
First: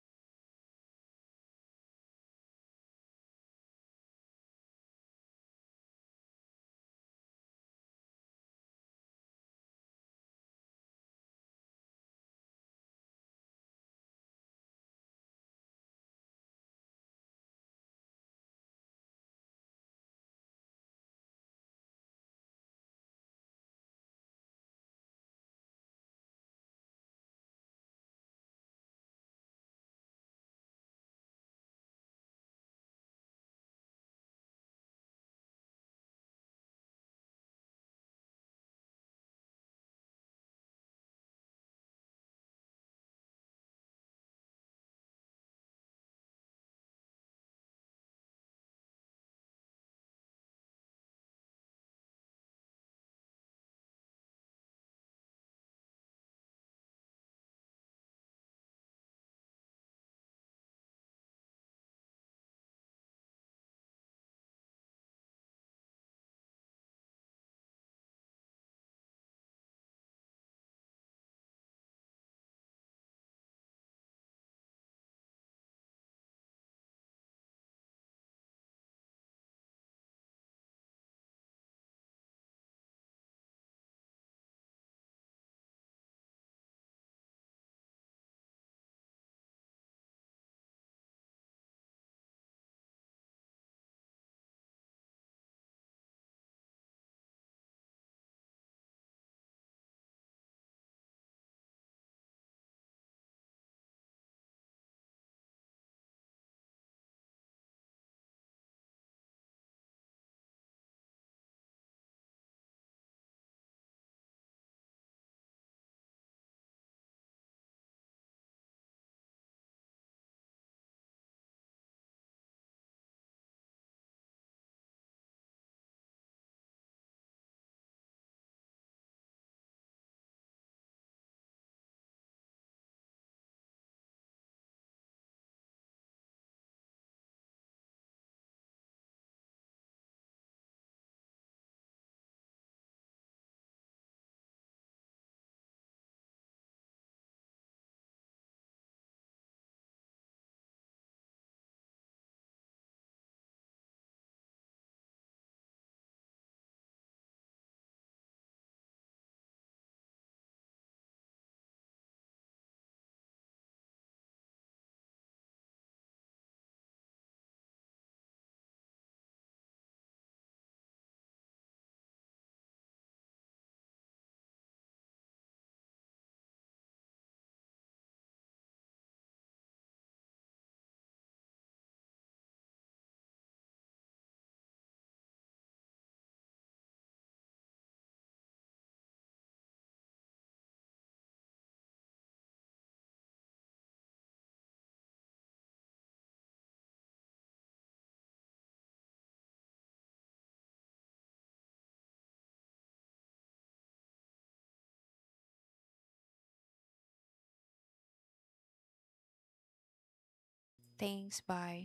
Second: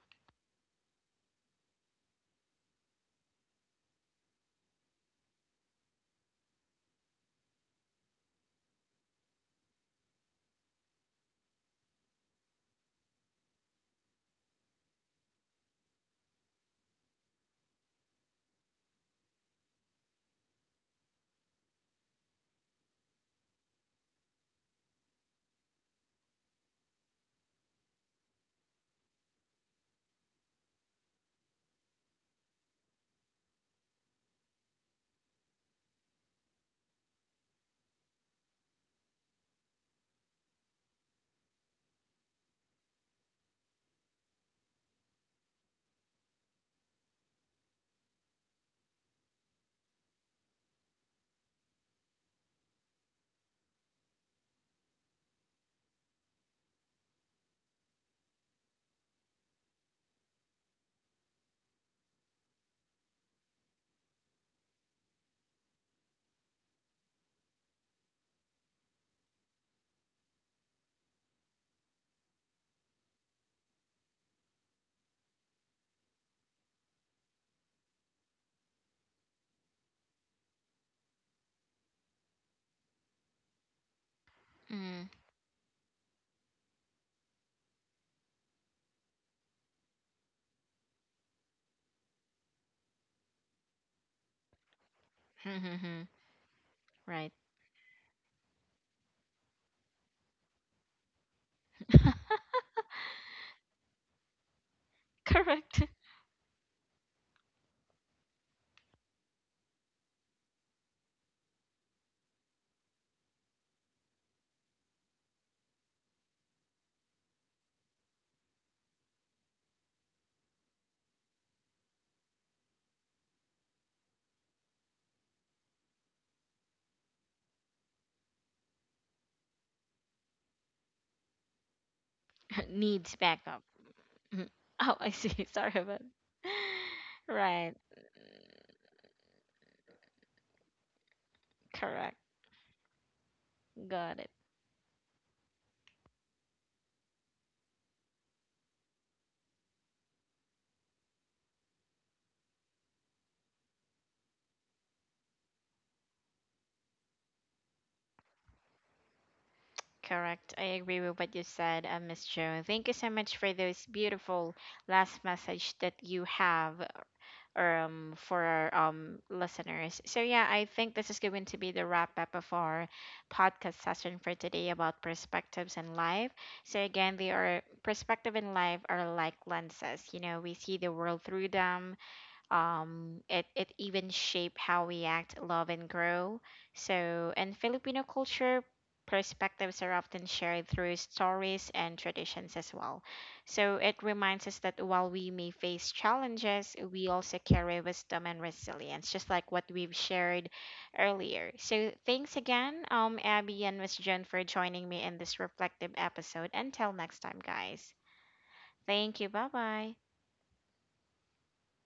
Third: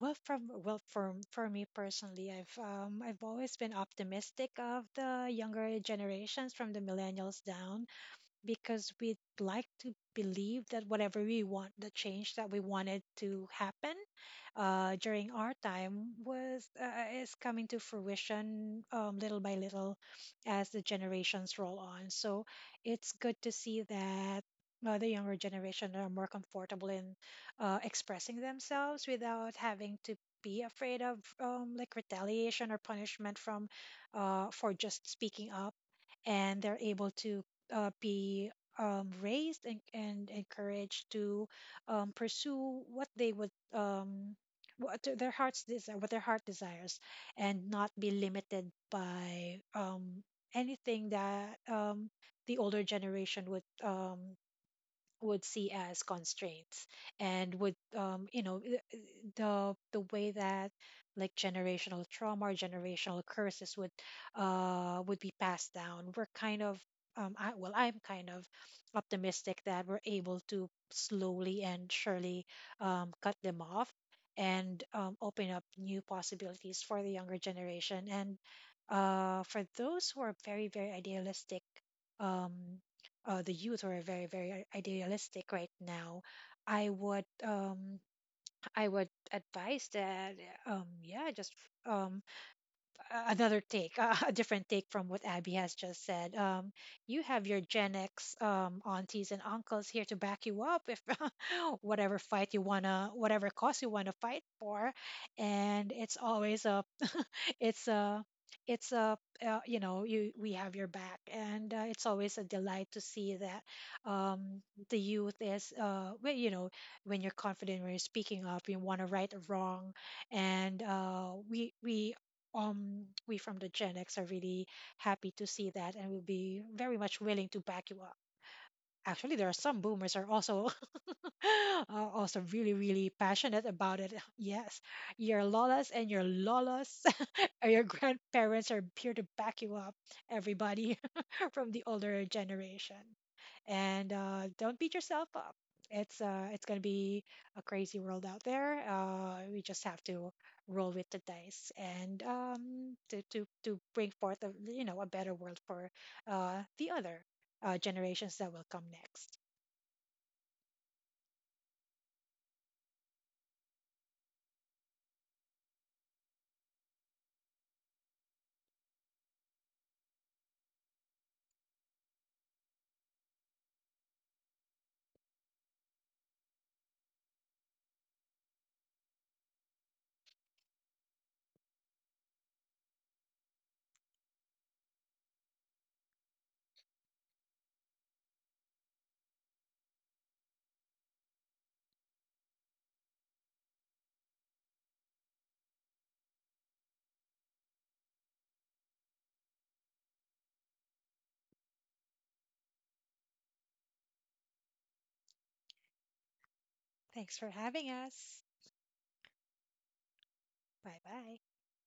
Speaker 2: well, from for me personally, I've always been optimistic of the younger generations from the millennials down, because we'd like to believe that whatever we want, the change that we wanted to happen during our time was is coming to fruition little by little as the generations roll on. So it's good to see that. The younger generation are more comfortable in expressing themselves without having to be afraid of like retaliation or punishment from for just speaking up, and they're able to be raised and encouraged to pursue what they would what their hearts desire, what their heart desires, and not be limited by anything that the older generation would see as constraints and would, you know the way that like generational trauma or generational curses would be passed down. We're kind of, well, I'm kind of optimistic that we're able to slowly and surely cut them off and open up new possibilities for the younger generation. And for those who are very very idealistic, um, the youth are very very
Speaker 1: Mm.
Speaker 2: idealistic right now. I would I would advise that, yeah, just um another take [laughs] a different take from what Abby has just
Speaker 1: [laughs]
Speaker 2: said. You
Speaker 1: Right.
Speaker 2: have your Gen X aunties and uncles here to back you up, if [laughs] whatever fight you wanna, whatever cause you wanna fight for.
Speaker 1: Correct.
Speaker 2: And it's always a it's a it's a you know, you we have your back, and it's always a delight to see that, um, the youth is, well, you know, when you're confident, when you're speaking up, you want to, right or wrong. And we from the Gen X are really happy to see that, and will be very much willing to back you up. Actually, there are some boomers are also [laughs] are also really
Speaker 1: [laughs]
Speaker 2: really
Speaker 1: Needs
Speaker 2: passionate
Speaker 1: backup.
Speaker 2: about it. [laughs]
Speaker 1: Mhm.
Speaker 2: Yes,
Speaker 1: Oh, I see.
Speaker 2: your
Speaker 1: [laughs] Sorry
Speaker 2: lolas
Speaker 1: about.
Speaker 2: and your lolas or
Speaker 1: Right.
Speaker 2: your grandparents are here to back you up, everybody [laughs] from the
Speaker 1: Correct.
Speaker 2: older generation. And
Speaker 1: Got it.
Speaker 2: don't beat yourself up. It's gonna be a crazy world out there. We just have to roll with the dice and, to bring forth a, you know, a better world for the other generations that will come next.
Speaker 1: Correct. I agree with what you said, Miss Joan. Thank you so much for those beautiful last message that you have, or, for our, listeners. So, yeah, I think this is going to be the wrap up of our podcast session for today about perspectives in life. So, again, they are perspective in life are like lenses. You know, we see the world through them, it even shape how we act, love, and grow. So, and Filipino culture perspectives are often shared through stories and traditions as well. So, it reminds us that while we may face challenges, we also carry wisdom and resilience, just like what we've shared earlier. So, thanks again, Abby and Miss Jen, for joining me in this reflective episode. Until next
Speaker 2: Thanks
Speaker 1: time,
Speaker 2: for having
Speaker 1: guys.
Speaker 2: us.
Speaker 1: Thank you. Bye bye.
Speaker 2: Bye bye.
Speaker 3: Thanks, bye.